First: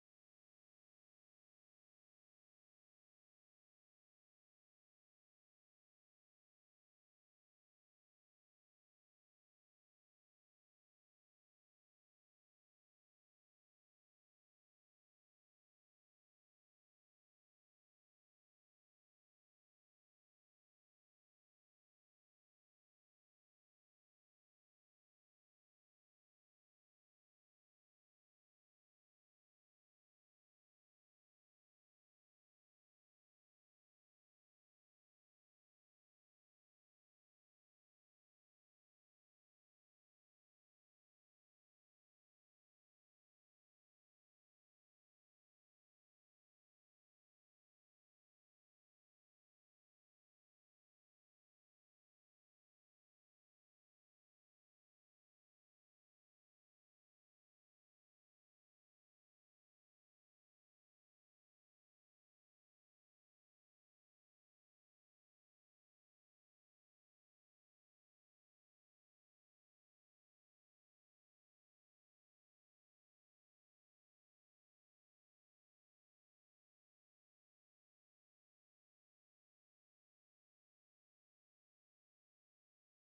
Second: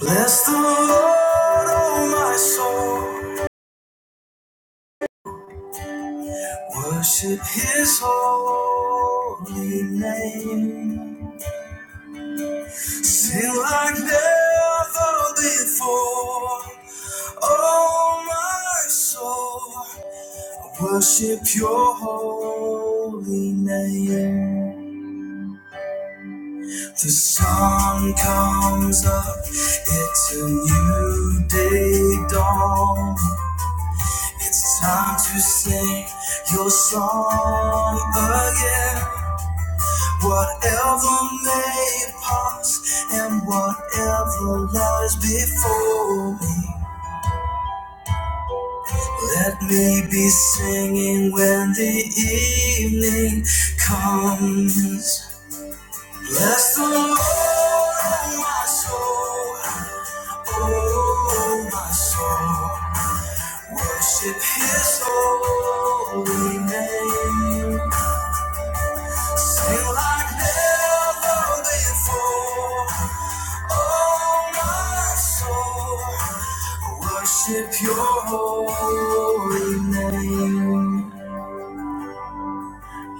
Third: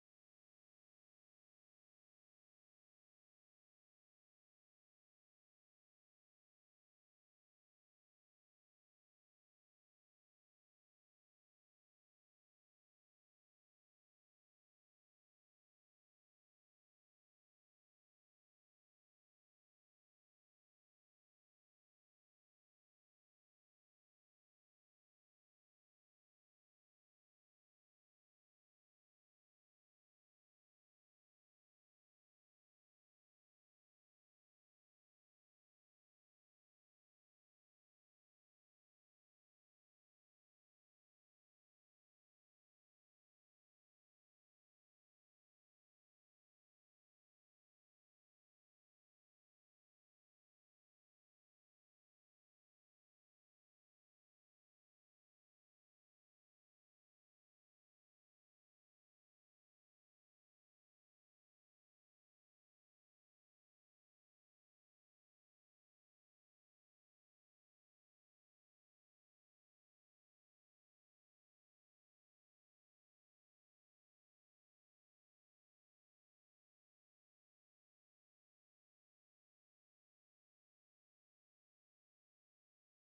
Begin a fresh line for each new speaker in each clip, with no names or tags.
Bless the Lord, oh my soul. Worship his holy name. Sing like never before. Oh my soul. Worship your holy name. The sun comes up, it's a new day dawn. It's time to sing your song again. Whatever may pass and whatever lies before me, let me be singing when the evening comes. Bless the Lord, oh my soul, oh my soul. Worship His holy name. Feel like never before. Oh, my soul, worship your holy name.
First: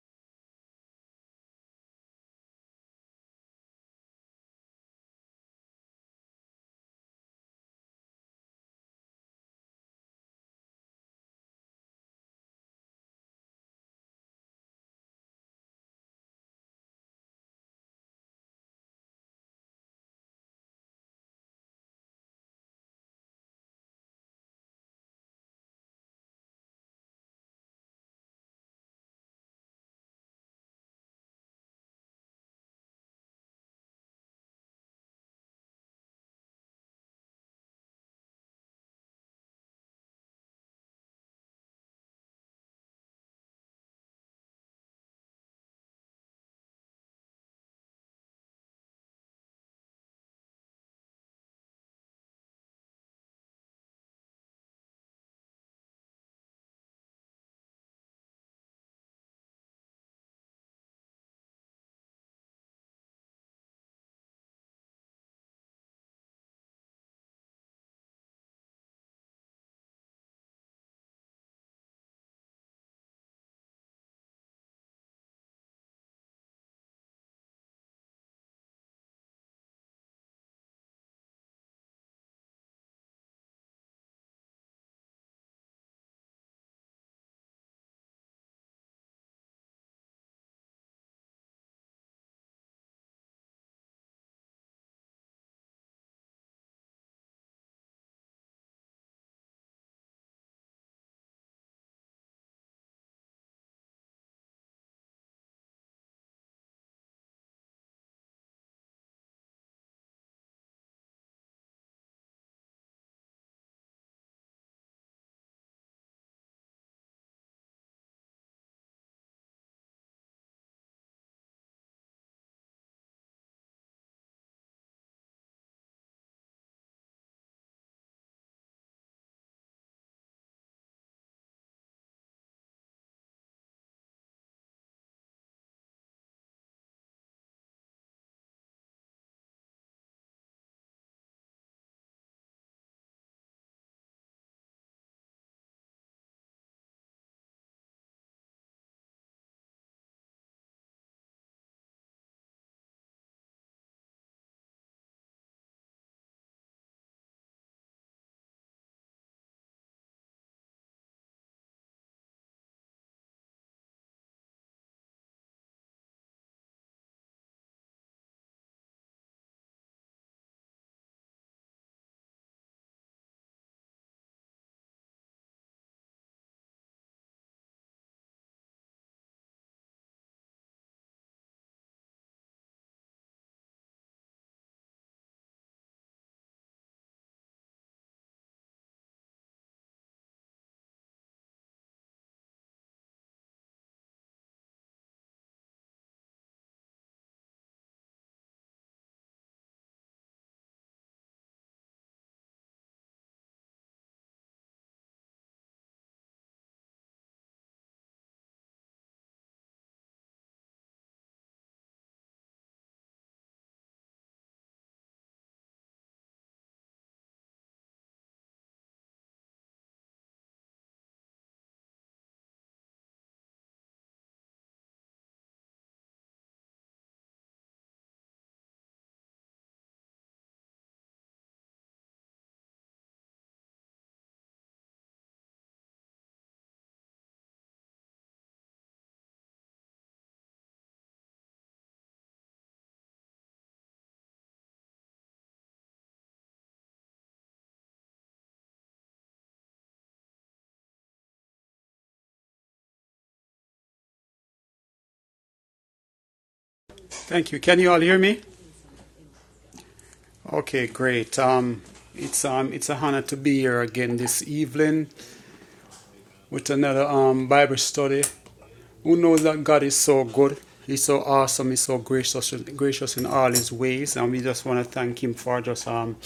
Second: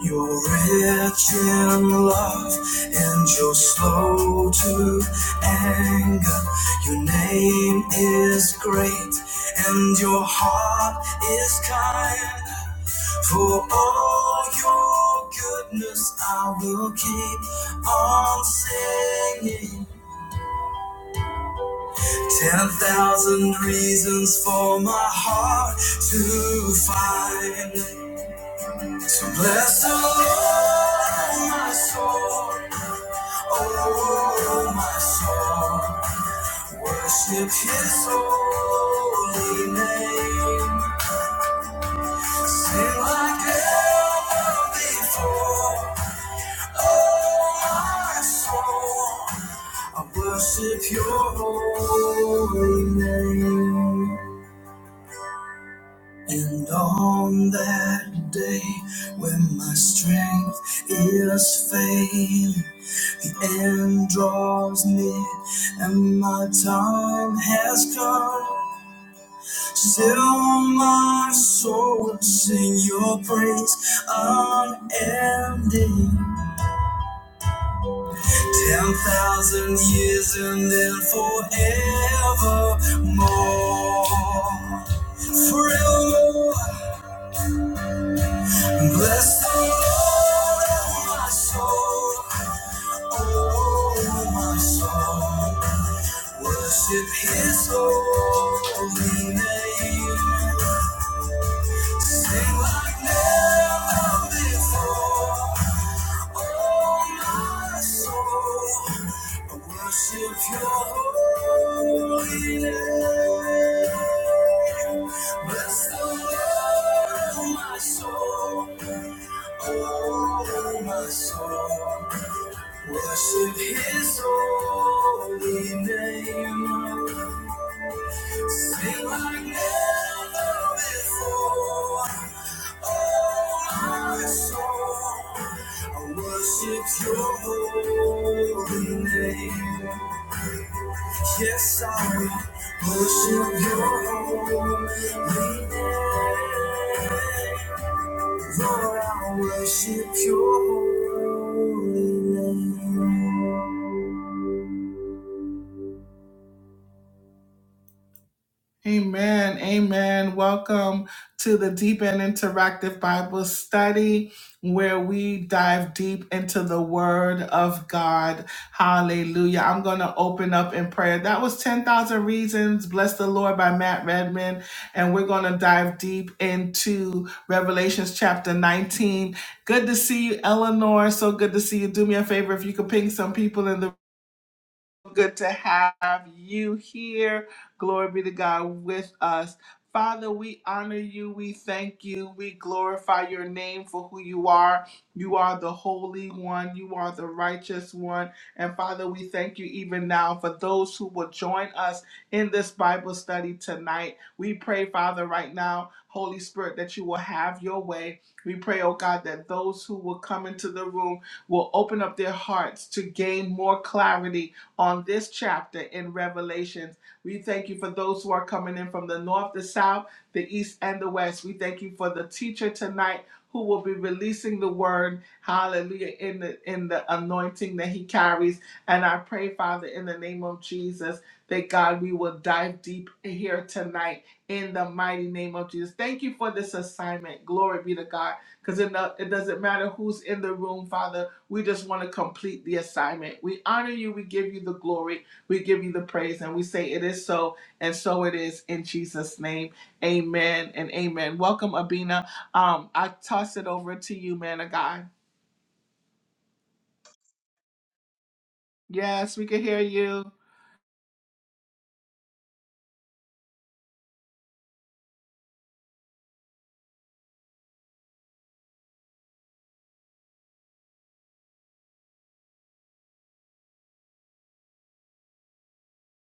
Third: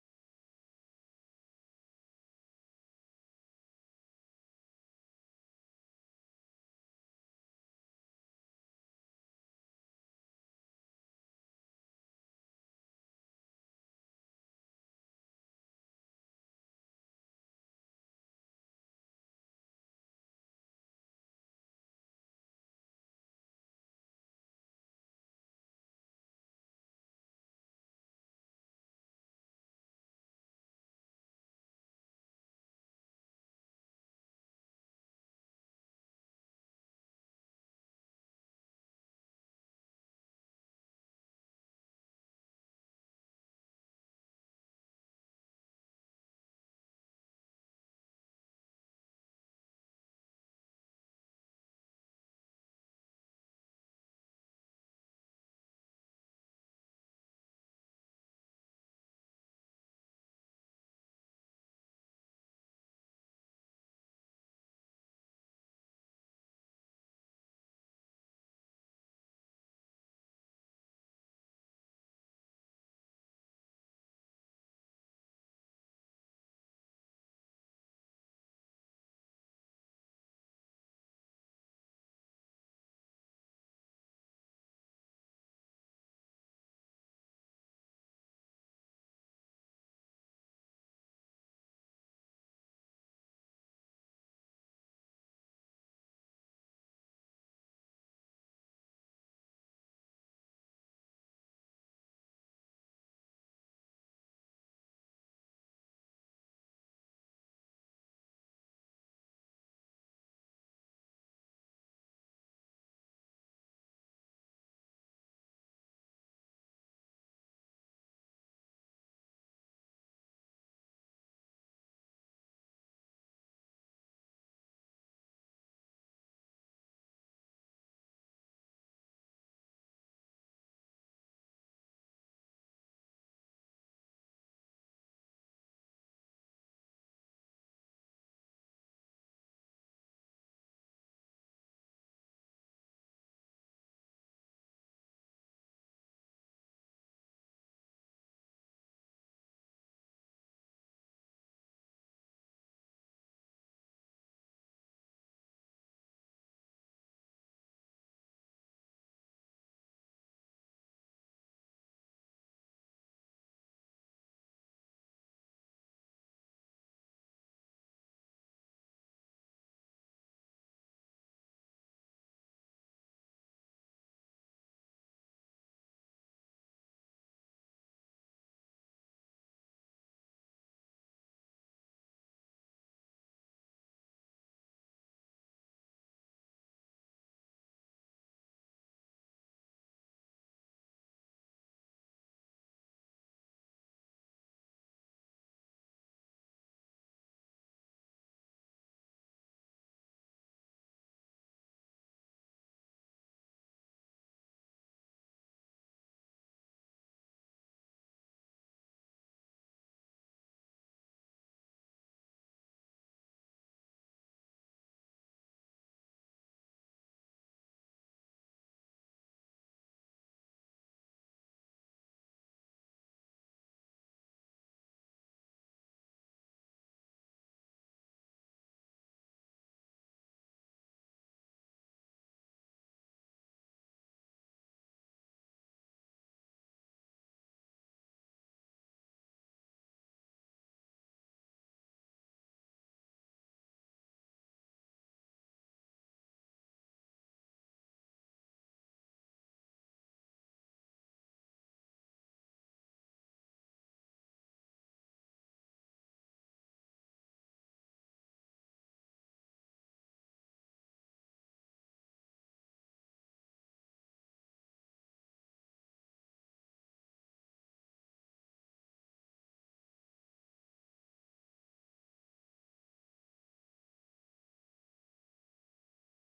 You're rich in love and you're slow to anger. Your name is great and your heart is kind. For all your goodness, I will keep on singing. Ten thousand reasons for my heart to find. So bless the Lord, my soul. Oh, my soul. Worship His holy name. Sing like ever before. My soul, I worship your holy name. And on that day when my strength is failing, the end draws near and my time has come. Still, my soul will sing your praise unending. Ten thousand years and then forevermore. Forevermore. Bless the Lord, oh my soul. Oh my soul. Worship his holy name. Worship his holy name. They were never before. Oh, my soul, I worship your holy name. Yes, I worship your holy name. Lord, I worship your holy name. Amen. Amen. Welcome to the Deep and Interactive Bible Study, where we dive deep into the Word of God. Hallelujah. I'm going to open up in prayer. That was 10,000 Reasons, Bless the Lord by Matt Redman. And we're going to dive deep into Revelations chapter 19. Good to see you, Eleanor. So good to see you. Do me a favor if you could ping some people in the good to have you here. Glory be to God with us. Father, we honor you. We thank you. We glorify your name for who you are. You are the Holy One. You are the Righteous One. And Father, we thank you even now for those who will join us in this Bible study tonight. We pray, Father, right now, Holy Spirit, that you will have your way. We pray, oh God, that those who will come into the room will open up their hearts to gain more clarity on this chapter in Revelations. We thank you for those who are coming in from the north, the south, the east, and the west. We thank you for the teacher tonight who will be releasing the word, hallelujah, in the in the anointing that he carries. And I pray, Father, in the name of Jesus, that God, we will dive deep here tonight in the mighty name of Jesus. Thank you for this assignment. Glory be to God. Because it, no- it doesn't matter who's in the room, Father. We just want to complete the assignment. We honor you. We give you the glory. We give you the praise. And we say it is so, and so it is in Jesus' name. Amen and amen. Welcome, Abina. Um, I toss it over to you, man of God.
Thank you. Can you all hear me?
Yes, we can hear you.
Okay, great. Um, it's um, it's a honor to be here again this evening with another um Bible study. Who knows that God is so good? He's so awesome. He's so gracious, gracious in all His ways, and we just want to thank Him for just um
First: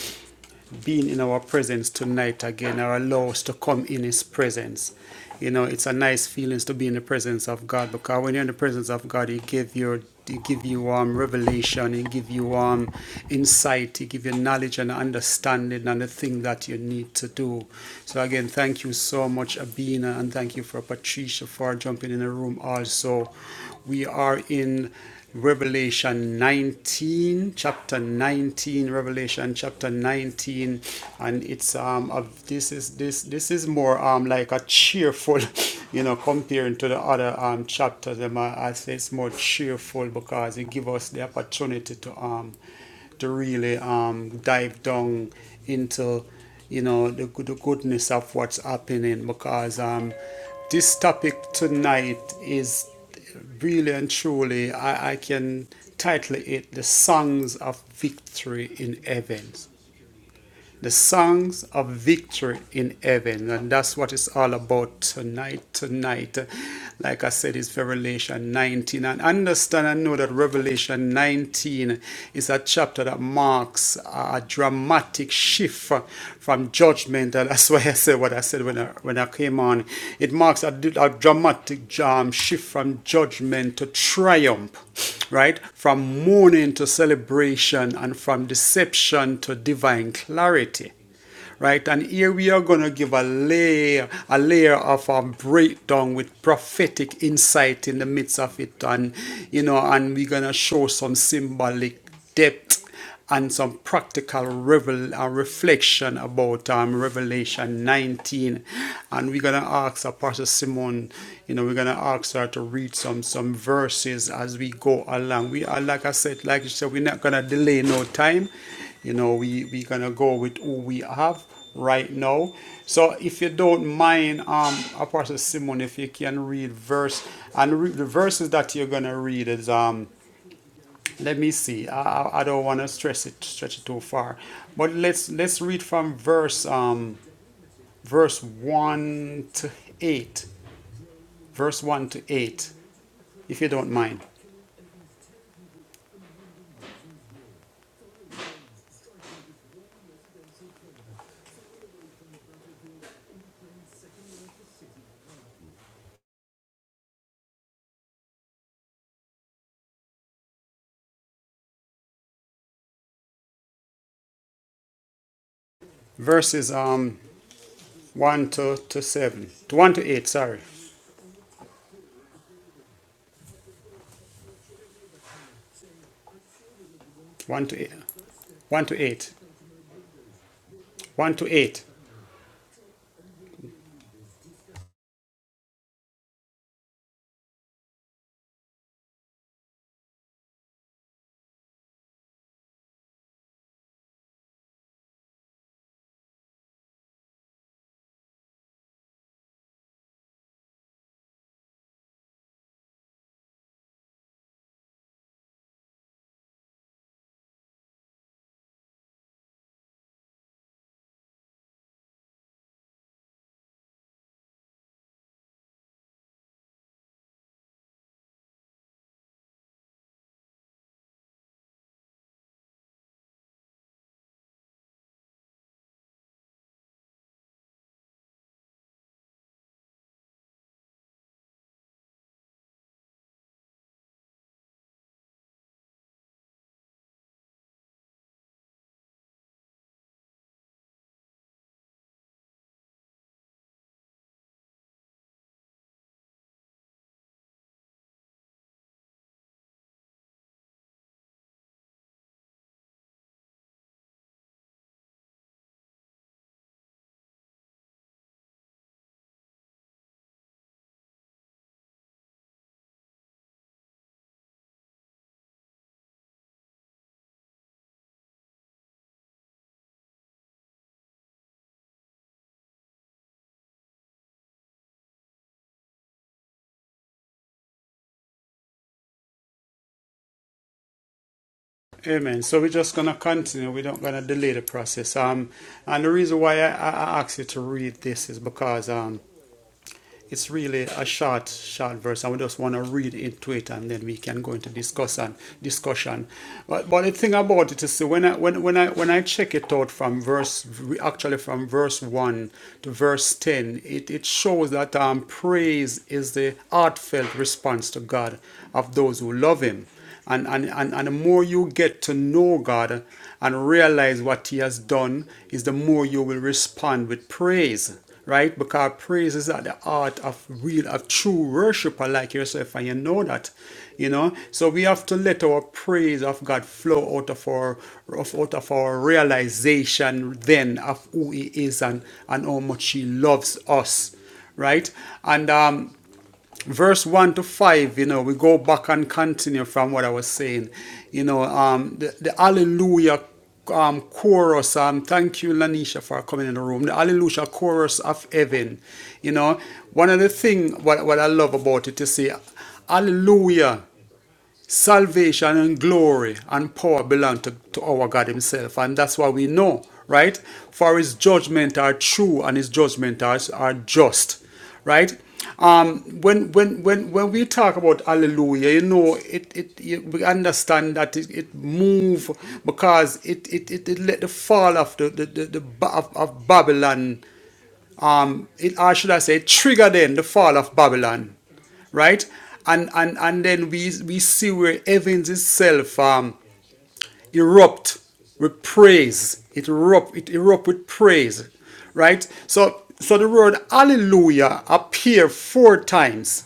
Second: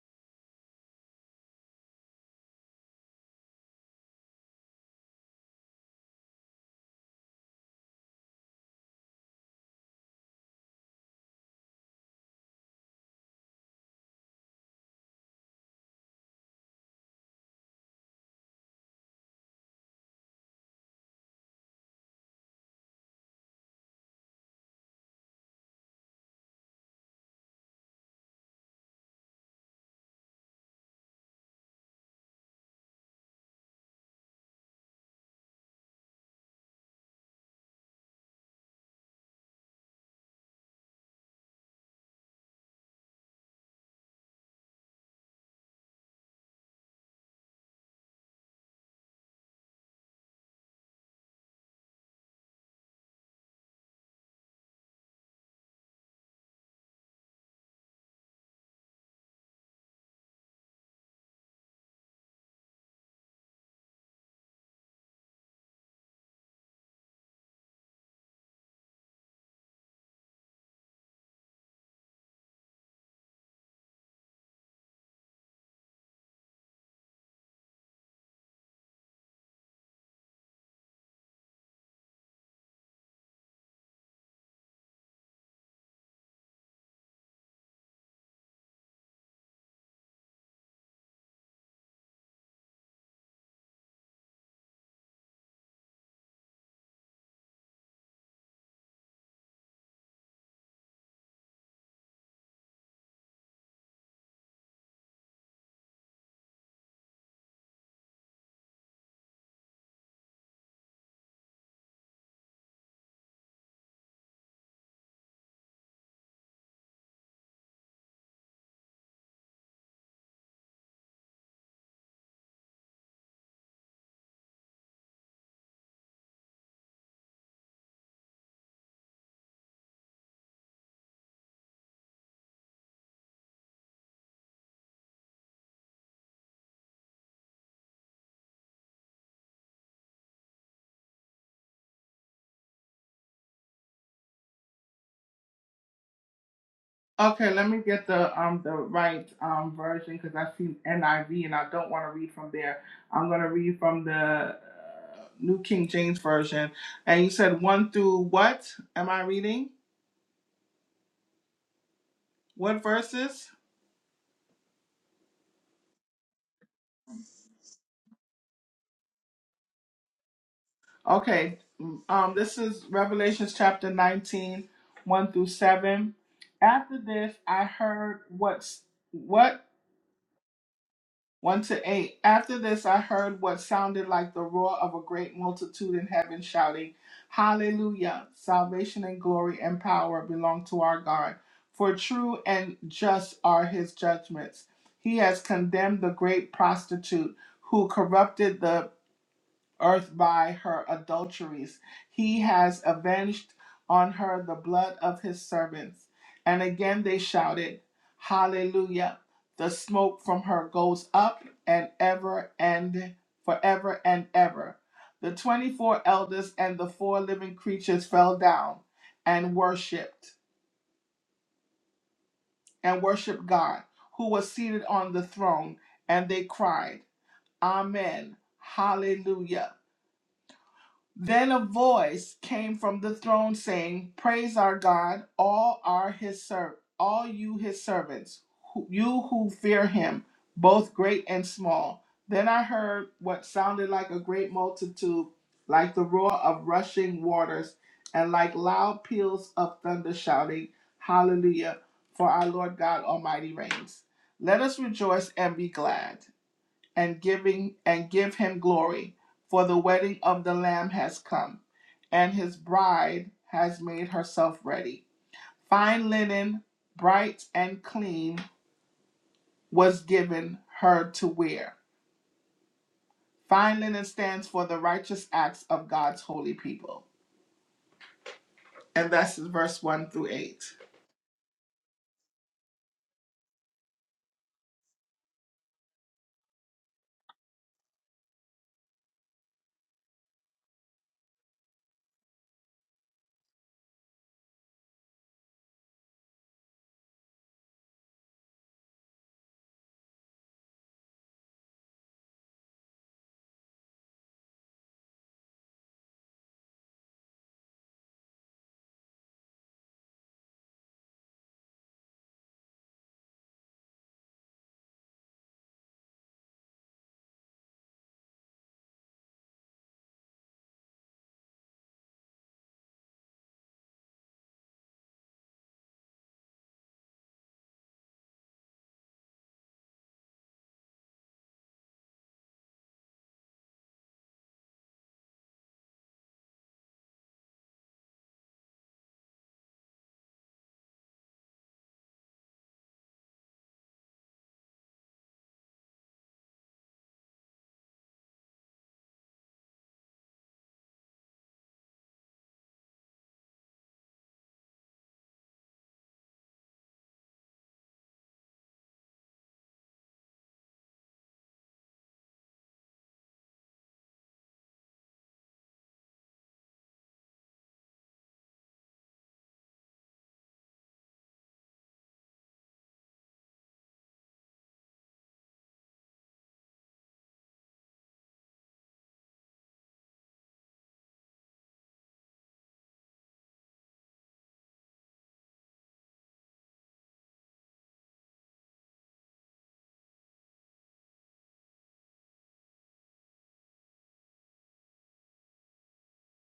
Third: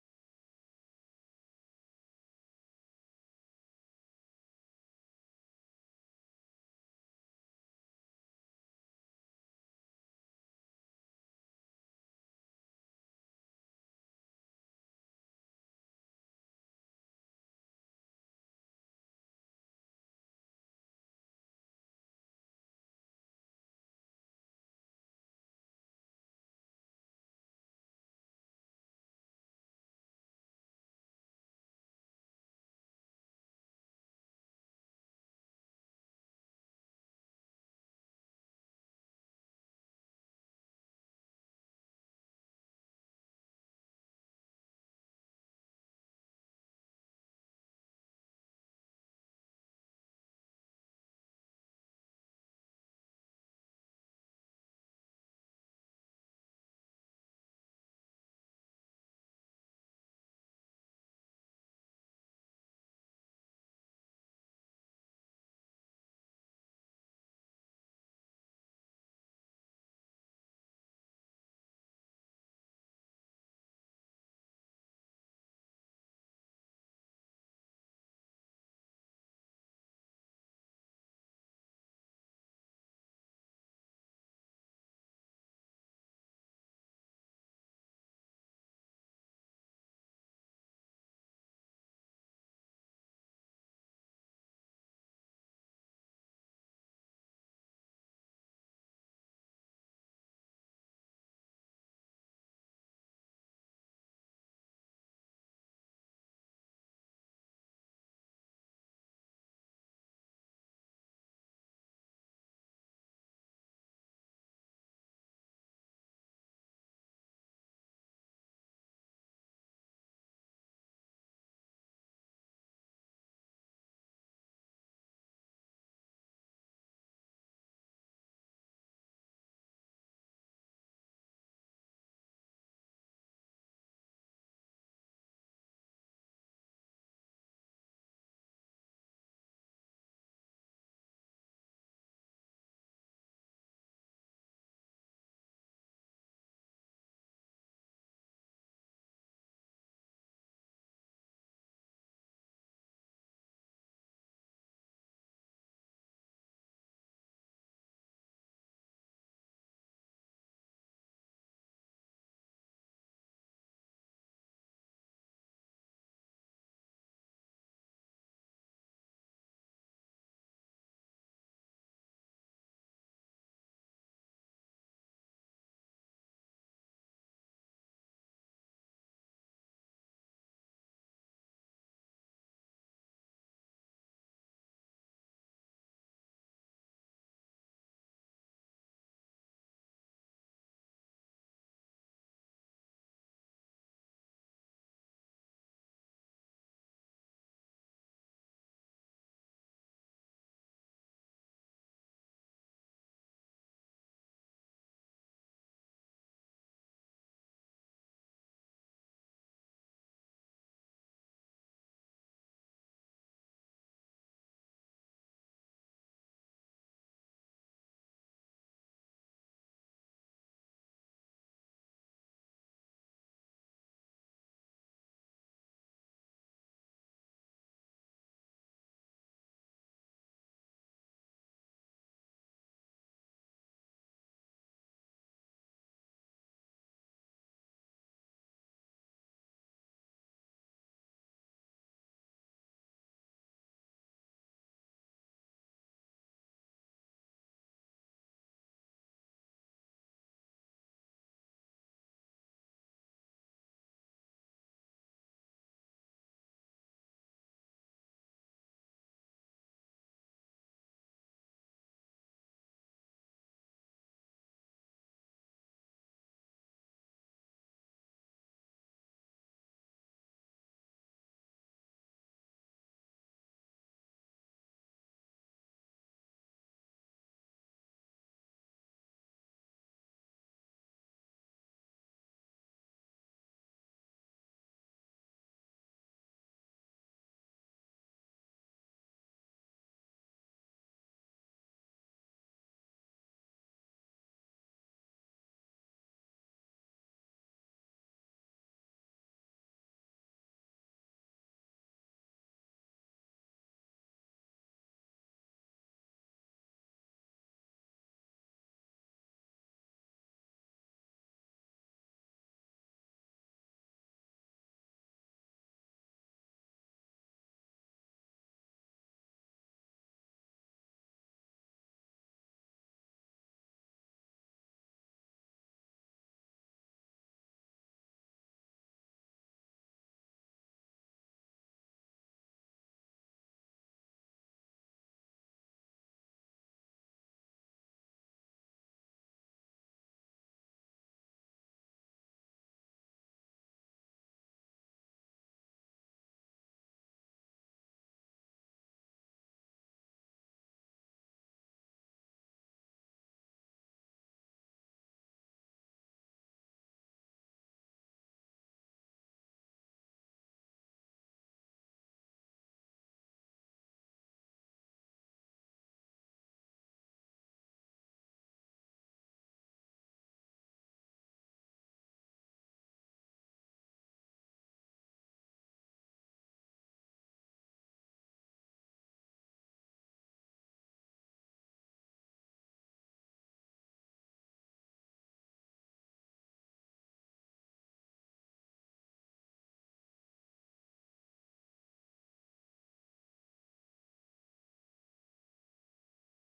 being in our presence tonight again are allowed to come in his presence. You know, it's a nice feeling to be in the presence of God because when you're in the presence of God, he give you he give you um revelation, he give you um insight, he give you knowledge and understanding and the thing that you need to do. So again, thank you so much, Abina, and thank you for Patricia for jumping in the room also. We are in Revelation 19, chapter 19, Revelation chapter 19, and it's um of this is this this is more um like a cheerful, you know, comparing to the other um chapters. Um, I say it's more cheerful because it gives us the opportunity to um to really um dive down into you know the, good- the goodness of what's happening because um this topic tonight is really and truly, I, I can title it The Songs of Victory in Heaven the songs of victory in heaven. And that's what it's all about tonight. Tonight, like I said, it's Revelation 19. And understand and know that Revelation 19 is a chapter that marks a dramatic shift from judgment. And that's why I said what I said when I, when I came on. It marks a a dramatic um, shift from judgment to to triumph, right? From mourning to celebration and from deception to divine clarity right? And here we are going to give a layer, a layer of a breakdown with prophetic insight in the midst of it, and you know, and we're going to show some symbolic depth and some practical revel- uh, reflection about um, Revelation 19. And we're going to ask our Pastor Simon, you know, we're going to ask her to read some some verses as we go along. We are, like I said, like you said, we're not going to delay no time. You know, we, we're going to go with who we have right now. So if you don't mind, um, Apostle Simon, if you can read verse and re- the verses that you're gonna read is um let me see. I, I I don't want to stress it stretch it too far, but let's let's read from verse um verse one to eight, verse one to eight, if you don't mind.
Okay, let me get the um the right um version because I see NIV and I don't want to read from there. I'm gonna read from the uh, New King James version. And you said one through what? Am I reading? What verses?
Verses um one to to seven, to one to eight. Sorry,
Okay, um, this is Revelations chapter nineteen, one through 7. After this, I
one to eight,
heard what's
one to eight,
what
one to
1
eight.
to 8. After this, I heard what sounded like the roar of a great multitude in heaven shouting, Hallelujah! Salvation and glory and power belong to our God, for true and just are his judgments. He has condemned the great prostitute who corrupted the earth by her adulteries. He has avenged on her the blood of his servants. And again they shouted, Hallelujah. The smoke from her goes up and ever and forever and ever. The 24 elders and the four living creatures fell down and worshiped and worshiped God who was seated on the throne and they cried, Amen. Hallelujah. Then a voice came from the throne saying, "Praise our God, all are his ser- all you his servants, who- you who fear him, both great and small." Then I heard what sounded like a great multitude, like the roar of rushing waters, and like loud peals of thunder shouting, "Hallelujah, for our Lord God Almighty reigns. Let us rejoice and be glad." and giving and give him glory for the wedding of the lamb has come and his bride has made herself ready fine linen bright and clean was given her to wear fine linen stands for the righteous acts of god's holy people and that's verse 1 through 8
Amen. So we're just gonna continue. We're not gonna delay the process. Um, and the reason why I, I asked you to read this is because um it's really a short, short verse, and we just want to read into it, and then we can go into discussion. Discussion. But, but the thing about it is, so when I when when I when I check it out from verse, actually from verse one to verse ten, it, it shows that um, praise is the heartfelt response to God of those who love Him. And, and, and, and the more you get to know God and realize what He has done, is the more you will respond with praise, right? Because praise is at the heart of real, of true worshiper like yourself, and you know that, you know. So we have to let our praise of God flow out of our of, out of our realization then of who He is and and how much He loves us, right? And um verse 1 to 5 you know we go back and continue from what i was saying you know um the, the hallelujah um chorus um thank you lanisha for coming in the room the hallelujah chorus of heaven you know one of the thing what, what i love about it to see hallelujah salvation and glory and power belong to, to our God Himself. And that's why we know, right? For His judgment are true and His judgment are, are just, right? Um, when, when, when, when we talk about hallelujah, you know, it, it, you- we understand that it, it move because it, it, it, it let the fall of the, the, the, the Ba- of, of Babylon it, or should I say, trigger then the fall of Babylon, right? And and and then we we see where heavens itself um, erupt with praise. It erupt it erupt with praise, right? So so the word Hallelujah appear four times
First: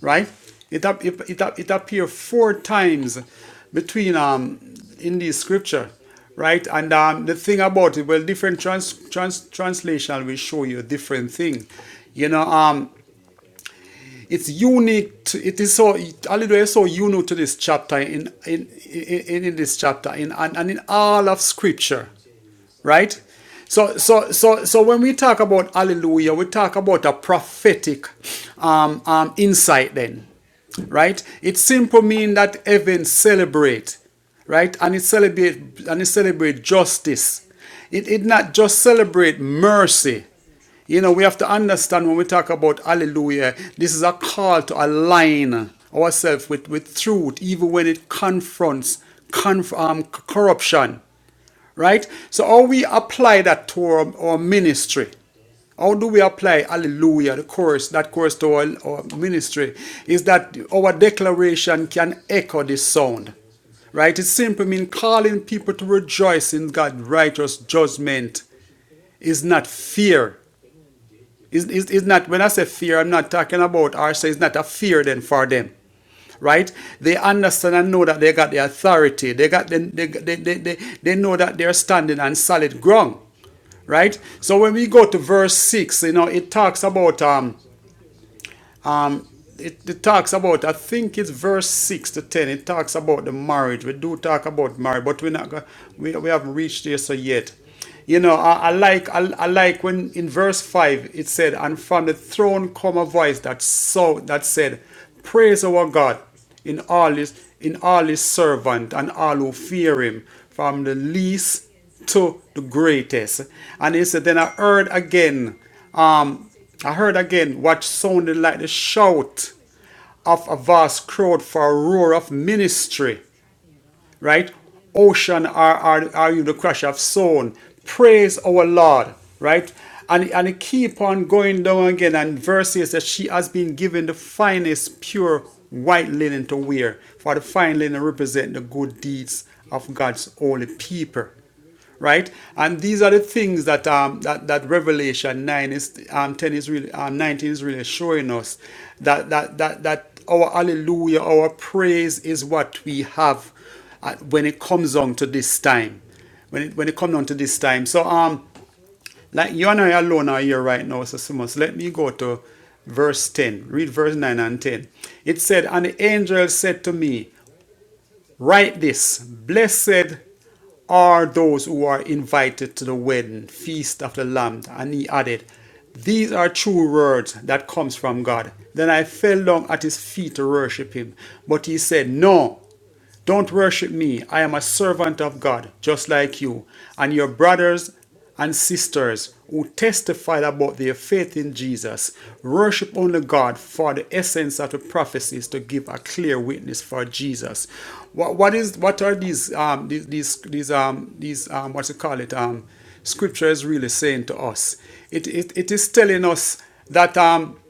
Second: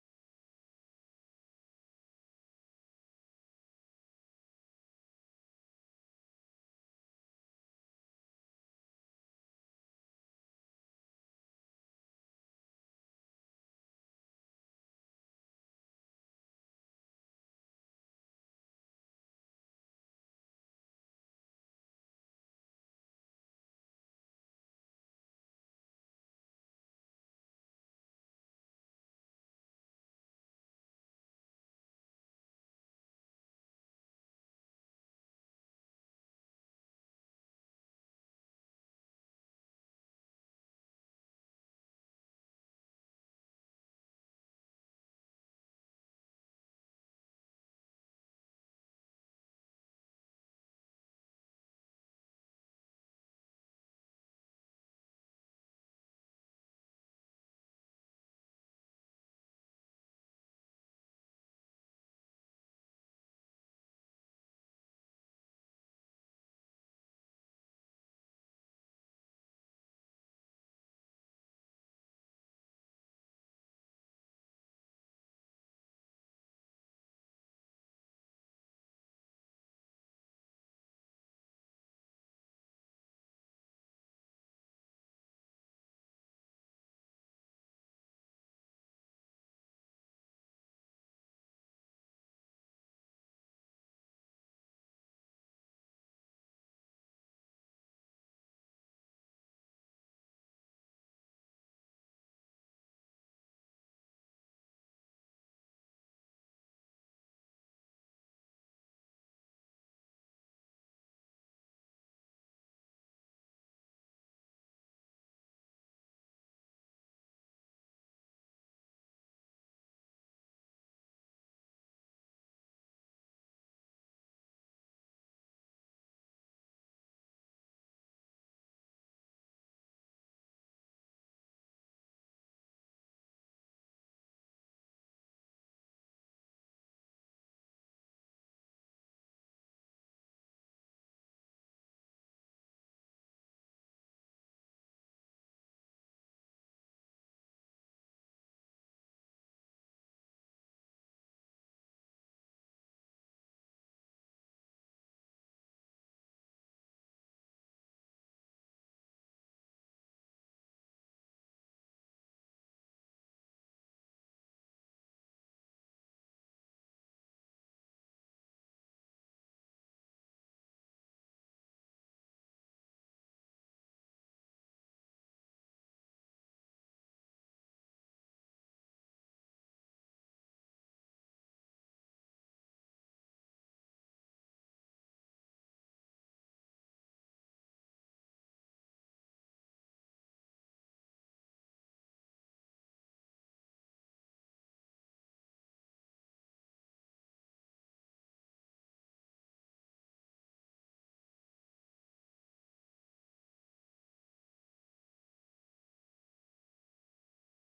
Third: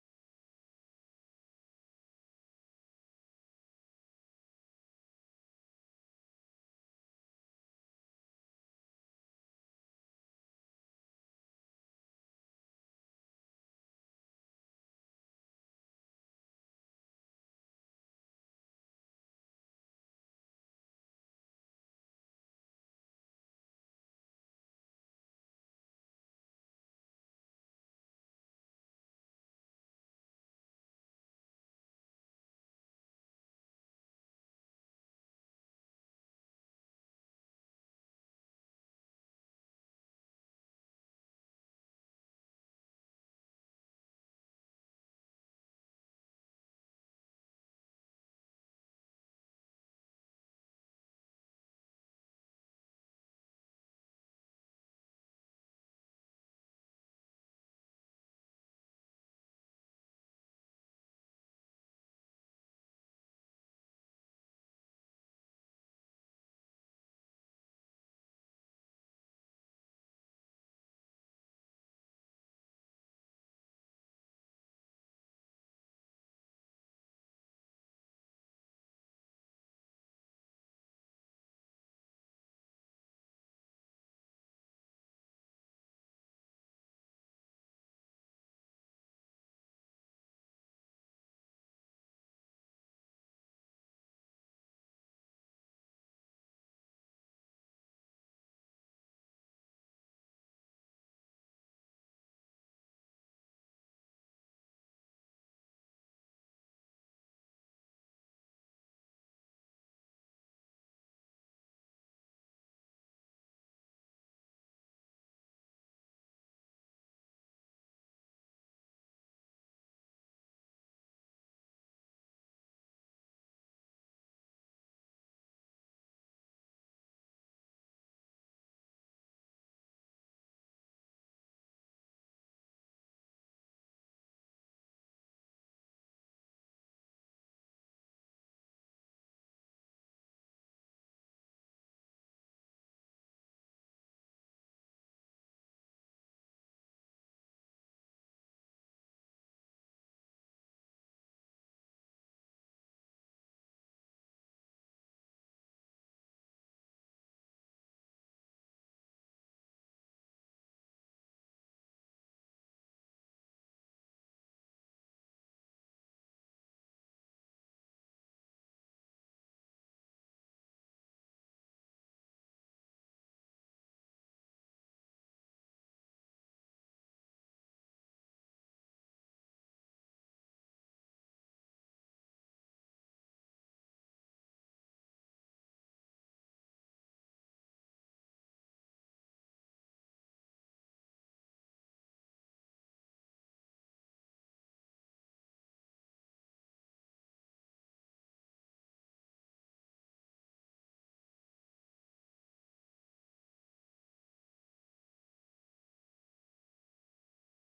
right? It up, it, it, it appears four times between um in the scripture, right? And um, the thing about it, well, different trans, trans translation will show you a different thing. You know, um, it's unique. To, it is so Hallelujah is so unique to this chapter in in in, in this chapter in and, and in all of scripture right? So, so, so, so when we talk about hallelujah, we talk about a prophetic um, um, insight then, right? It simply means that heaven celebrate, right? And it celebrate and it celebrate justice. It, it not just celebrate mercy. You know, we have to understand when we talk about hallelujah, this is a call to align ourselves with, with truth, even when it confronts conf- um, corruption Right? So how we apply that to our, our ministry. How do we apply hallelujah, the chorus, that chorus to our, our ministry? Is that our declaration can echo this sound. Right? It simply means calling people to rejoice in God's righteous judgment is not fear. Is is is not when I say fear, I'm not talking about or say it's not a fear then for them. Right? They understand and know that they got the authority. They got the, they, they, they, they, they know that they're standing on solid ground. Right? So when we go to verse six, you know, it talks about um it, it talks about I think it's verse six to ten. It talks about the marriage. We do talk about marriage, but we're not we we haven't reached there so yet. You know, I, I like I, I like when in verse five it said, "And from the throne come a voice that so that said, Praise our God in all his in all his servant and all who fear him, from the least to the greatest." And he said, "Then I heard again." I heard again what sounded like the shout of a vast crowd for a roar of ministry, right? Ocean are, are, are you the crash of sound. Praise our Lord, right? And, and it keep on going down again. And verses that she has been given the finest pure white linen to wear. For the fine linen represent the good deeds of God's holy people right? And these are the things that um that, that Revelation nine is um ten is really um nineteen is really showing us that that that that our hallelujah, our praise is what we have uh, when it comes on to this time, when it when it comes on to this time. So um like you and I alone are here right now, so Simmons, let me go to verse 10. Read verse 9 and 10. It said, And the angel said to me, Write this Blessed are those who are invited to the wedding feast of the Lamb. And he added, These are true words that comes from God. Then I fell down at his feet to worship him. But he said, No, don't worship me. I am a servant of God, just like you. And your brothers and sisters who testified about their faith in Jesus. Worship only God for the essence of the prophecies to give a clear witness for Jesus. What what is what are these um these these, these um these um what you call it um scripture is really saying to us? It it, it is telling us that um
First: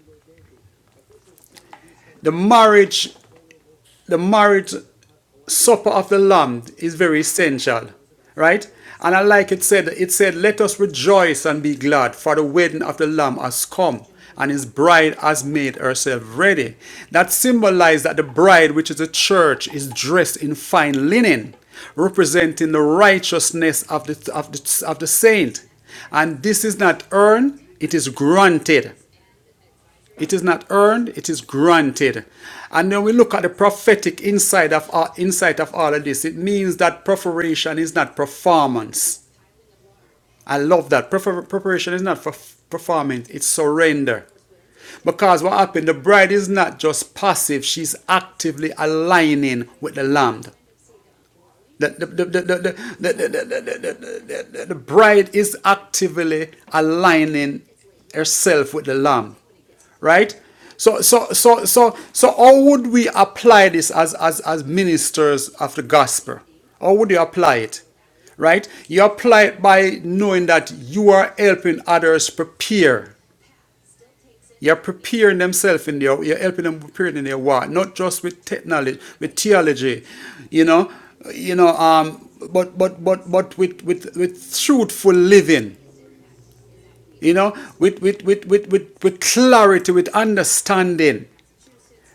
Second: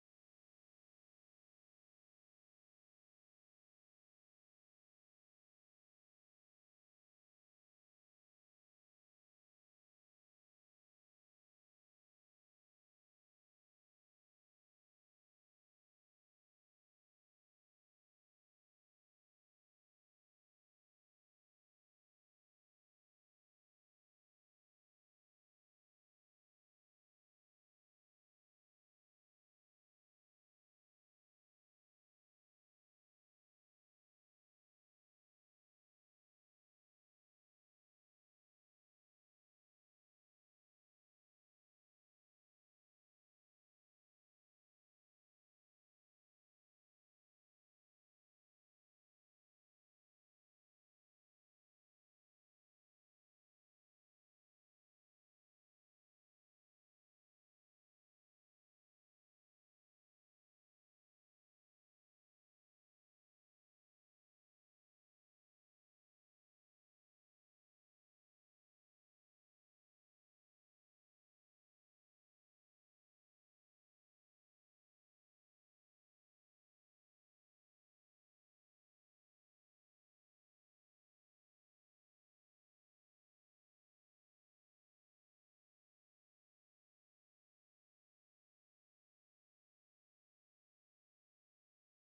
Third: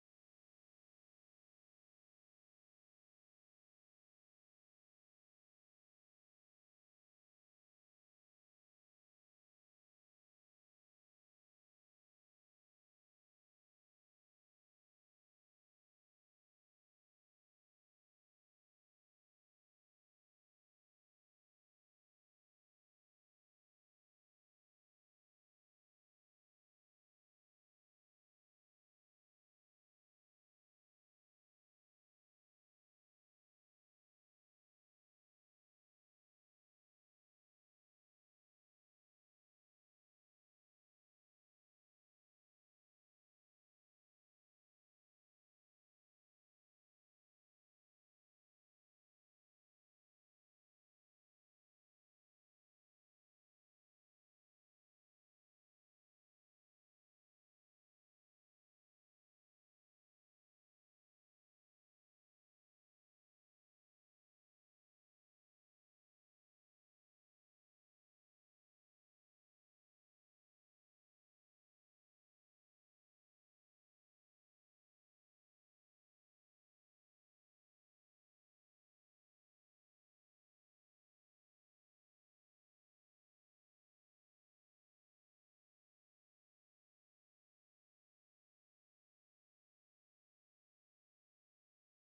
the marriage the marriage supper of the Lamb is very essential, right? And I like it said, it said, let us rejoice and be glad, for the wedding of the Lamb has come, and his bride has made herself ready. That symbolized that the bride, which is the church, is dressed in fine linen, representing the righteousness of the, of the, of the saint. And this is not earned, it is granted. It is not earned, it is granted. And when we look at the prophetic insight of all, insight of all of this, it means that preparation is not performance. I love that. Prefer- preparation is not for performance, it's surrender. Because what happened, the bride is not just passive, she's actively aligning with the lamb. The, the, the, the, the, the, the, the, the, bride is actively aligning herself with the lamb right so so so so so how would we apply this as as as ministers of the gospel how would you apply it right you apply it by knowing that you are helping others prepare you're preparing themselves in their, you're helping them preparing in their walk, not just with technology, with theology, you know, you know, um, but but but but with with with truthful living, you know, with with with with with, with clarity, with understanding.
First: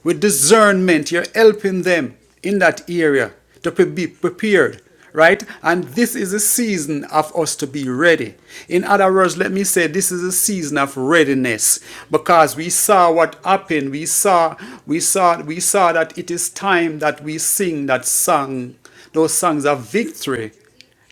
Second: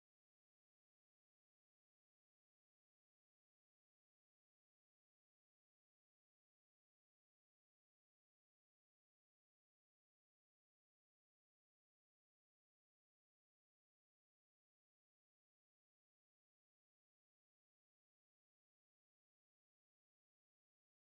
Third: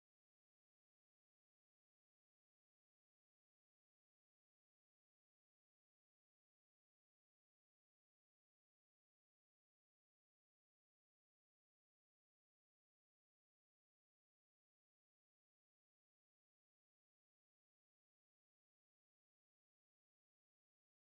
With discernment, you're helping them in that area to pre- be prepared, right? And this is a season of us to be ready. In other words, let me say this is a season of readiness because we saw what happened. We saw, we saw, we saw that it is time that we sing that song, those songs of victory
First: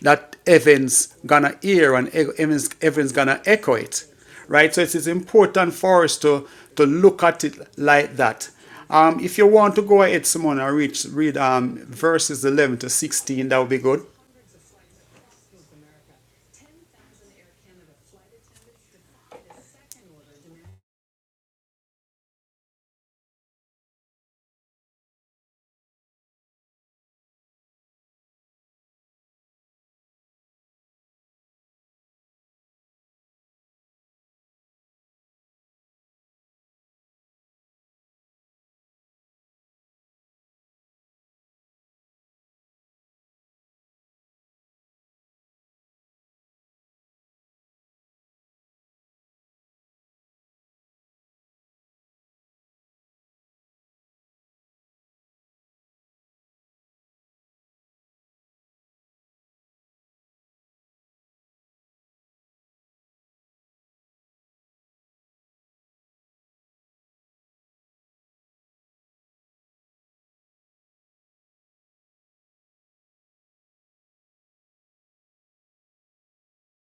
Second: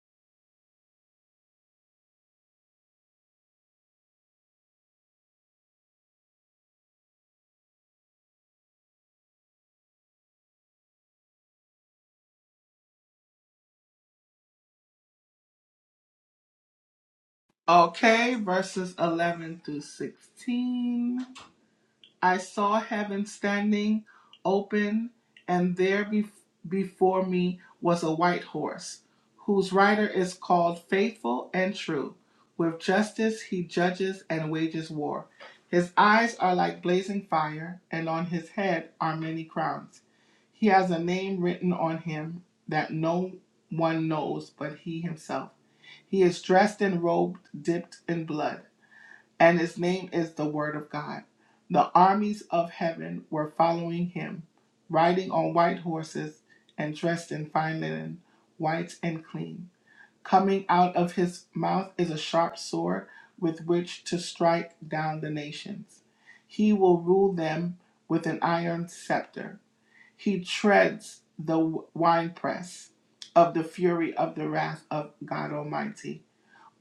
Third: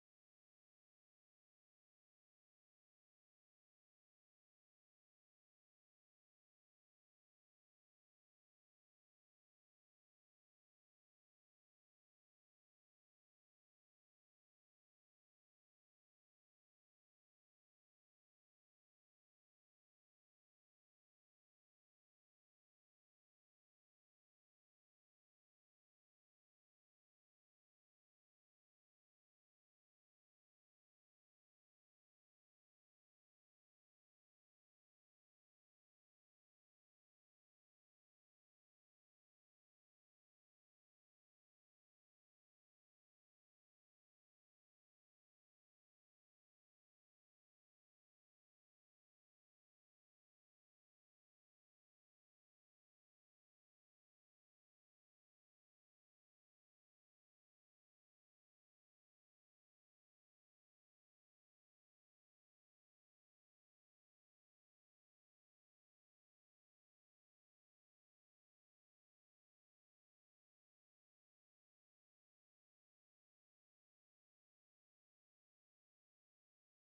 that heaven's gonna hear and he- heaven's, heaven's gonna echo it right so it's, important for us to to look at it like that um, if you want to go ahead Simone, and read read um, verses 11 to 16 that would be good
okay verses 11 through 16 I saw heaven standing open, and there bef- before me was a white horse, whose rider is called Faithful and True. With justice he judges and wages war. His eyes are like blazing fire, and on his head are many crowns. He has a name written on him that no one knows but he himself. He is dressed in robe dipped in blood and his name is the Word of God. The armies of heaven were following him, riding on white horses and dressed in fine linen, white and clean. Coming out of his mouth is a sharp sword with which to strike down the nations. He will rule them with an iron scepter. He treads the winepress of the fury of the wrath of God Almighty.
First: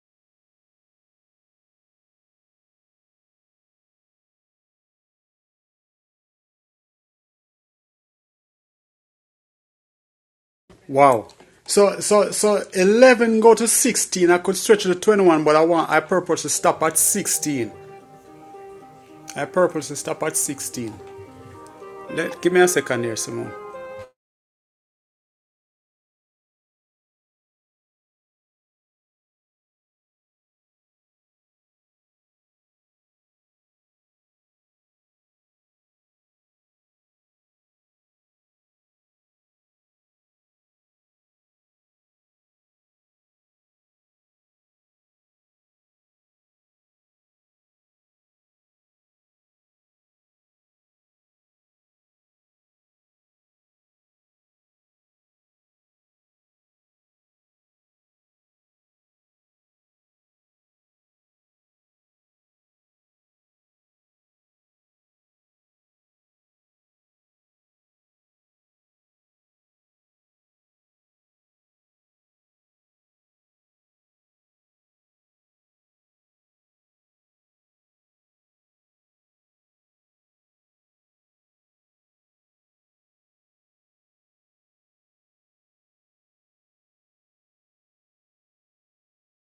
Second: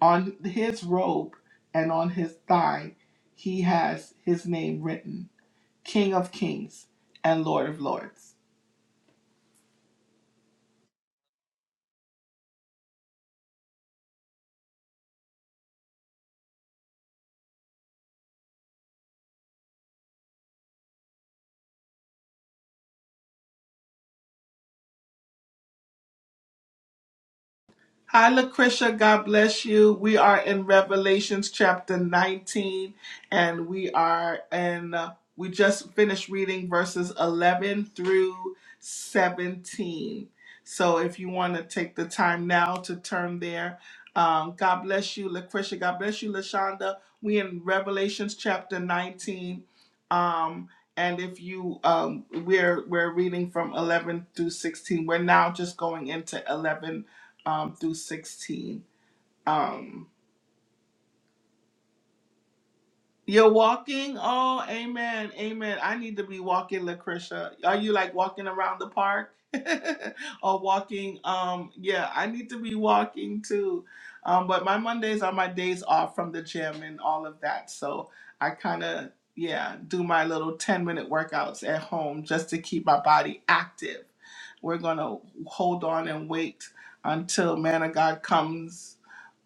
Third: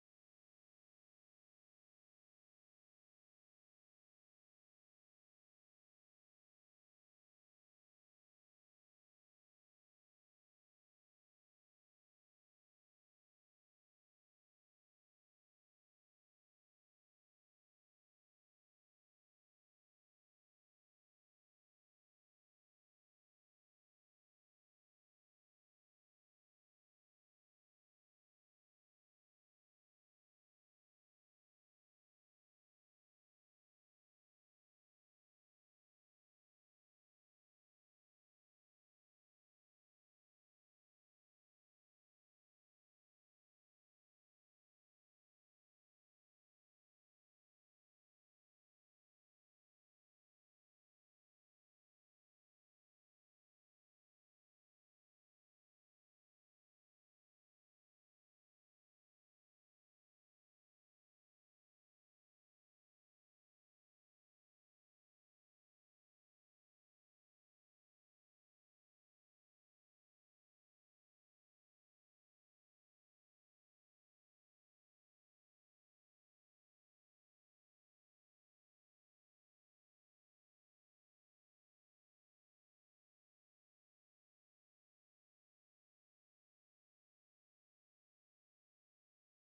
On his robe and on his thigh, he has his name written King of Kings and Lord of Lords.
wow so so so 11 go to 16 i could stretch to 21 but i want i purpose to stop at 16 i purpose to stop at 16 Let, give me a second here Simone.
Hi, Lucretia. God bless you. We are in Revelations chapter 19, and we are in, uh, we just finished reading verses 11 through 17. So if you want to take the time now to turn there, um, God bless you, Lucretia. God bless you, Lashonda. We in Revelations chapter 19. Um, and if you um we're we're reading from 11 through 16 we're now just going into 11 um, through 16. Um, you're walking. Oh, amen. Amen. I need to be walking, Lucretia. Are you like walking around the park? or walking? Um, yeah, I need to be walking too. Um, but my Mondays are my days off from the gym and all of that. So I kind of, yeah, do my little 10 minute workouts at home just to keep my body active. We're going to hold on and wait until man of God comes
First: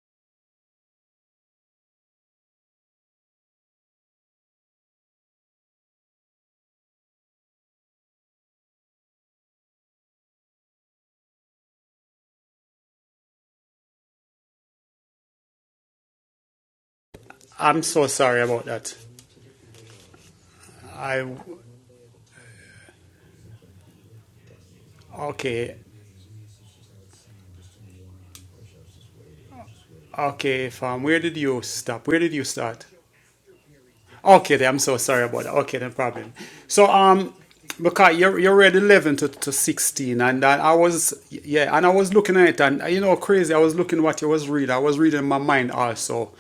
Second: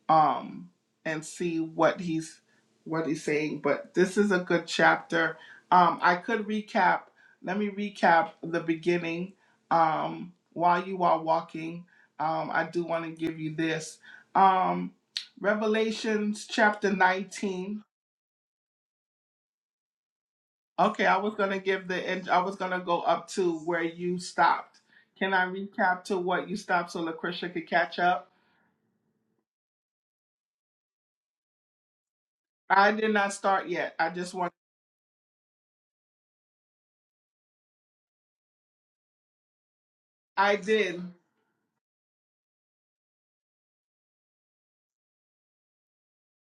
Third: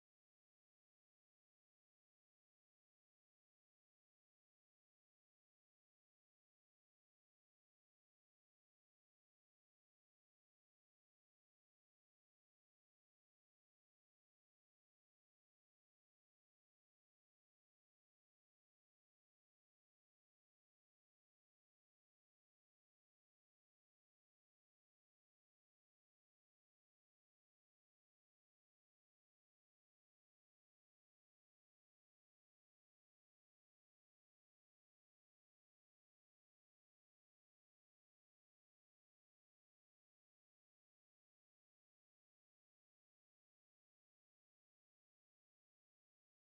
um and see what he's what he's saying but this is a good chapter um i could recap let me recap the beginning um while you are walking um i do want to give you this um revelations chapter
i'm
19
so sorry about that
okay i
i
was going to give the and i was going to go up to where you stopped can i
okay
recap to what you stopped so lucretia could catch up
Okay, fam. Where did you stop? Where did you start?
i did not start yet i just want
Okay, then, I'm so sorry about that. Okay, no problem. So, um, because you are you read eleven to, to sixteen, and,
i
and I
did
was yeah, and I was looking at it, and uh, you know, crazy. I was looking what you was reading. I was reading my mind also,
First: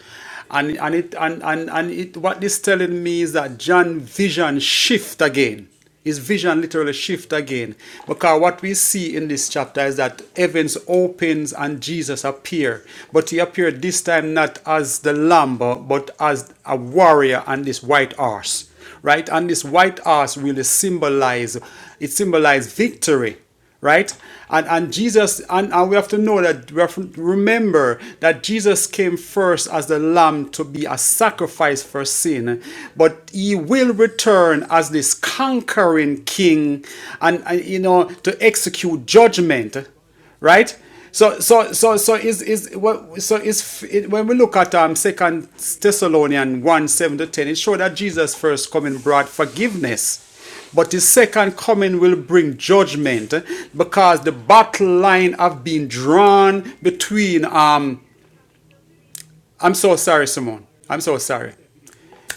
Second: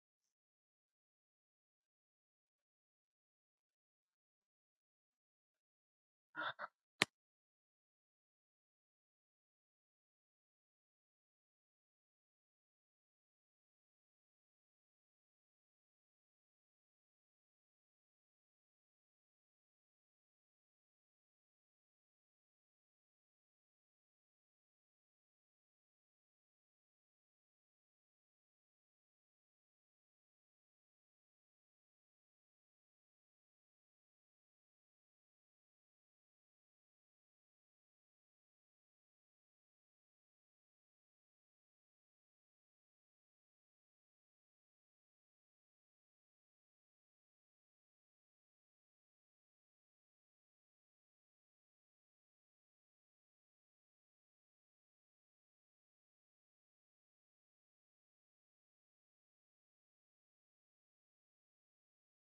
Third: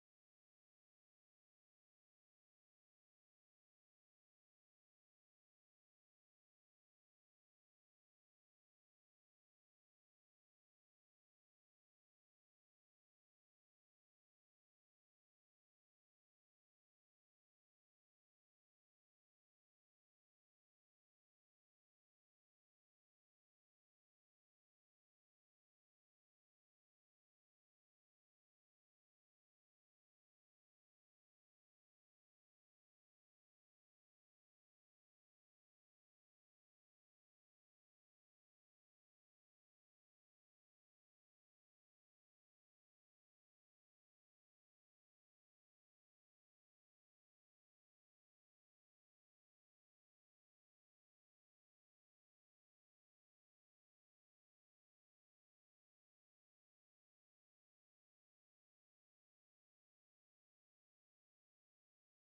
and and it and and and it what this telling me is that John vision shift again. His vision literally shift again. Because what we see in this chapter is that heavens opens and Jesus appear. But he appeared this time not as the lamb, but as a warrior on this white horse. Right? And this white horse really symbolize it symbolized victory right and and jesus and, and we have to know that we have to remember that jesus came first as the lamb to be a sacrifice for sin but he will return as this conquering king and, and you know to execute judgment right so so so so is is what so is it, when we look at um second thessalonians 1 7 to 10 it shows that jesus first coming brought forgiveness but his second coming will bring judgment eh, because the battle line have been drawn between um I'm so sorry, Simone. I'm so sorry.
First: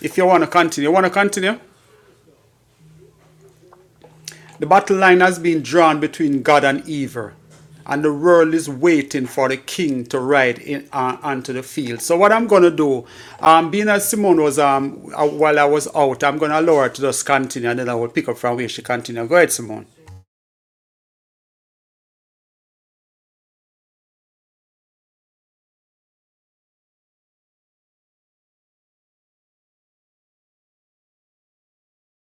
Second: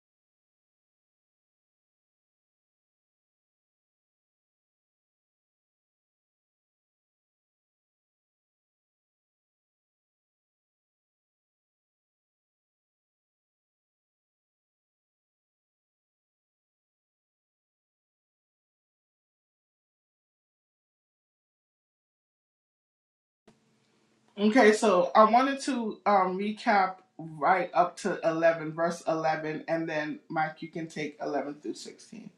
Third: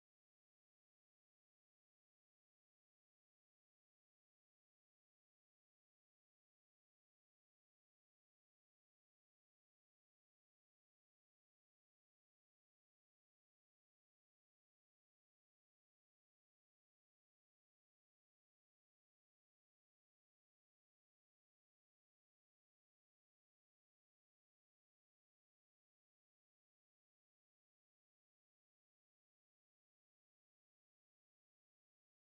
If you want to continue, you want to continue? The battle line has been drawn between God and evil. And the world is waiting for the king to ride in, uh, onto the field. So what I'm gonna do, um, being as Simone was um uh, while I was out, I'm gonna allow her to just continue, and then I will pick up from where she continued. Go ahead, Simone.
Okay, so I wanted to um, recap right up to 11, verse 11, and then Mike, you can take 11 through 16.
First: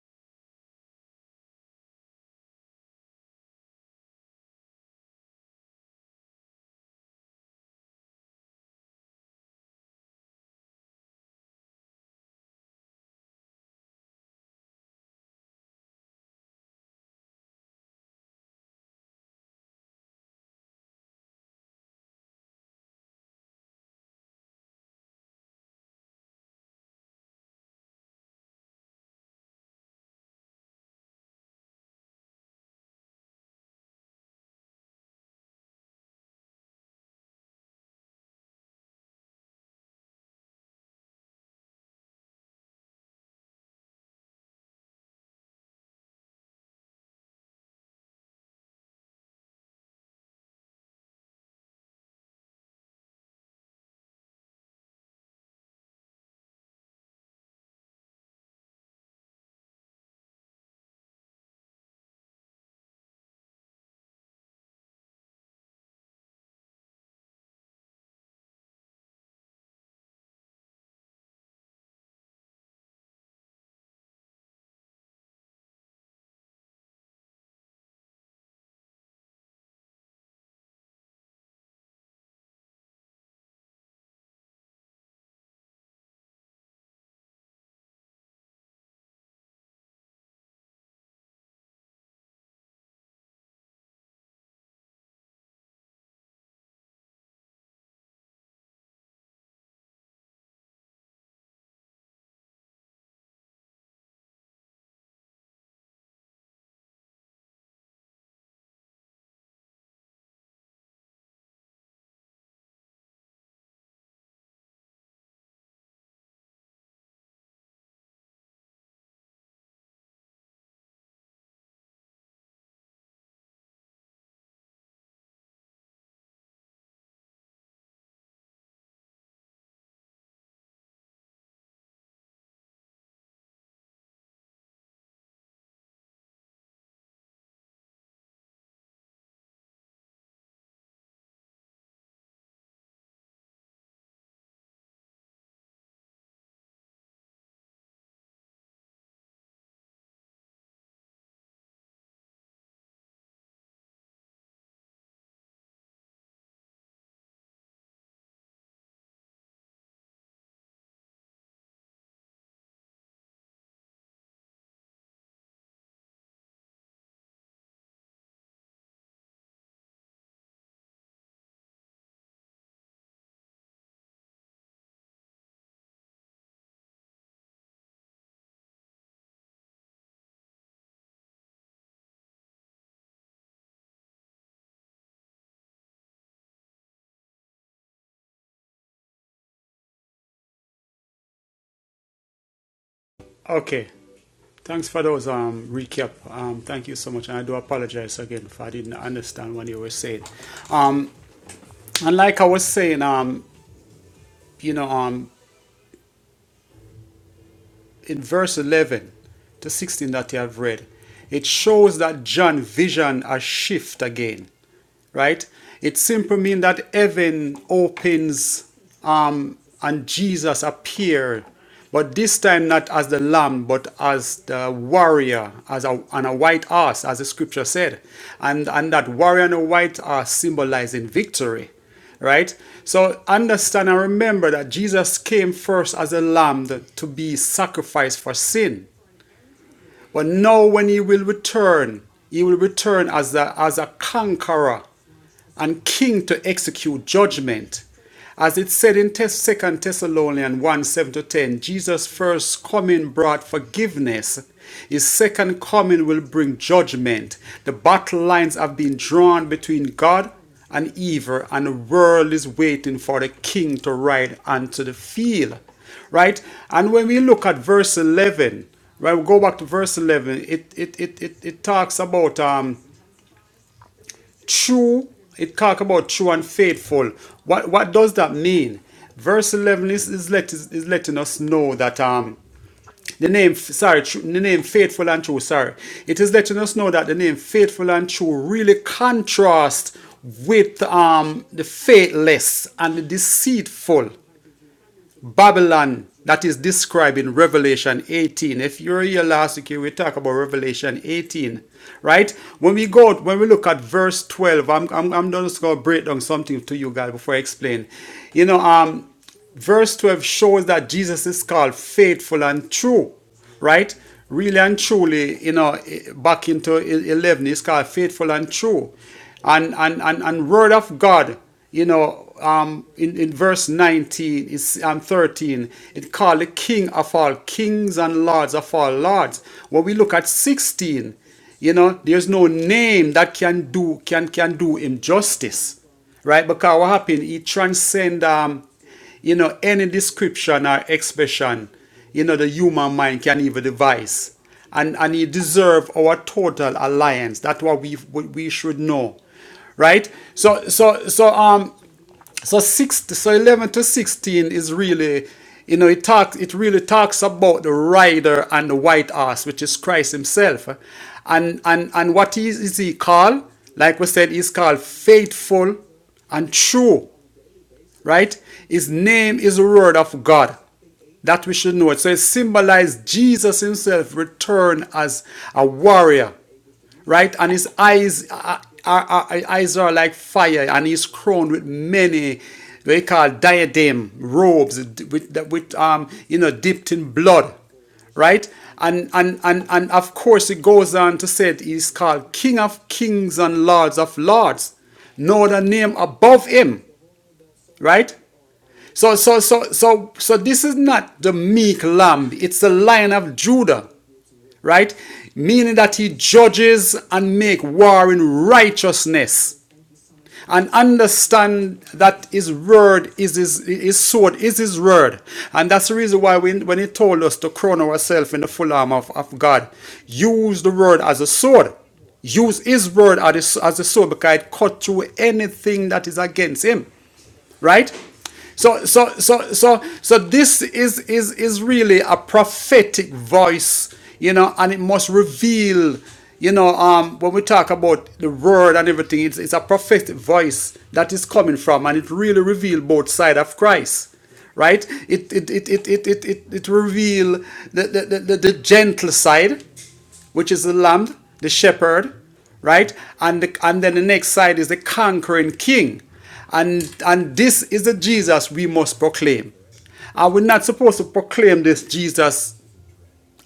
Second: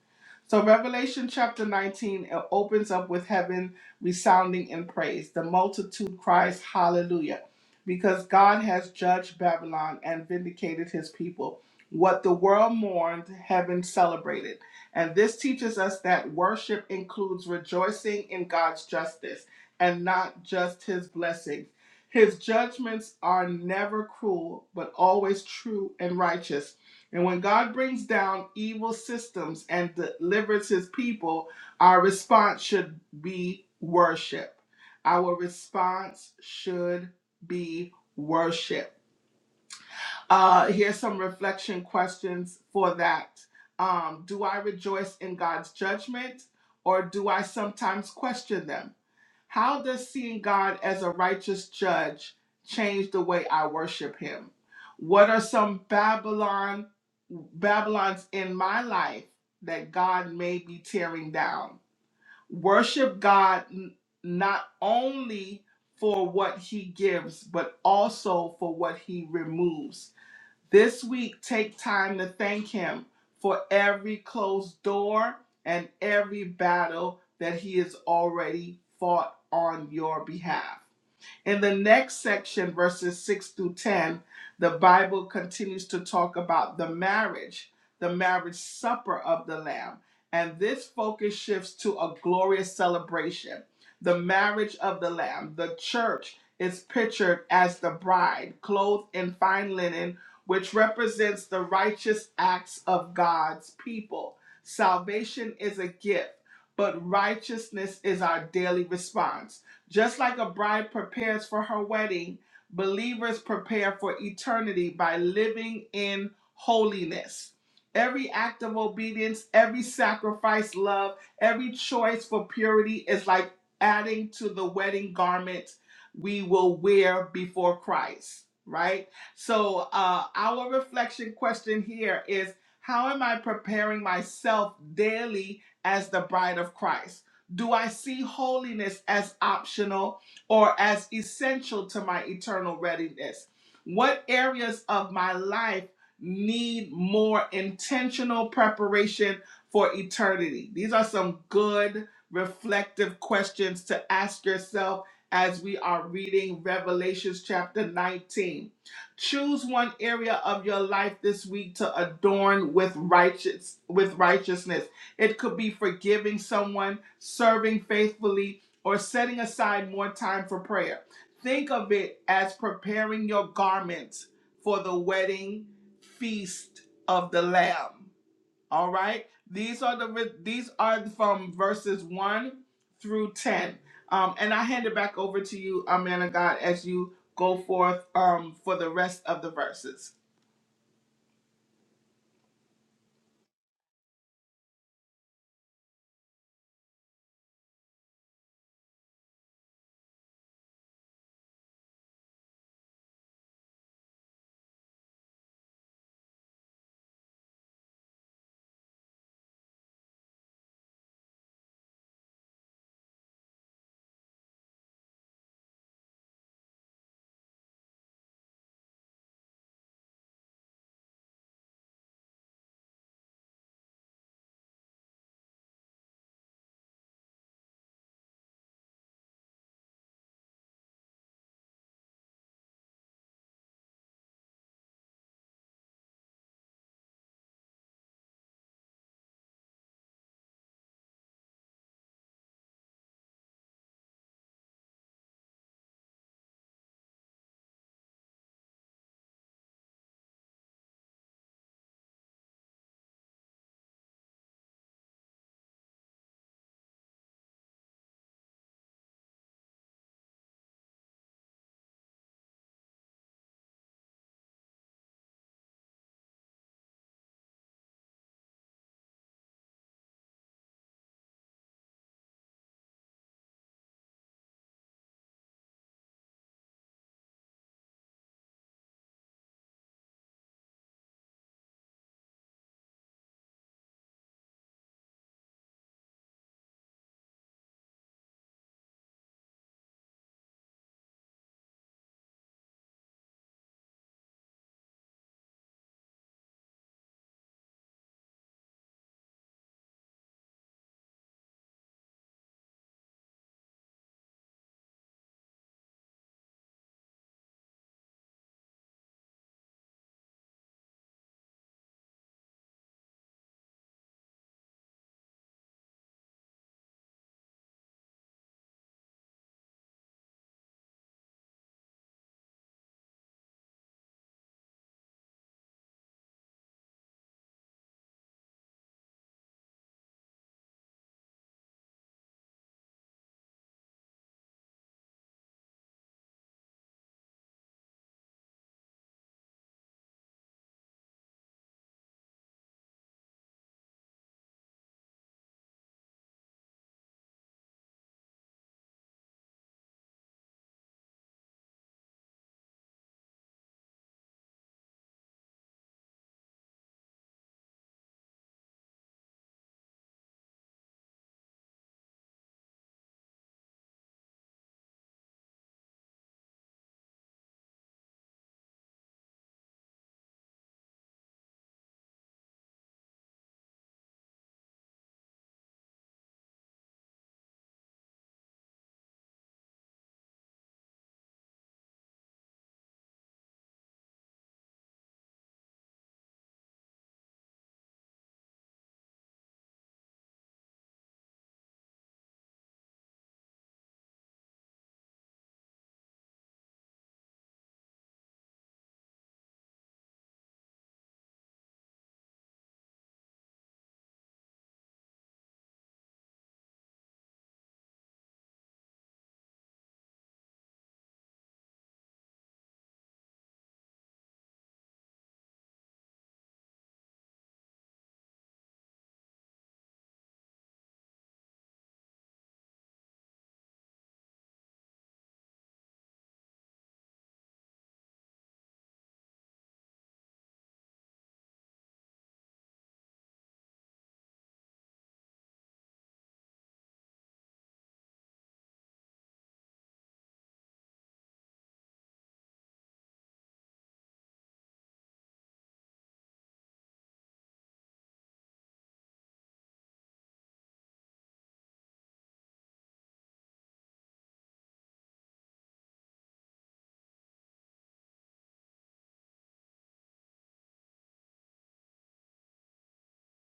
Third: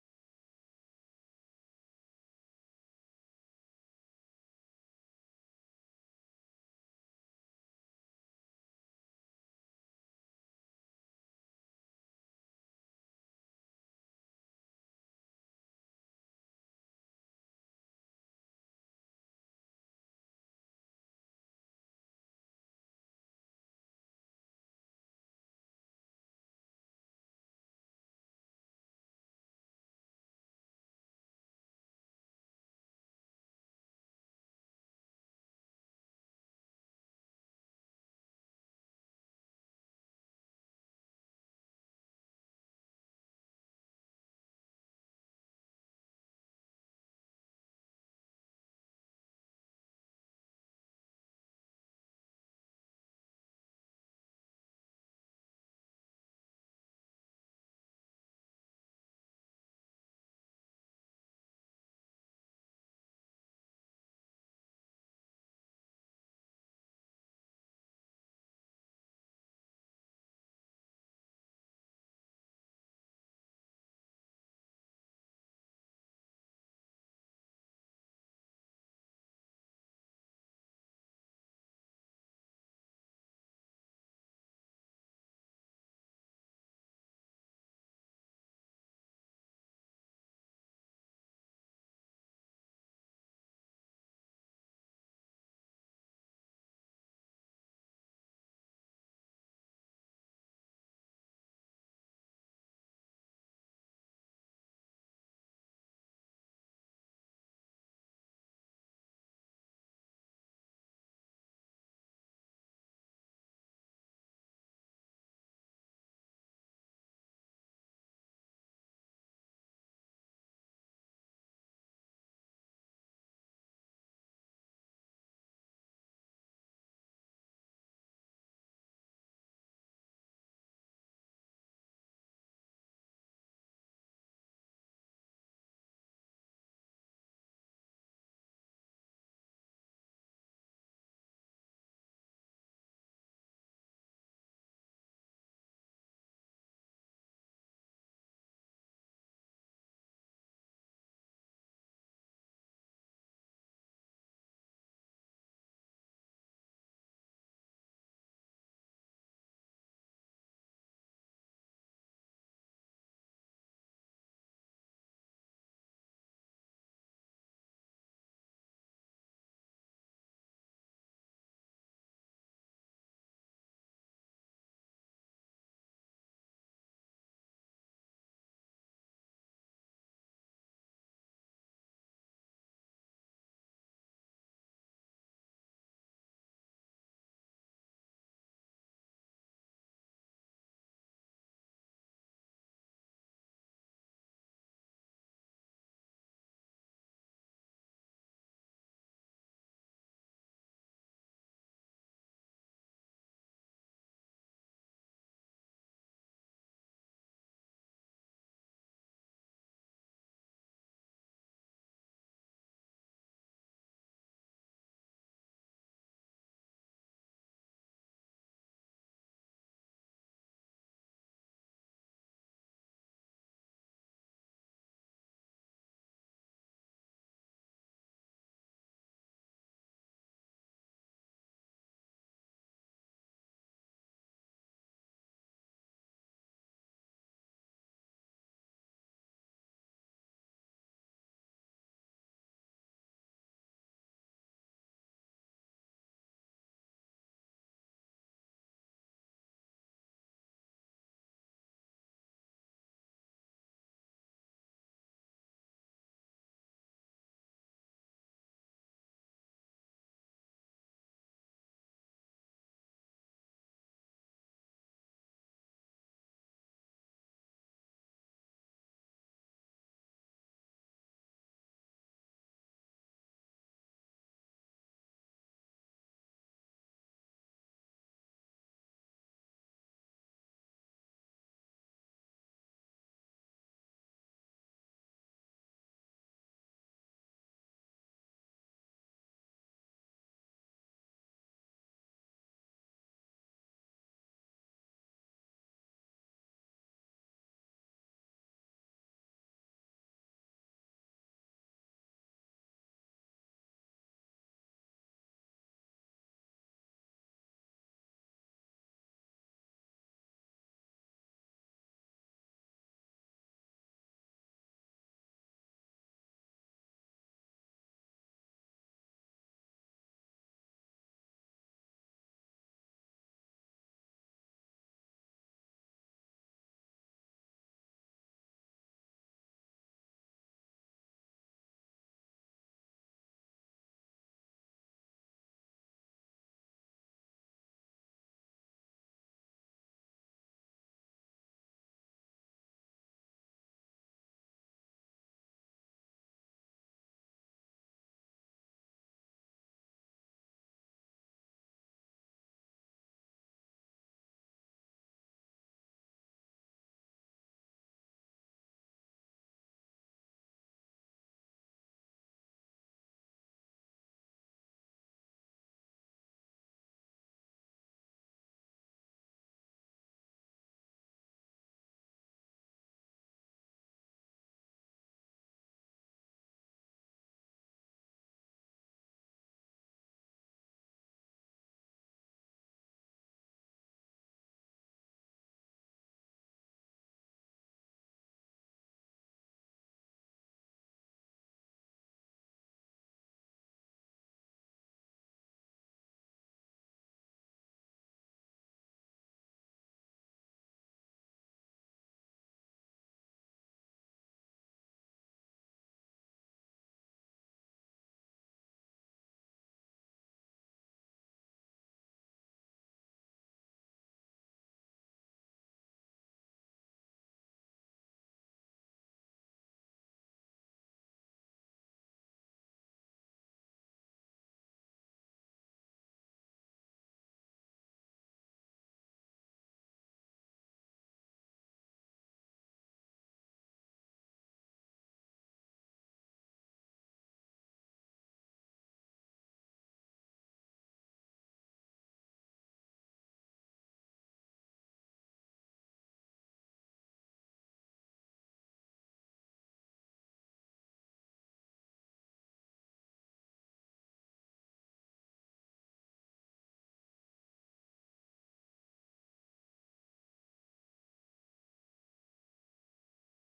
So Revelation chapter 19 it opens up with heaven resounding in praise. The multitude cries hallelujah because God has judged Babylon and vindicated his people. What the world mourned, heaven celebrated. And this teaches us that worship includes rejoicing in God's justice and not just his blessings. His judgments are never cruel, but always true and righteous. And when God brings down evil systems and delivers his people, our response should be worship. Our response should be worship. Uh, here's some reflection questions for that. Um, do I rejoice in God's judgment or do I sometimes question them? How does seeing God as a righteous judge change the way I worship him? What are some Babylon Babylons in my life that God may be tearing down? Worship God n- not only for what he gives, but also for what he removes. This week, take time to thank Him for every closed door and every battle that He has already fought on your behalf. In the next section, verses 6 through 10, the Bible continues to talk about the marriage, the marriage supper of the Lamb. And this focus shifts to a glorious celebration. The marriage of the Lamb, the church, is pictured as the bride, clothed in fine linen, which represents the righteous acts of God's people. Salvation is a gift, but righteousness is our daily response. Just like a bride prepares for her wedding, believers prepare for eternity by living in holiness. Every act of obedience, every sacrifice, love, every choice for purity is like adding to the wedding garment we will wear before Christ, right? So, uh, our reflection question here is How am I preparing myself daily as the bride of Christ? Do I see holiness as optional or as essential to my eternal readiness? What areas of my life need more intentional preparation for eternity? These are some good reflective questions to ask yourself as we are reading Revelations chapter 19. Choose one area of your life this week to adorn with righteous with righteousness it could be forgiving someone, serving faithfully, or setting aside more time for prayer. Think of it as preparing your garments for the wedding feast of the Lamb. All right? These are the these are from verses 1 through 10. Um, and I hand it back over to you, uh, man of God, as you go forth um, for the rest of the verses.
Okay. Thanks for those um, recap. Um, thank you so much, and I do apologize again if I didn't understand what you were saying. And like I was saying, um, you know, um, in verse 11 to 16 that you have read, it shows that John vision a shift again, right? It simply means that heaven opens um, and Jesus appeared, but this time not as the lamb, but as the warrior, as a, on a white horse, as the scripture said. And, and that warrior on a white horse symbolizing victory right? So understand and remember that Jesus came first as a lamb to be sacrificed for sin. But now when he will return, he will return as a, as a conqueror, and king to execute judgment. As it said in Second 2 Thessalonians 1 7 to 10, Jesus' first coming brought forgiveness. His second coming will bring judgment. The battle lines have been drawn between God and evil, and the world is waiting for the king to ride onto the field. Right? And when we look at verse 11, when we go back to verse 11, it, it, it, it, it talks about. Um, true it talk about true and faithful what what does that mean verse 11 is, is, let, is letting us know that um the name sorry true, the name faithful and true sorry it is letting us know that the name faithful and true really contrast with um the faithless and the deceitful Babylon that is described in Revelation 18. If you're here last week, we talk about Revelation 18, right? When we go, when we look at verse 12, I'm, I'm, I'm just going to break down something to you guys before I explain. You know, um, verse 12 shows that Jesus is called faithful and true right? Really and truly, you know, eh, back into e- 11, it's called faithful and true. And, and, and, and word of God, you know, um, in, in verse 19 it's, and um, 13, it called the king of all kings and lords of all lords. When we look at 16, you know, there's no name that can do, can, can do him justice right? Because what happened? He transcend. Um, you know, any description or expression, you know, the human mind can even devise. And, and he deserve our total alliance. That's what we, we we should know. Right? So, so, so, um, so six, so 11 to 16 is really, you know, it talks, it really talks about the rider and the white horse, which is Christ himself. And, and, and what is, is he called? Like we said, he's called faithful and true right? His name is the word of God. That we should know it. So it symbolized Jesus himself returned as a warrior, right? And his eyes are, are, are- eyes are like fire, and he's crowned with many they call diadem robes with, with um you know dipped in blood, right? And, and and and of course it goes on to say that he's called King of Kings and Lords of Lords, no other name above him, right? So, so, so, so, so this is not the meek lamb. It's the lion of Judah, right? Meaning that he judges and make war in righteousness and understand that his word is his, his sword is his word. And that's the reason why we when he told us to crown ourselves in the full armor of, of God, use the word as a sword use his word as a, as a sword because it cut through anything that is against him right? So, so, so, so, so this is is is really a prophetic voice, you know, and it must reveal, you know, um, when we talk about the word and everything, it's it's a prophetic voice that is coming from, and it really reveals both side of Christ, right? It it it it it it it, it reveal the, the the the gentle side, which is the lamb, the shepherd, right? And the, and then the next side is the conquering king. And and this is the Jesus we must proclaim. Are we not supposed to proclaim this Jesus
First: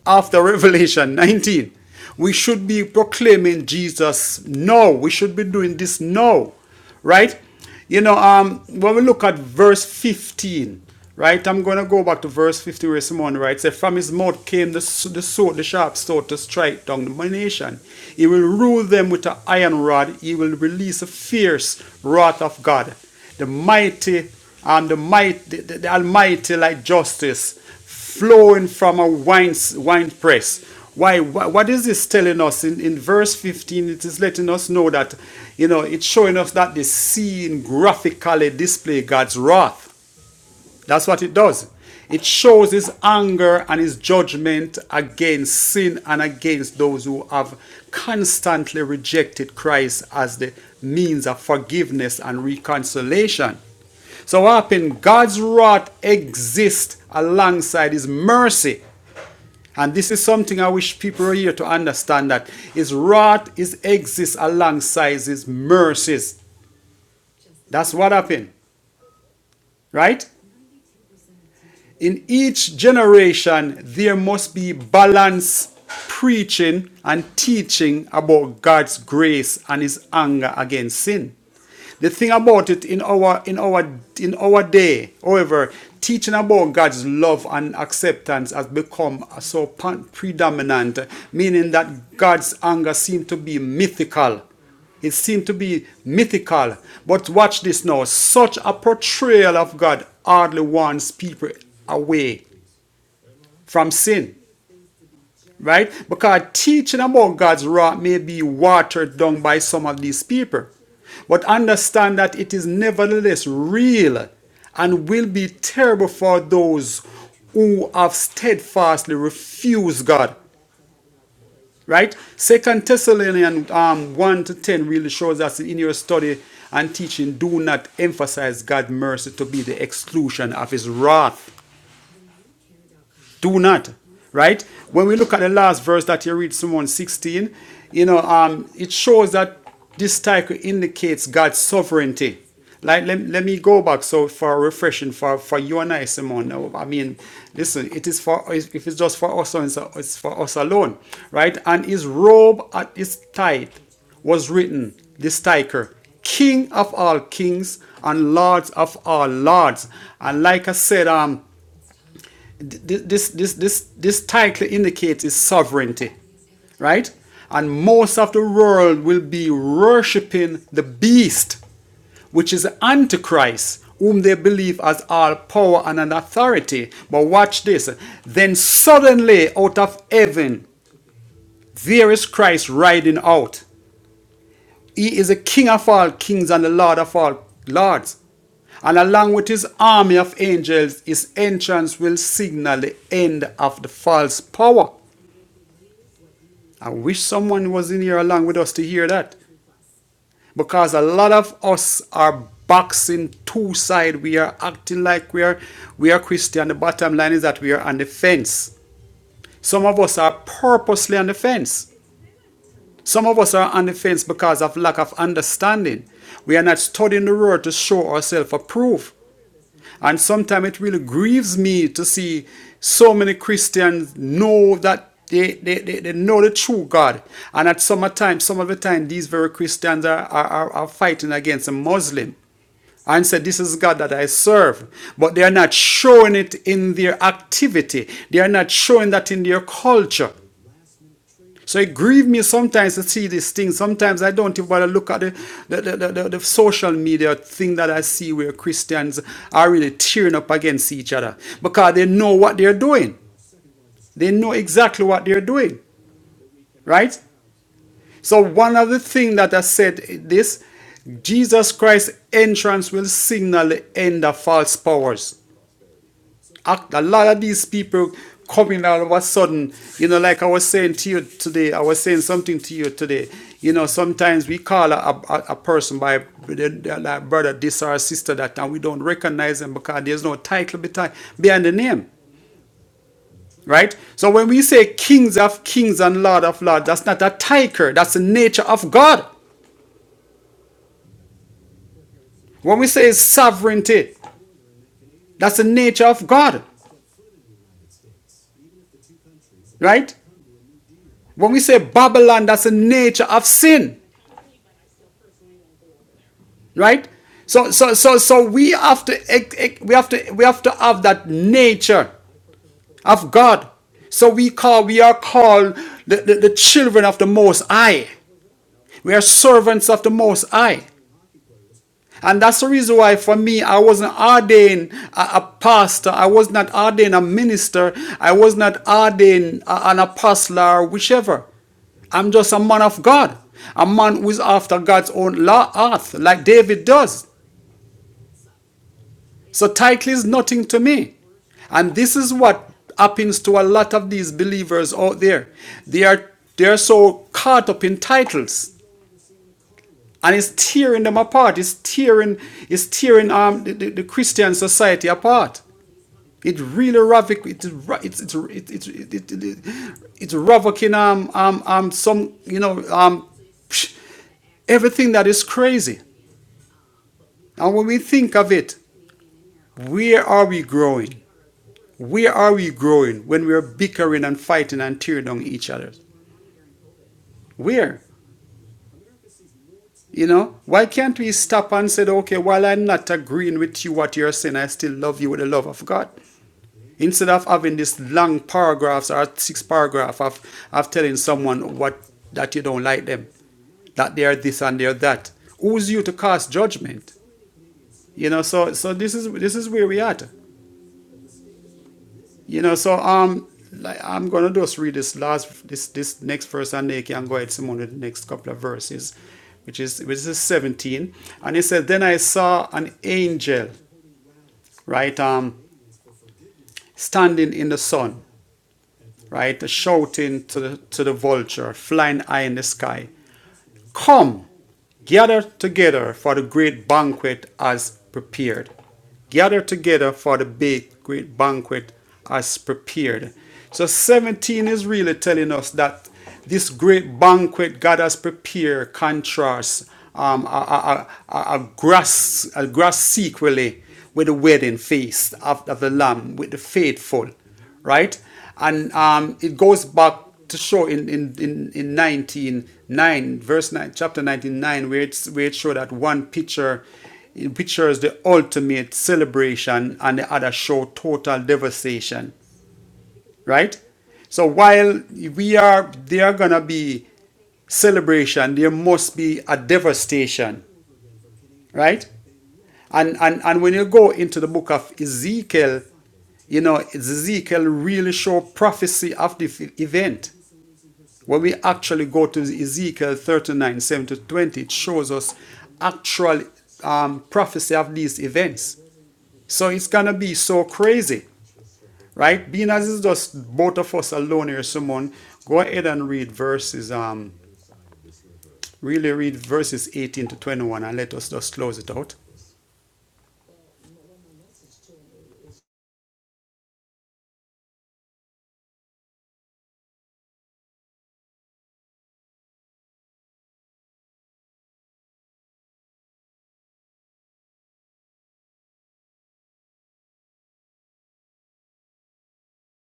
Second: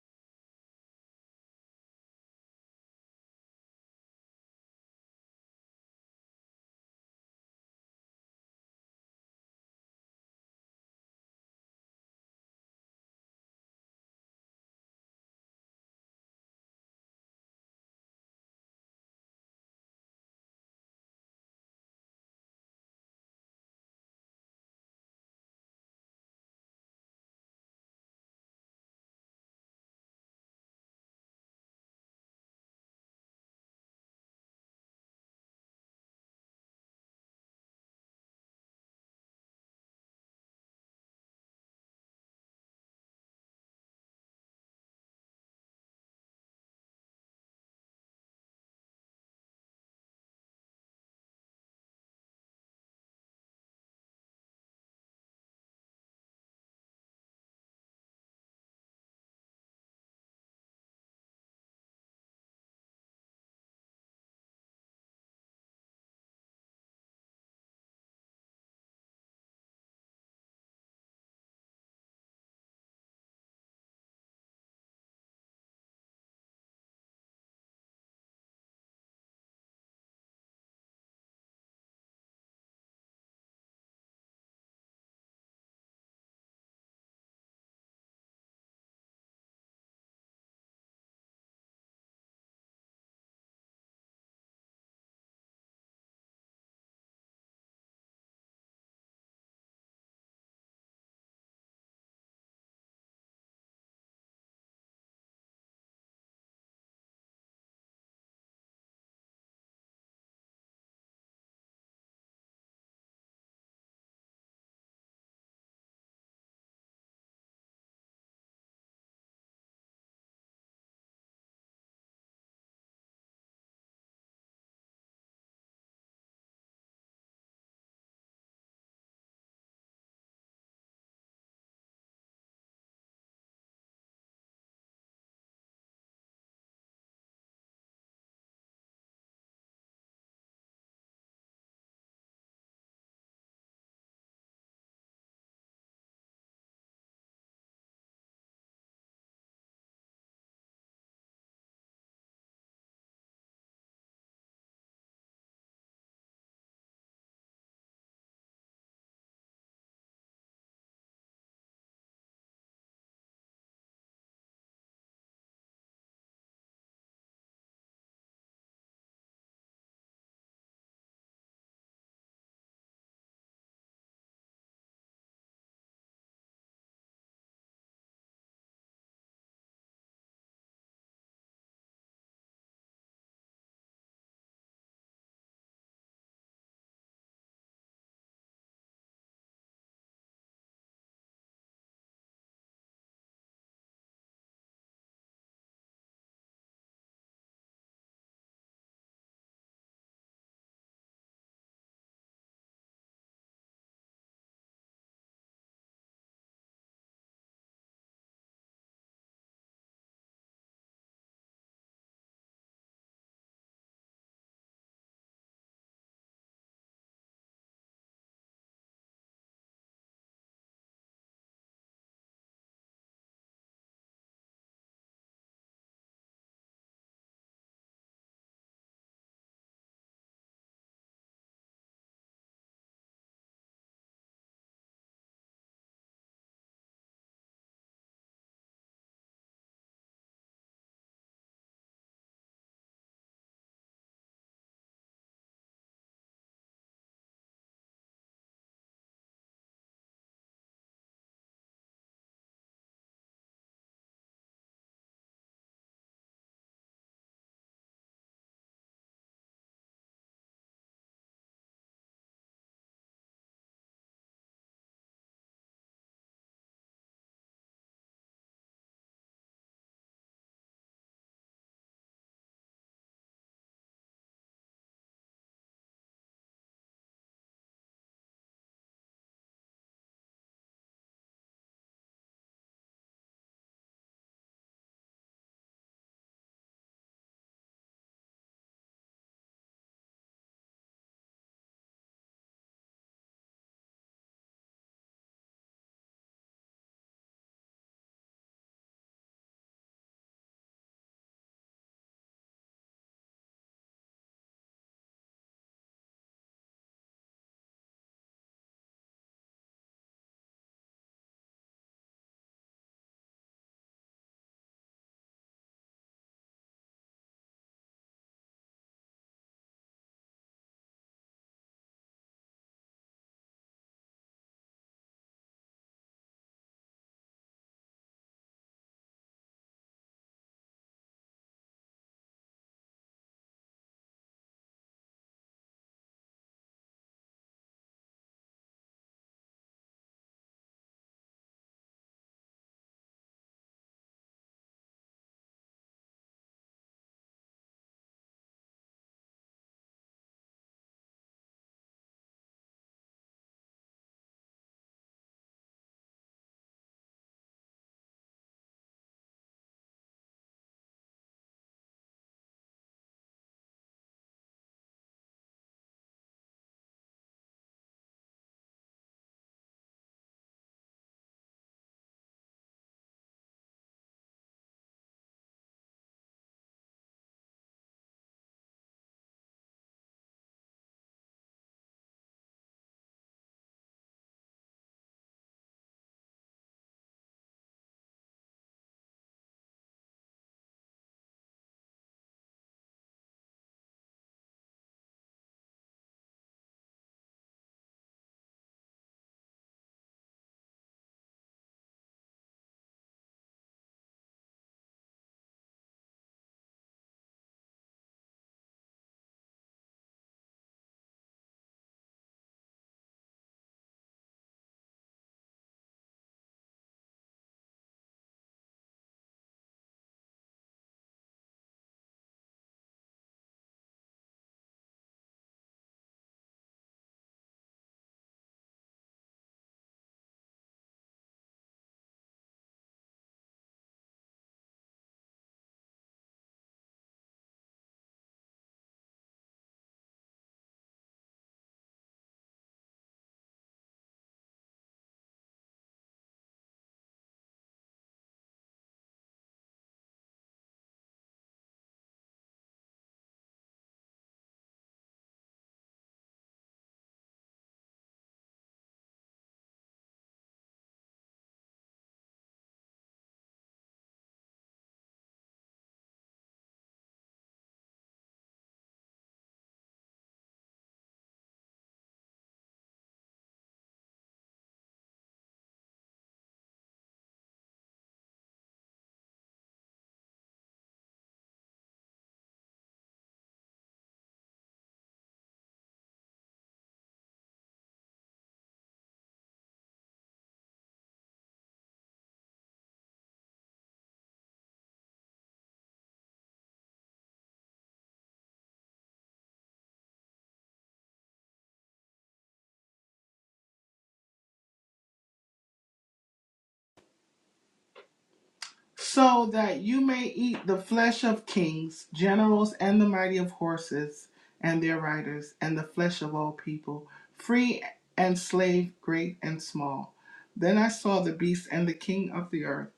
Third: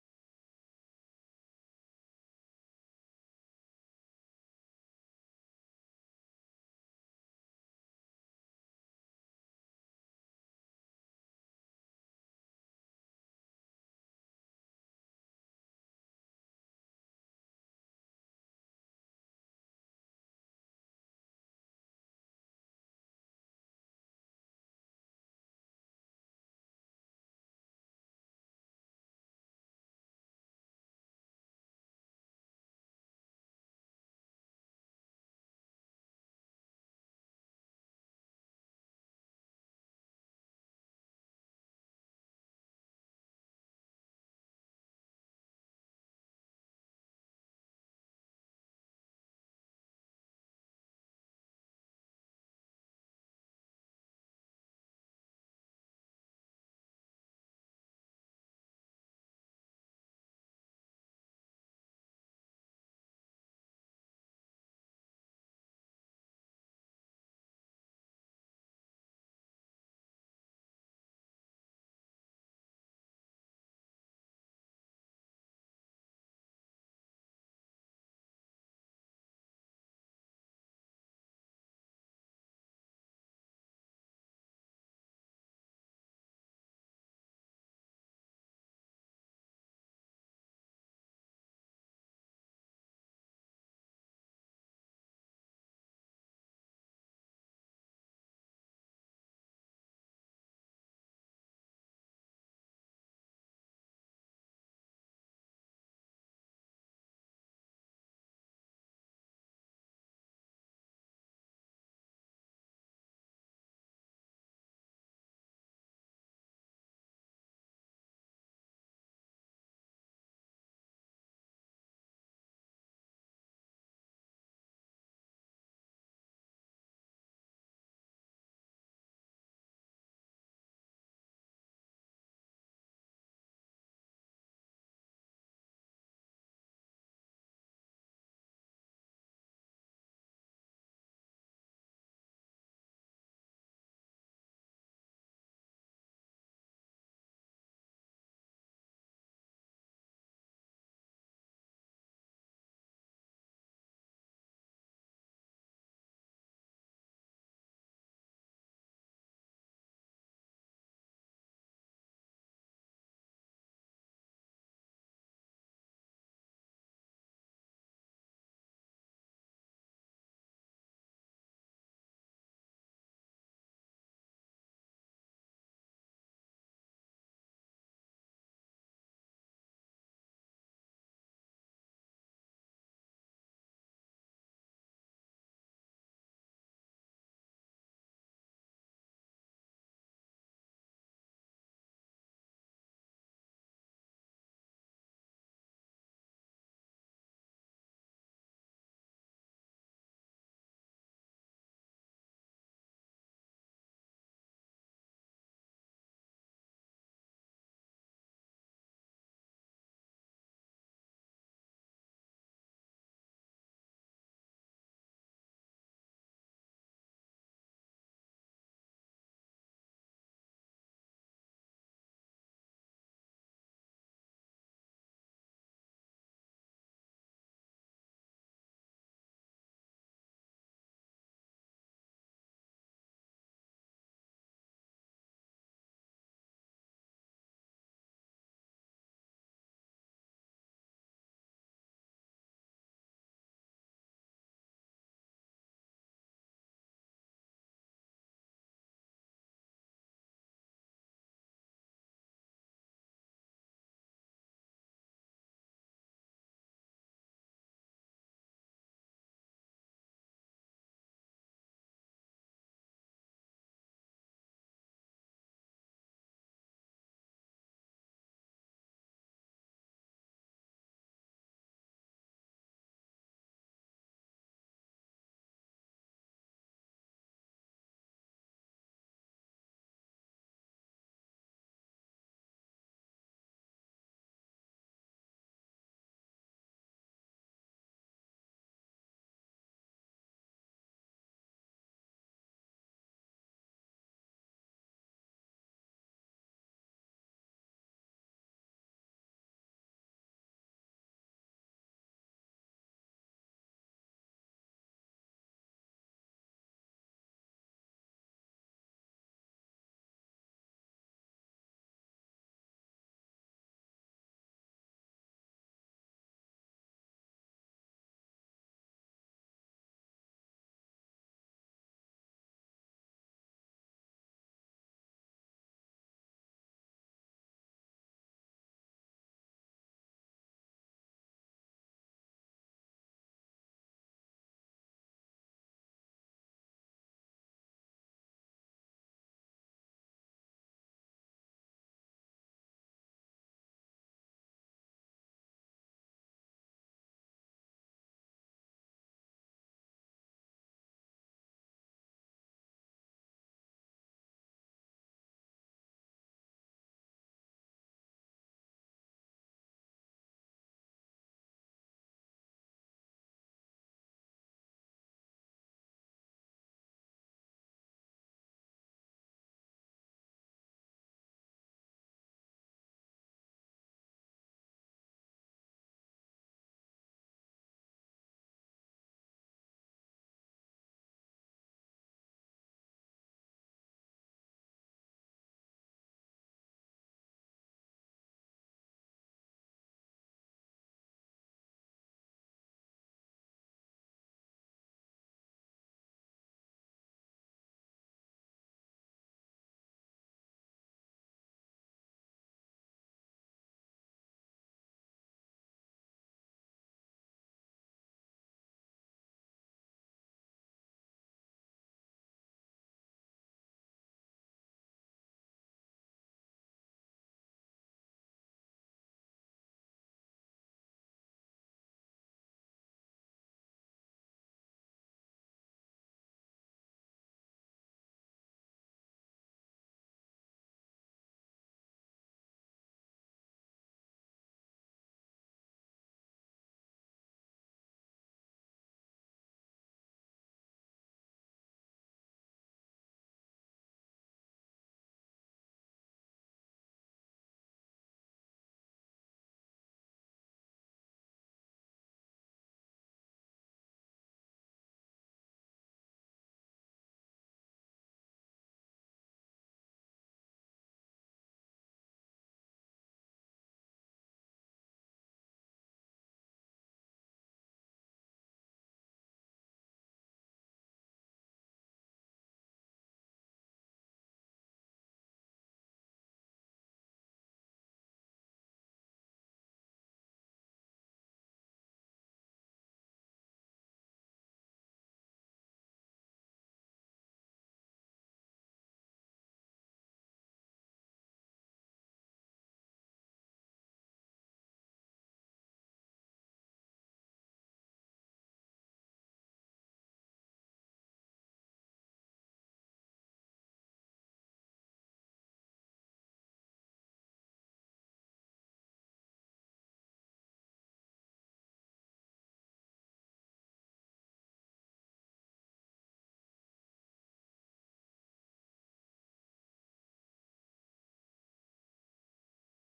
after Revelation 19. We should be proclaiming Jesus now. We should be doing this now, right? You know, um, when we look at verse 15, right? I'm going to go back to verse 50 where Simon writes, "Say, From his mouth came the, the sword, the sharp sword to strike down the nation. He will rule them with an iron rod. He will release the fierce wrath of God. The mighty um, the might, the, the- the Almighty, like justice flowing from a wine, wine press. Why, what is this telling us? In, in verse 15, it is letting us know that, you know, it's showing us that the scene graphically display God's wrath. That's what it does. It shows his anger and his judgment against sin and against those who have constantly rejected Christ as the means of forgiveness and reconciliation. So, what happened? God's wrath exists alongside His mercy. And this is something I wish people here to understand that His wrath is exists alongside His mercies. That's what happened, right? In each generation, there must be balance preaching and teaching about God's grace and his anger against sin. The thing about it in our in our in our day, however, teaching about God's love and acceptance has become so predominant, meaning that God's anger seems to be mythical it seemed to be mythical. But watch this now. Such a portrayal of God hardly warns people away from sin, right? Because teaching about God's wrath may be watered down by some of these people. But understand that it is nevertheless real and will be terrible for those who have steadfastly refused God. right? Second Thessalonians um, 1 to 10 really shows us in your study and teaching, do not emphasize God's mercy to be the exclusion of his wrath. Do not. Right? When we look at the last verse that you read, Psalm one 16, you know, um, it shows that this title indicates God's sovereignty. Like, let, let me go back so for refreshing for, for you and I, Simone. Now, I mean, listen, it is for if it's just for us, it's it's for us alone, right? And his robe at his tithe was written this title King of all kings and Lords of all lords. And like I said, um, th- this this this this title indicates his sovereignty, right? And most of the world will be worshiping the beast, which is the Antichrist, whom they believe has all power and an authority. But watch this. Then suddenly out of heaven there is Christ riding out. He is a king of all kings and the lord of all lords. And along with his army of angels, his entrance will signal the end of the false power. I wish someone was in here along with us to hear that. Because a lot of us are boxing two sides. We are acting like we are we are Christian. The bottom line is that we are on the fence. Some of us are purposely on the fence. Some of us are on the fence because of lack of understanding. We are not studying the word to show ourselves approved. And sometimes it really grieves me to see so many Christians know that they, they, they, they know the true God. And at some time, some of the time, these very Christians are, are, are are fighting against a Muslim and said, This is God that I serve. But they are not showing it in their activity. They are not showing that in their culture. So it grieves me sometimes to see these things. Sometimes I don't even want to look at the, the, the, the, the- the social media thing that I see where Christians are really tearing up against each other because they know what they're doing. They know exactly what they're doing, right? So one of the things that I said this, Jesus Christ's entrance will signal the end of false powers. act, a lot of these people coming all of a sudden, you know, like I was saying to you today, I was saying something to you today. You know, sometimes we call a, a, a person by their- their- like brother this or sister that, and we don't recognize them because there's no title behind the name, right? So when we say kings of kings and lord of lords, that's not a title, that's the nature of God. When we say sovereignty, that's the nature of God, right? When we say Babylon, that's the nature of sin. right so so so so we have to we have to we have to have that nature of god so we call we are called the, the, the children of the most high we are servants of the most high and that's the reason why for me i wasn't ordained a, a pastor i was not ordained a minister i was not ordained a- an apostle or whichever I'm just a man of God, a man who's after God's own law, earth, like David does. So title is nothing to me. And this is what happens to a lot of these believers out there. They are they are so caught up in titles. And it's tearing them apart. It's tearing, it's tearing um, the, the, the Christian society apart. It really ravic, it, it's ra- it's it's it, it, it, it, it's ravaging um um um some you know um psh, everything that is crazy. And when we think of it, where are we growing? Where are we growing when we are bickering and fighting and tearing down each other? Where? You know, why can't we stop and say, okay, while I'm not agreeing with you what you're saying, I still love you with the love of God. Instead of having these long paragraphs or six paragraphs of, of telling someone what that you don't like them, that they are this and they are that. Who's you to cast judgment? You know, so so this is this is where we are at. You know, so um, like I'm gonna just read this last this this next verse, and they can go ahead Simon with the next couple of verses, which is which is 17, and it says, "Then I saw an angel, right, um, standing in the sun, right, shouting to the to the vulture flying high in the sky." Come, gather together for the great banquet as prepared. Gather together for the big great banquet as prepared. So 17 is really telling us that this great banquet God has prepared contrasts um, a, a, a, a- grass a grass sequely with the wedding feast of, of the Lamb with the faithful right? And um, it goes back to show in in in, in 19 9 verse 9 chapter nineteen nine where it's where it showed that one picture it pictures the ultimate celebration and the other show total devastation right so while we are there gonna be celebration there must be a devastation right and, and, and when you go into the book of Ezekiel, you know, Ezekiel really show prophecy of the event. When we actually go to Ezekiel 39, 7 to 20, it shows us actual um, prophecy of these events. So it's going to be so crazy, right? Being as it's just both of us alone here, someone, go ahead and read verses, um, really read verses 18 to 21 and let us just close it out.
so that you may eat the flesh of kings, generals, and the mighty of horses and their riders, and the flesh of all people, free and slave, great and small. Then I saw the beast and the king of the earth,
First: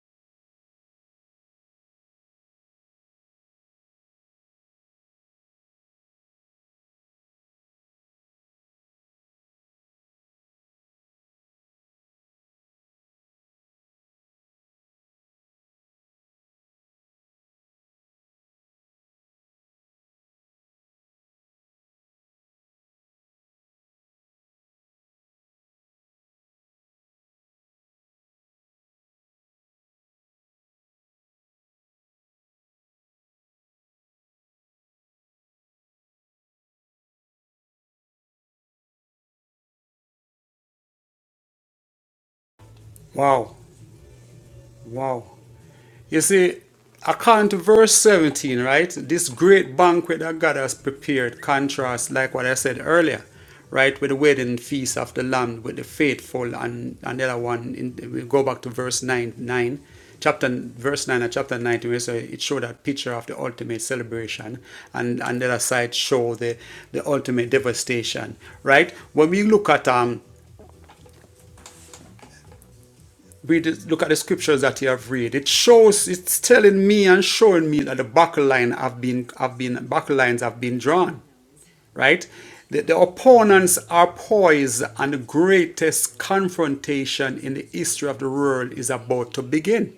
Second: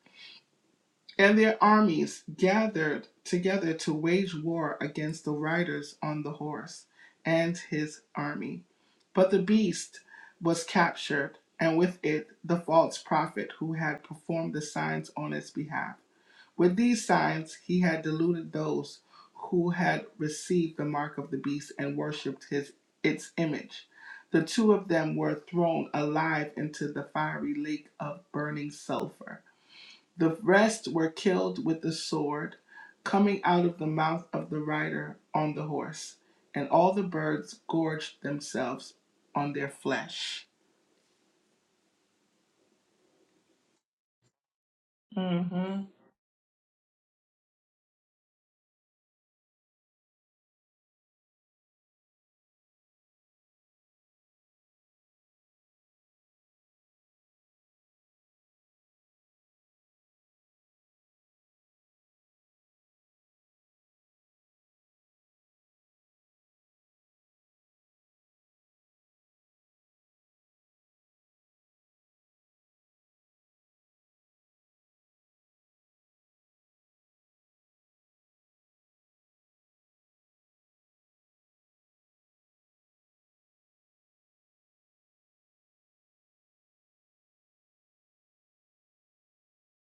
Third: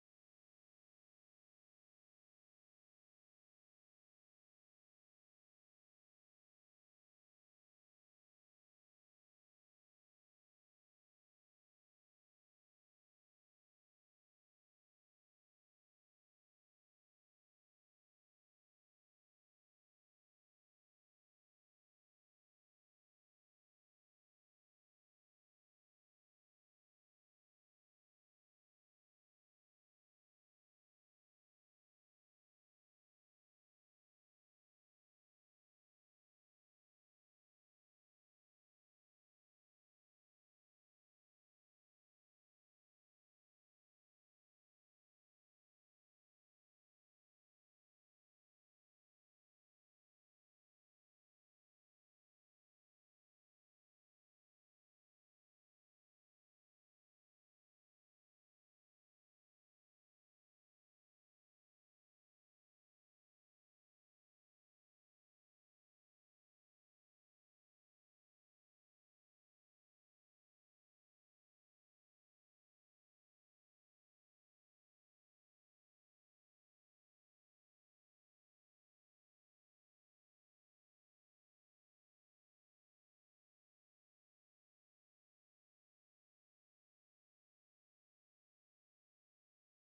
and their armies gathered together to wage war against the riders on the horse and his army. But the beast was captured, and with it the false prophet who had performed the signs on its behalf with these signs, he had deluded those who had received the mark of the beast and worshipped his its image. The two of them were thrown alive into the fiery lake of burning sulfur. The rest were killed with the sword coming out of the mouth of the rider on the horse, and all the birds gorged themselves on their flesh.
Wow, wow. You see, according to verse 17, right? This great banquet that God has prepared contrasts, like what I said earlier, right, with the wedding feast of the Lamb, with the faithful, and another one. In, we go back to verse 9, 9 chapter verse 9 and chapter 19 where so it showed that picture of the ultimate celebration and and the other side show the the ultimate devastation right when we look at um we look at the scriptures that you have read. It shows, it's telling me and showing me that the battle line have been, have been, battle lines have been drawn, right? The, the opponents are poised, and the greatest confrontation in the history of the world is about to begin.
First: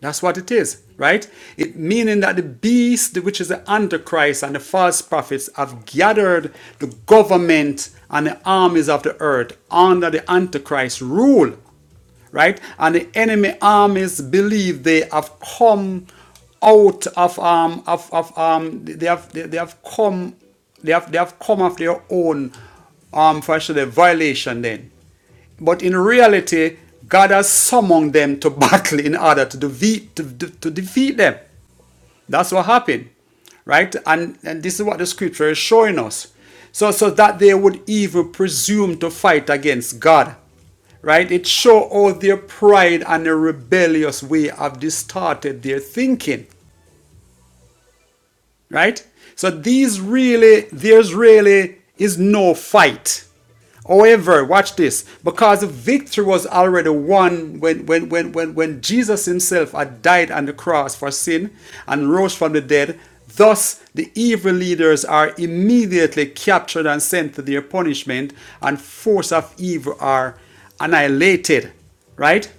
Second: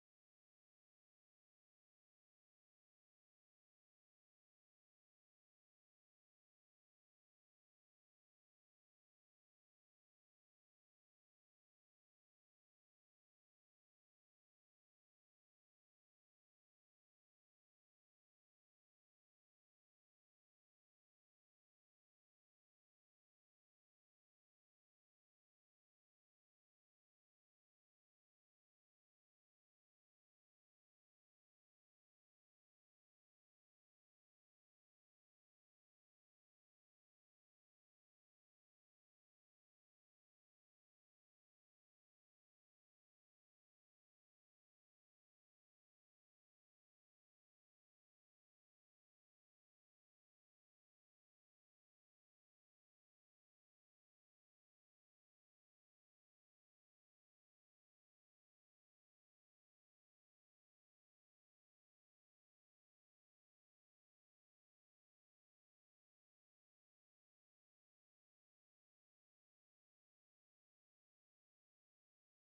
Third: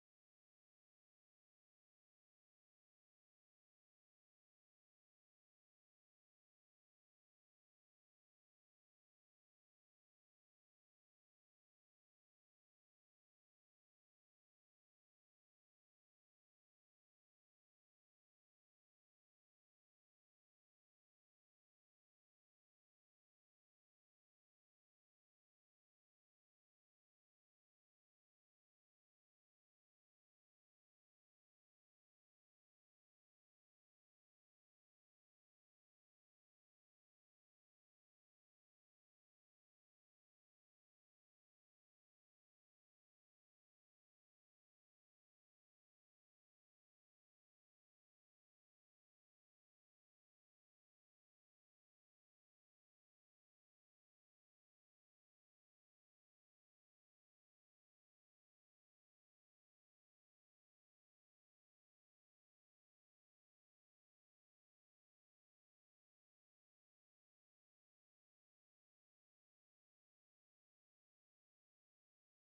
That's what it is, right? It meaning that the beast, which is the Antichrist and the false prophets, have gathered the government and the armies of the earth under the Antichrist rule, right? And the enemy armies believe they have come out of um of, of um they have they, they have come they have they have come of their own um for actually violation then but in reality, God has summoned them to battle in order to defeat, to, to- defeat them. That's what happened, right? And, and this is what the scripture is showing us. So, so that they would even presume to fight against God, right? It show all their pride and their rebellious way have distorted their thinking right? So these really, there's really is no fight. However, watch this, because the victory was already won when, when, when, when, when Jesus himself had died on the cross for sin and rose from the dead. Thus, the evil leaders are immediately captured and sent to their punishment, and force of evil are annihilated, right?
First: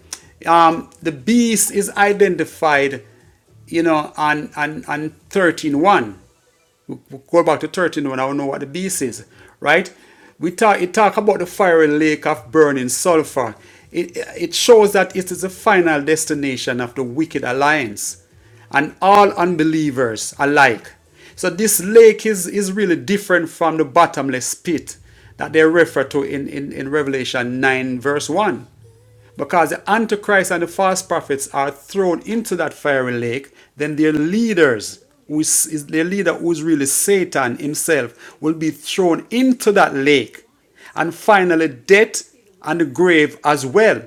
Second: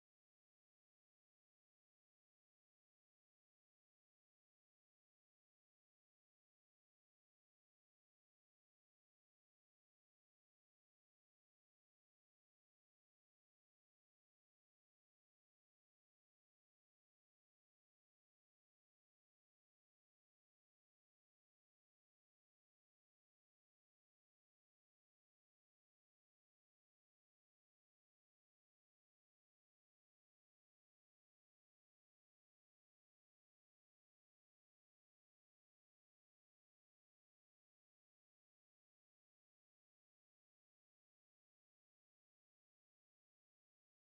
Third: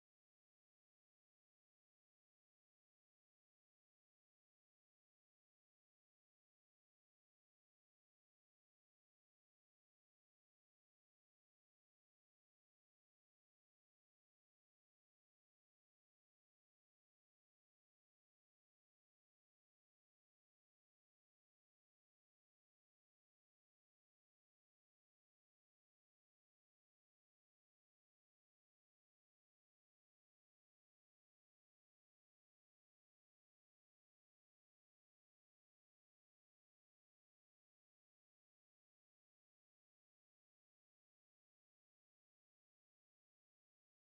Um, the beast is identified you know, and and and thirteen one, We- we Go back to thirteen one. I don't know what the beast is, right? We talk it talk about the fiery lake of burning sulfur. It it shows that it is the final destination of the wicked alliance and all unbelievers alike. So this lake is, is really different from the bottomless pit that they refer to in, in, in Revelation 9, verse 1 because the Antichrist and the false prophets are thrown into that fiery lake, then their leaders, who is, is their leader who is really Satan himself, will be thrown into that lake. And finally, death and the grave as well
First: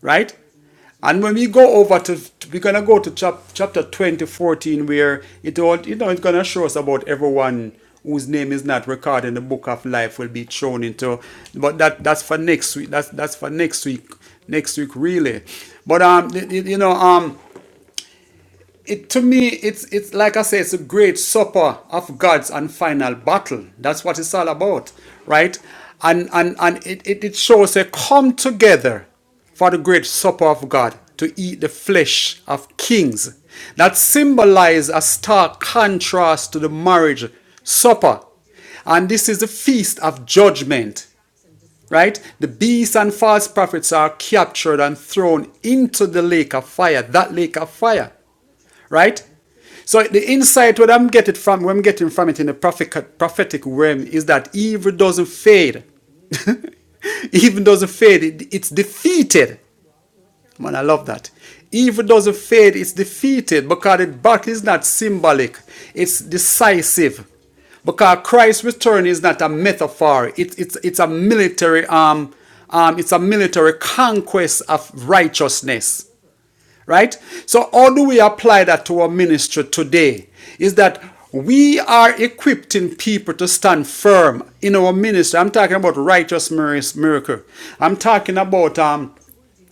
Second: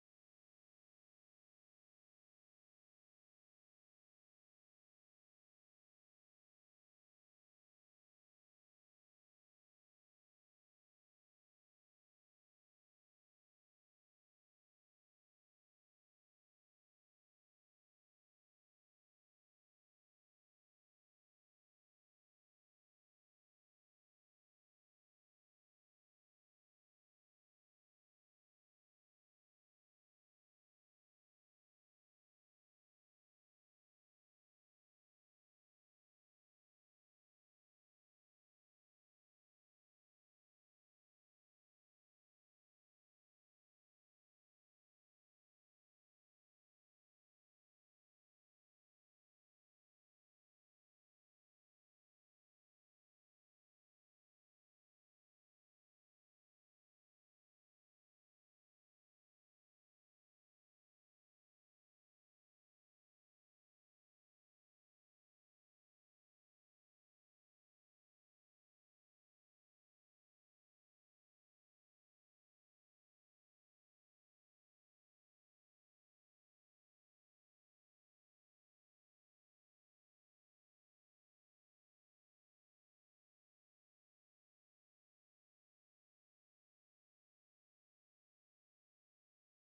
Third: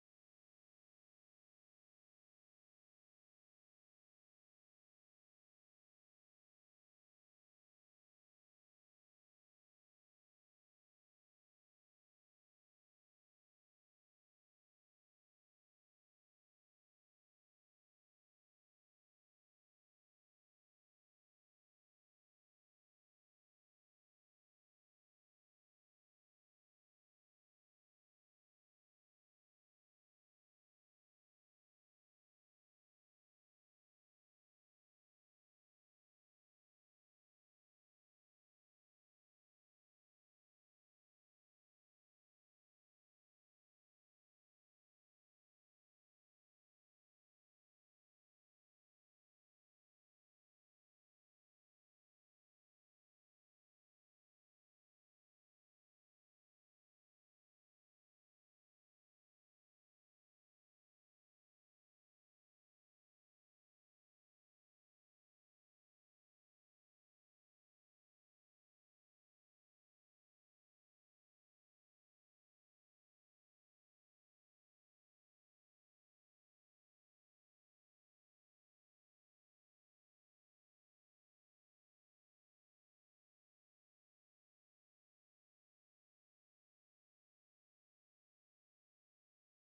right? And when we go over to, to- we're gonna go to chap, chapter 20 14 where it all, you know, it's gonna show us about everyone whose name is not recorded in the book of life will be thrown into. But that that's for next week. That's that's for next week. Next week, really. But um, you know, um, it to me it's it's like i say it's a great supper of gods and final battle that's what it's all about right and and and it, it, it shows they come together for the great supper of god to eat the flesh of kings that symbolizes a stark contrast to the marriage supper and this is the feast of judgment right? The beasts and false prophets are captured and thrown into the lake of fire, that lake of fire right? So the insight what I'm getting from what I'm getting from it in the prophetic prophetic realm is that evil doesn't fade. evil doesn't fade. It- it's defeated. Man, I love that. Evil doesn't fade. It's defeated because the battle is not symbolic. It's decisive. Because Christ's return is not a metaphor. It, it's it's a military um um it's a military conquest of righteousness right? So, how do we apply that to our ministry today? Is that we are equipping people to stand firm in our ministry. I'm talking about righteous miracle. I'm talking about um,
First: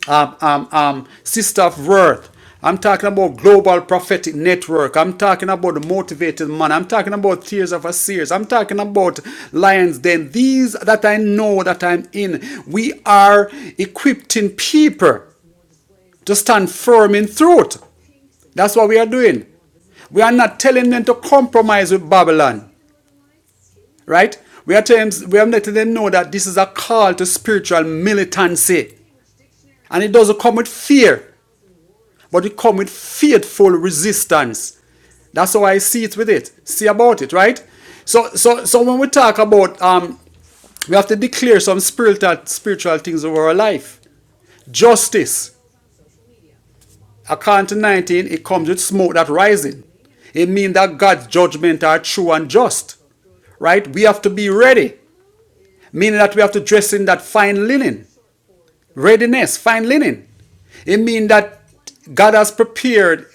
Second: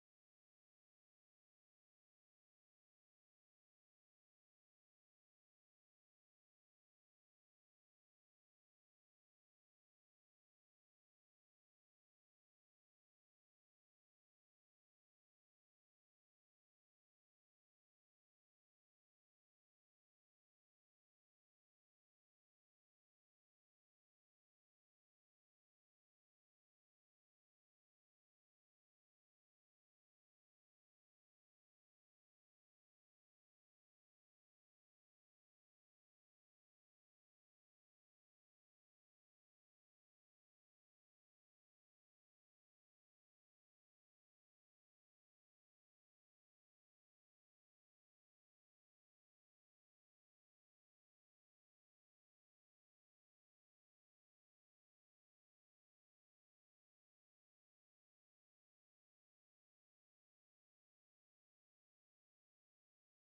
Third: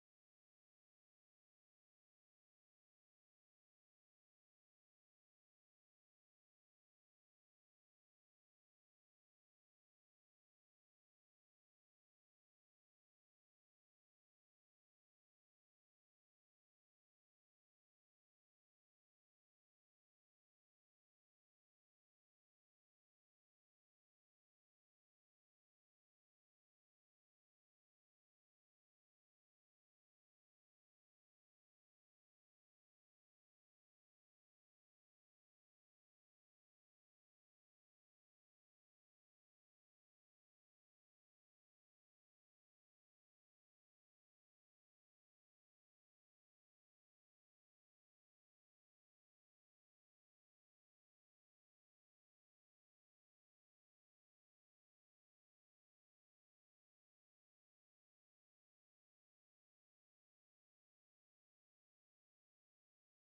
um, um, um, Sister of Worth. I'm talking about Global Prophetic Network. I'm talking about the Motivated Man. I'm talking about Tears of a Seers. I'm talking about Lions Den. These that I know that I'm in. We are equipping people to stand firm in truth. That's what we are doing. We are not telling them to compromise with Babylon, right? We are telling them, we are letting them know that this is a call to spiritual militancy, and it doesn't come with fear, but it comes with faithful resistance. That's how I see it with it. See about it, right? So, so, so when we talk about, um, we have to declare some spiritual spiritual things over our life. Justice, According to 19, it comes with smoke that rising. It means that God's judgment are true and just. Right? We have to be ready, meaning that we have to dress in that fine linen. Readiness, fine linen. It means that God has prepared,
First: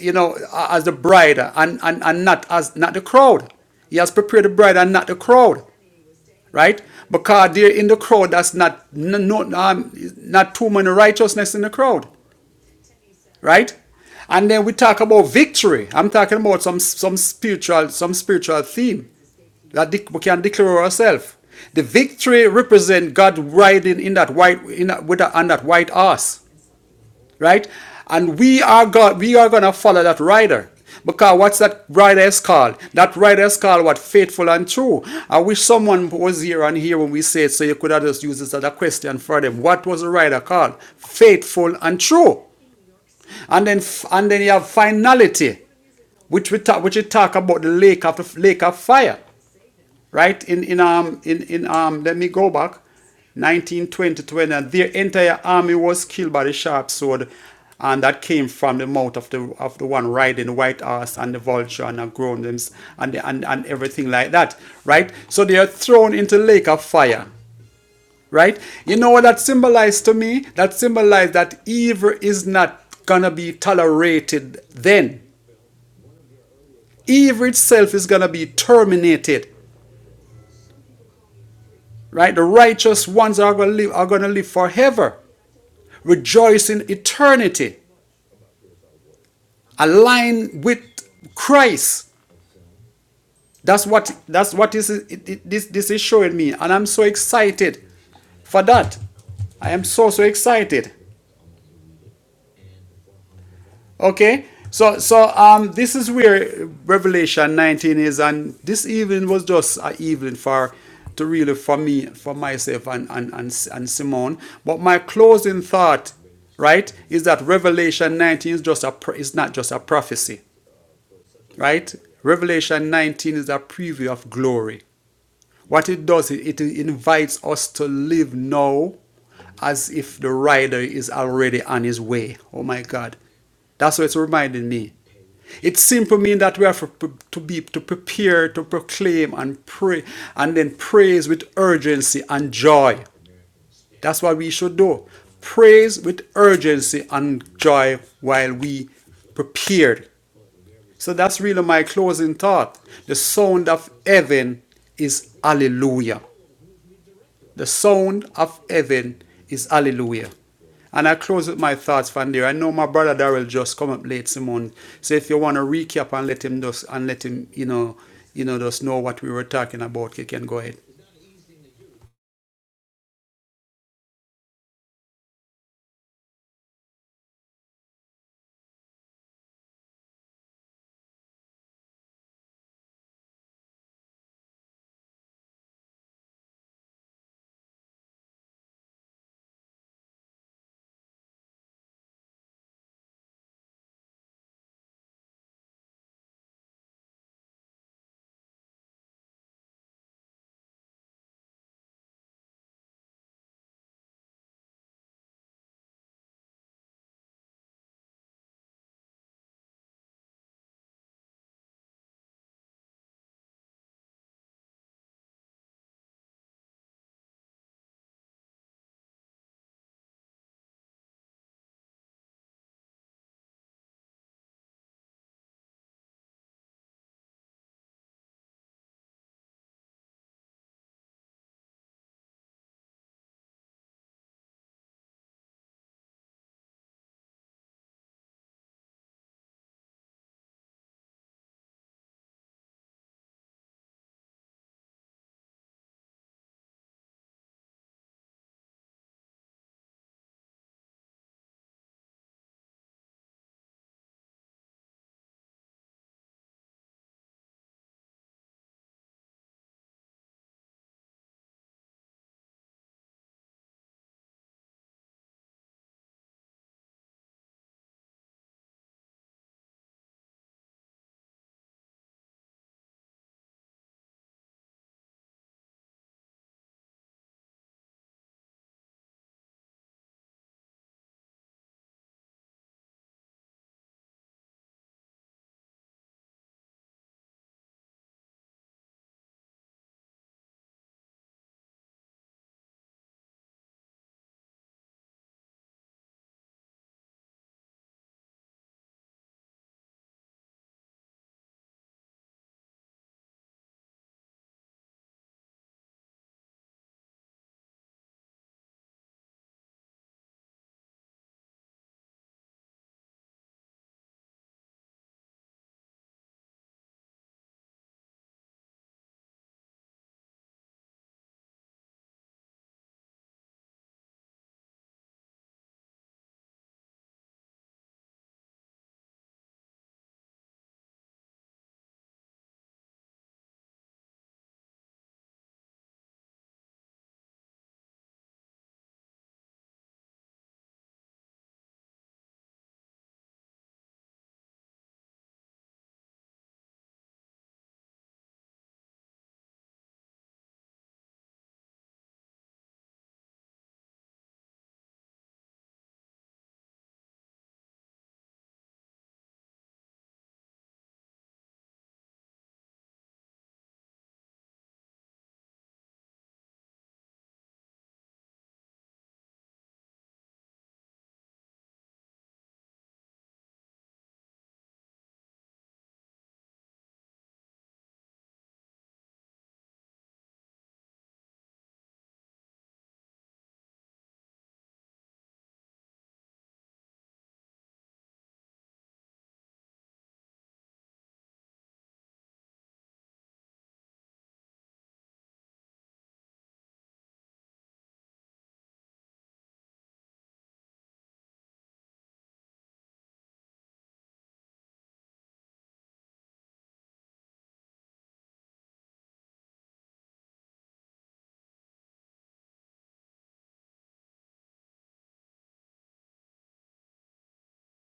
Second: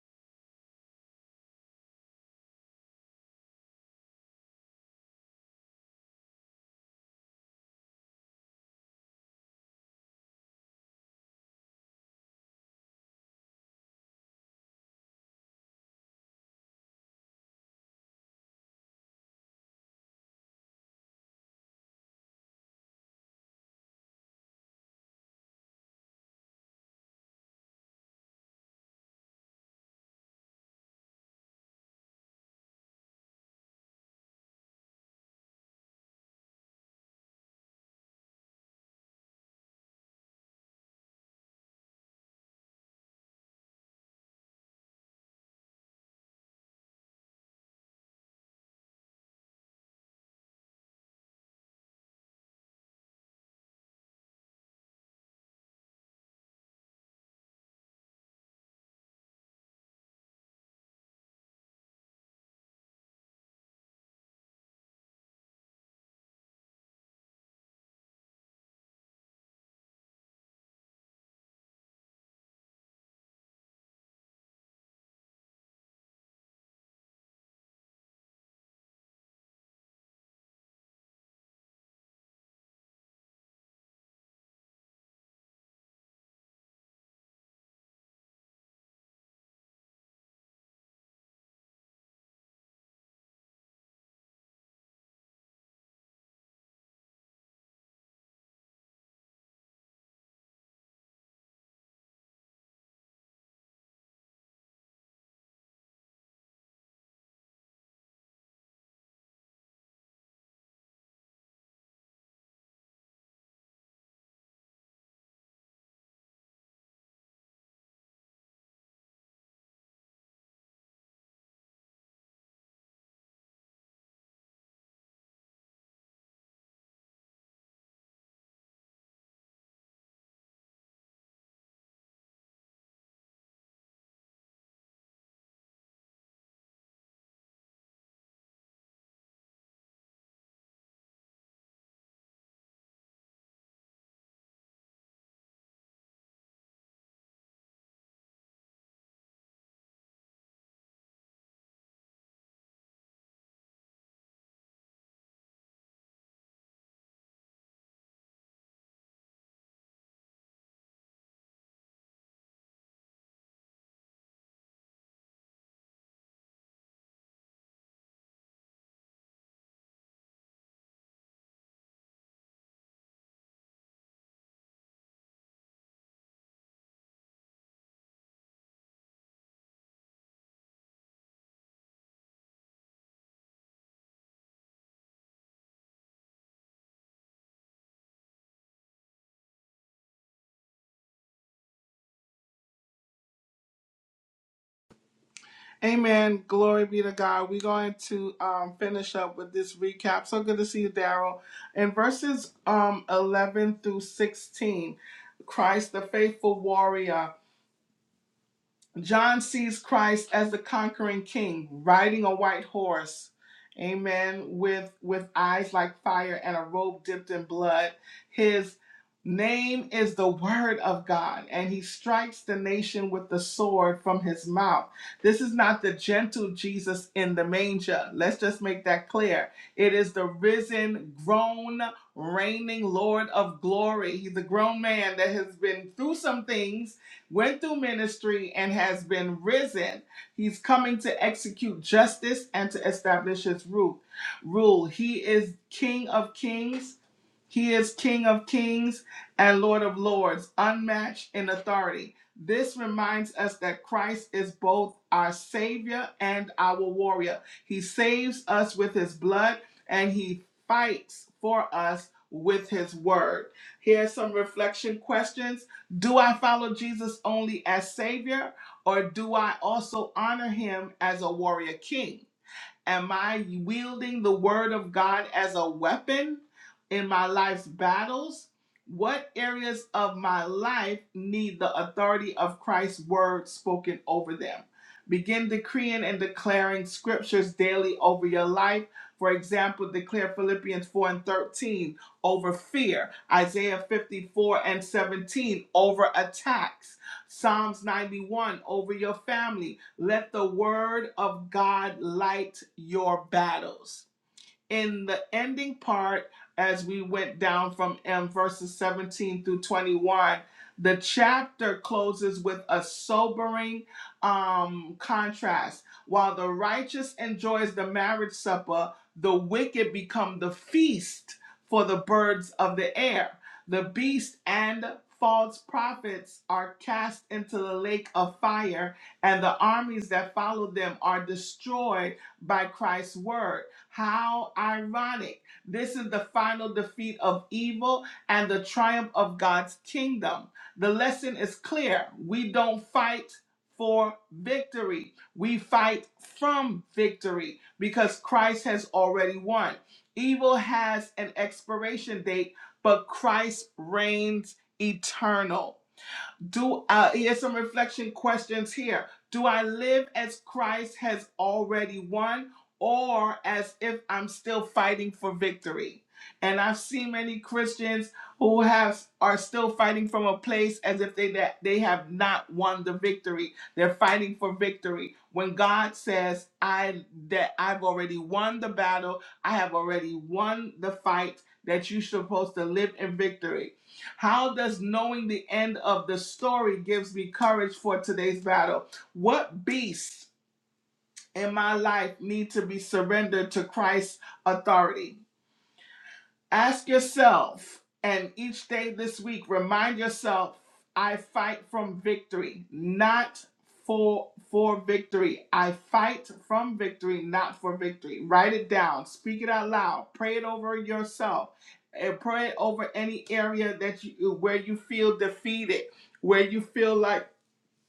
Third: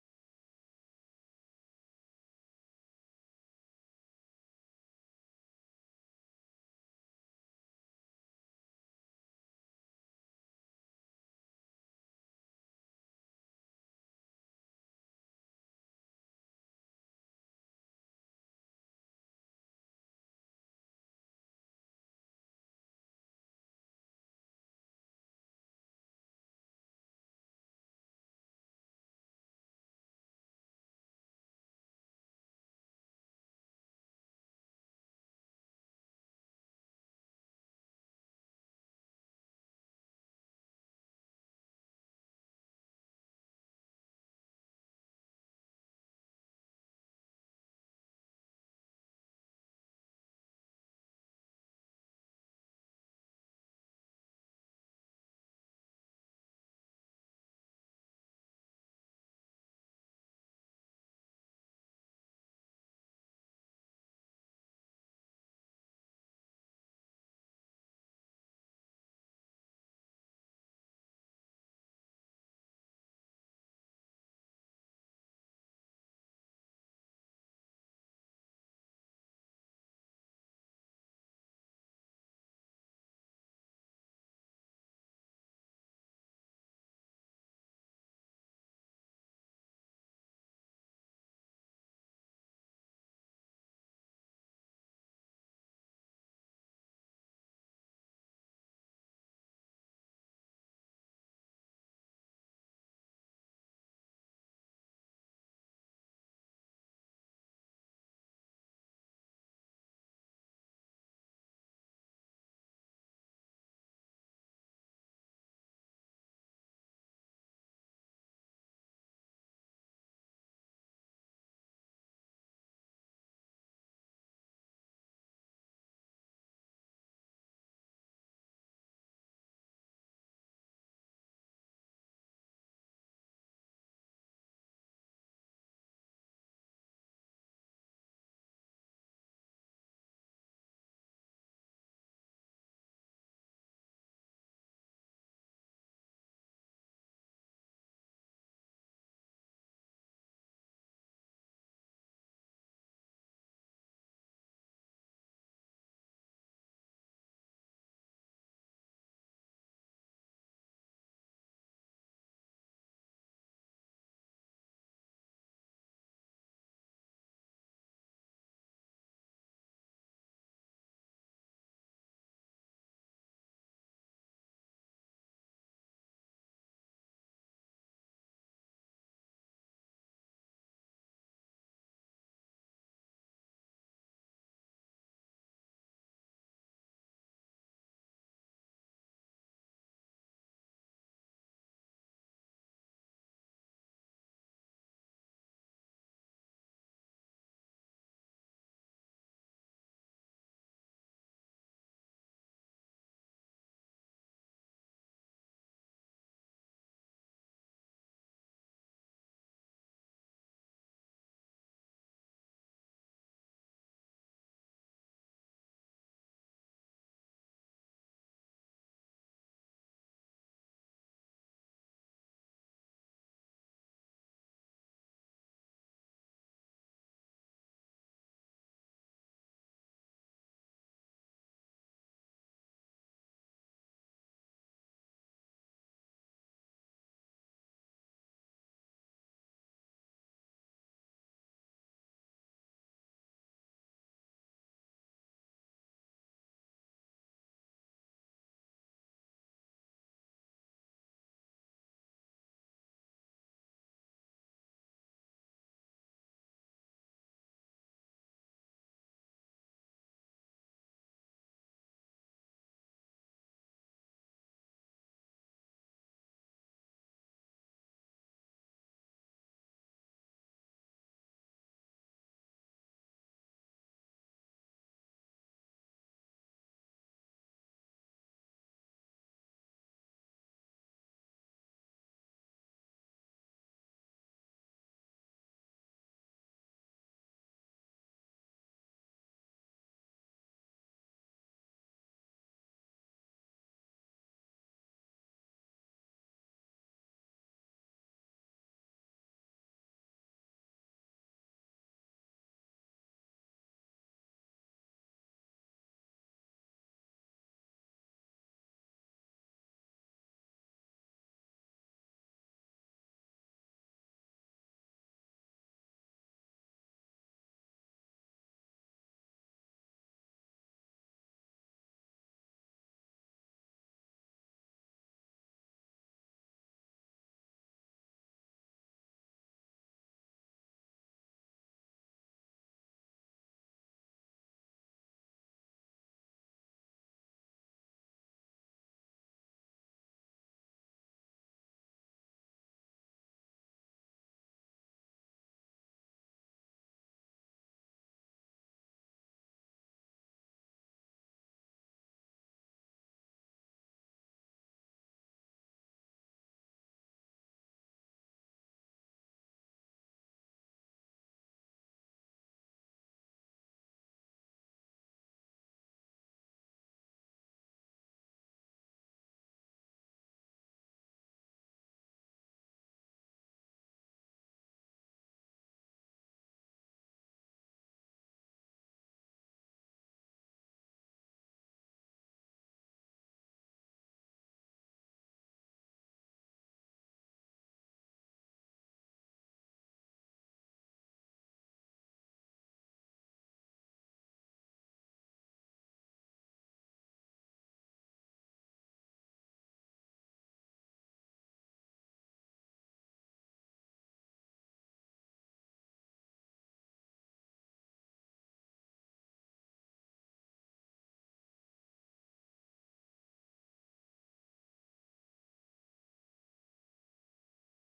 you know, as the bride and, and, and not as not the crowd. He has prepared the bride and not the crowd, right? Because they're in the crowd, that's not no, no um, not too many righteousness in the crowd right? And then we talk about victory. I'm talking about some some spiritual some spiritual theme that we can declare ourselves. The victory represent God riding in that white in that, with that, on that white horse, right? And we are God. We are gonna follow that rider because what's that rider is called? That rider is called what? Faithful and true. I wish someone was here and here when we say it, so you could have just used this as a question for them. What was the rider called? Faithful and true. And then, and then you have finality, which we talk, which we talk about the lake of the lake of fire, right? In in um in in um let me go back, 1920 to when uh, their entire army was killed by the sharp sword, and that came from the mouth of the of the one riding the white horse and the vulture and the groanings and the, and and everything like that, right? So they are thrown into the lake of fire right? You know what that symbolized to me? That symbolized that evil is not going to be tolerated then. Evil itself is going to be terminated, right? The righteous ones are going to live, are going to live forever, rejoice in eternity, align with Christ. That's what that's what this is, it- it- this this is showing me, and I'm so excited for that. I am so so excited. Okay. So so um this is where Revelation 19 is and this evening was just an evening for to really for me for myself and and and, and Simone. But my closing thought, right, is that Revelation 19 is just a is not just a prophecy, right? Revelation 19 is a preview of glory. What it does, it, invites us to live now as if the rider is already on his way. Oh my God. That's what it's reminding me. It simply means that we have to to be to prepare, to proclaim and pray, and then praise with urgency and joy. That's what we should do. Praise with urgency and joy while we prepared. So that's really my closing thought. The sound of heaven is hallelujah. The sound of heaven is hallelujah. And I close with my thoughts from there. I know my brother Daryl just come up late, Simon. So if you want to recap and let him just and let him, you know, you know, just know what we were talking about, you can go ahead.
Amen. Glory be to God. We're going to um, finish up with this recap. So good to see you, Daryl. In verses um, 11 through 16, Christ, the faithful warrior. John sees Christ as the conquering king, riding a white horse, amen, with with eyes like fire and a robe dipped in blood. His name is the word of God, and he strikes the nation with the sword from his mouth. This is not the gentle Jesus in the manger. Let's just make that clear. It is the risen, grown, reigning Lord of glory. He's a grown man that has been through some things went through ministry, and has been risen. He's coming to execute justice and to establish his rule. Rule. He is King of Kings he is King of kings and Lord of lords, unmatched in authority. This reminds us that Christ is both our Savior and our warrior. He saves us with His blood and He fights for us with His word. Here are some reflection questions Do I follow Jesus only as Savior, or do I also honor Him as a warrior king? Am I wielding the word of God as a weapon in my life's battles? What areas of my life need the authority of Christ's word spoken over them? Begin decreeing and declaring scriptures daily over your life. For example, declare Philippians 4 and 13 over fear, Isaiah 54 and 17 over attacks, Psalms 91 over your family, let the word of God light your battles in the ending part, as we went down from M verses 17 through 21, the chapter closes with a sobering um, contrast. While the righteous enjoys the marriage supper, the wicked become the feast for the birds of the air. The beast and false prophets are cast into the lake of fire, and the armies that follow them are destroyed by Christ's word. How ironic. This is the final defeat of evil and the triumph of God's kingdom. The lesson is clear. We don't fight for victory, we fight from victory because Christ has already won. Evil has an expiration date, but Christ reigns eternal. Do uh, here's some reflection questions here. Do I live as Christ has already won, or as if I'm still fighting for victory? And I've seen many Christians who have are still fighting from a place as if they that they have not won the victory. They're fighting for victory when God says, "I that I've already won the battle. I have already won the fight. That you're supposed to live in victory." How does knowing the end of the story gives me courage for today's battle? What beasts in my life need to be surrendered to Christ's authority? Ask yourself, and each day this week, remind yourself, I fight from victory, not for for victory. I fight from victory, not for victory. Write it down, speak it out loud, pray it over yourself, and pray it over any area that you where you feel defeated, where you feel like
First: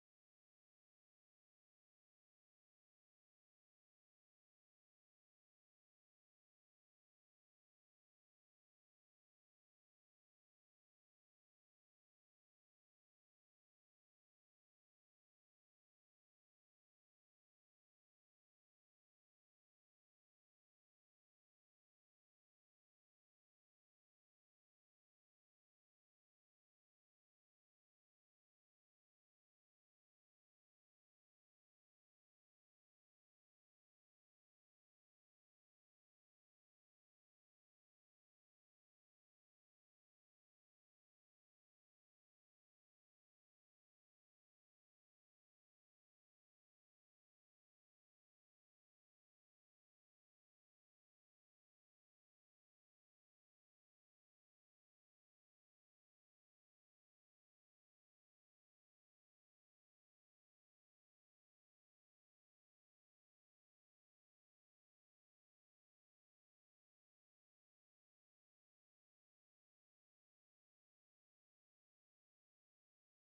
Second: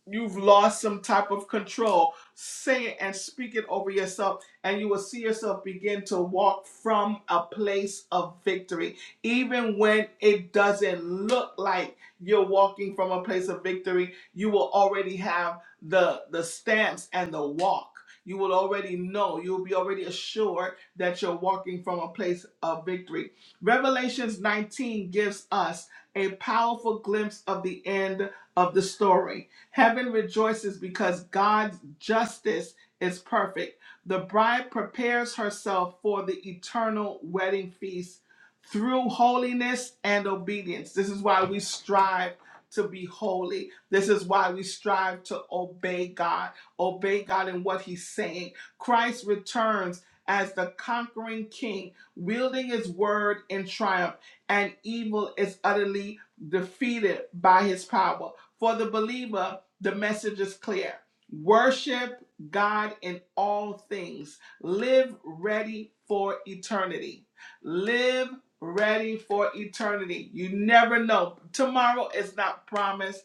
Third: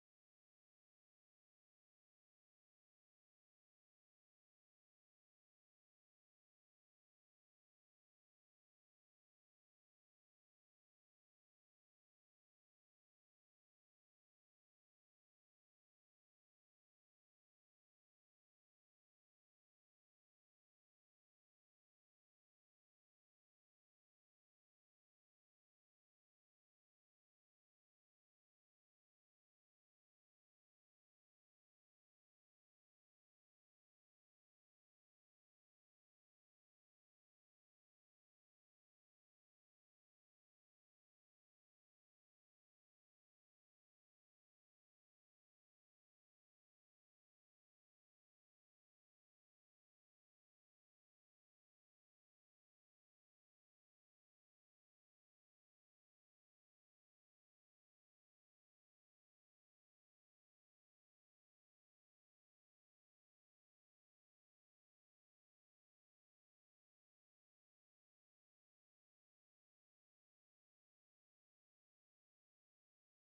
You've lost some type of control. Say it and speak it over yourself, and you will see yourself begin to walk from a place of victory. Even when it doesn't look like you're walking from a place of victory, you will already have the, the stance and the walk. You will already know, you will be already assured that you're walking from a place of victory. Revelations 19 gives us a powerful glimpse of the end of the story. Heaven rejoices because God's justice is perfect. The bride prepares herself for the eternal wedding feast through holiness and obedience. This is why we strive to be holy. This is why we strive to obey God, obey God in what He's saying. Christ returns as the conquering king, wielding His word in triumph, and evil is utterly defeated by His power. For the believer, the message is clear. Worship God in all things. Live ready for eternity. Live ready for eternity. You never know. Tomorrow is not promised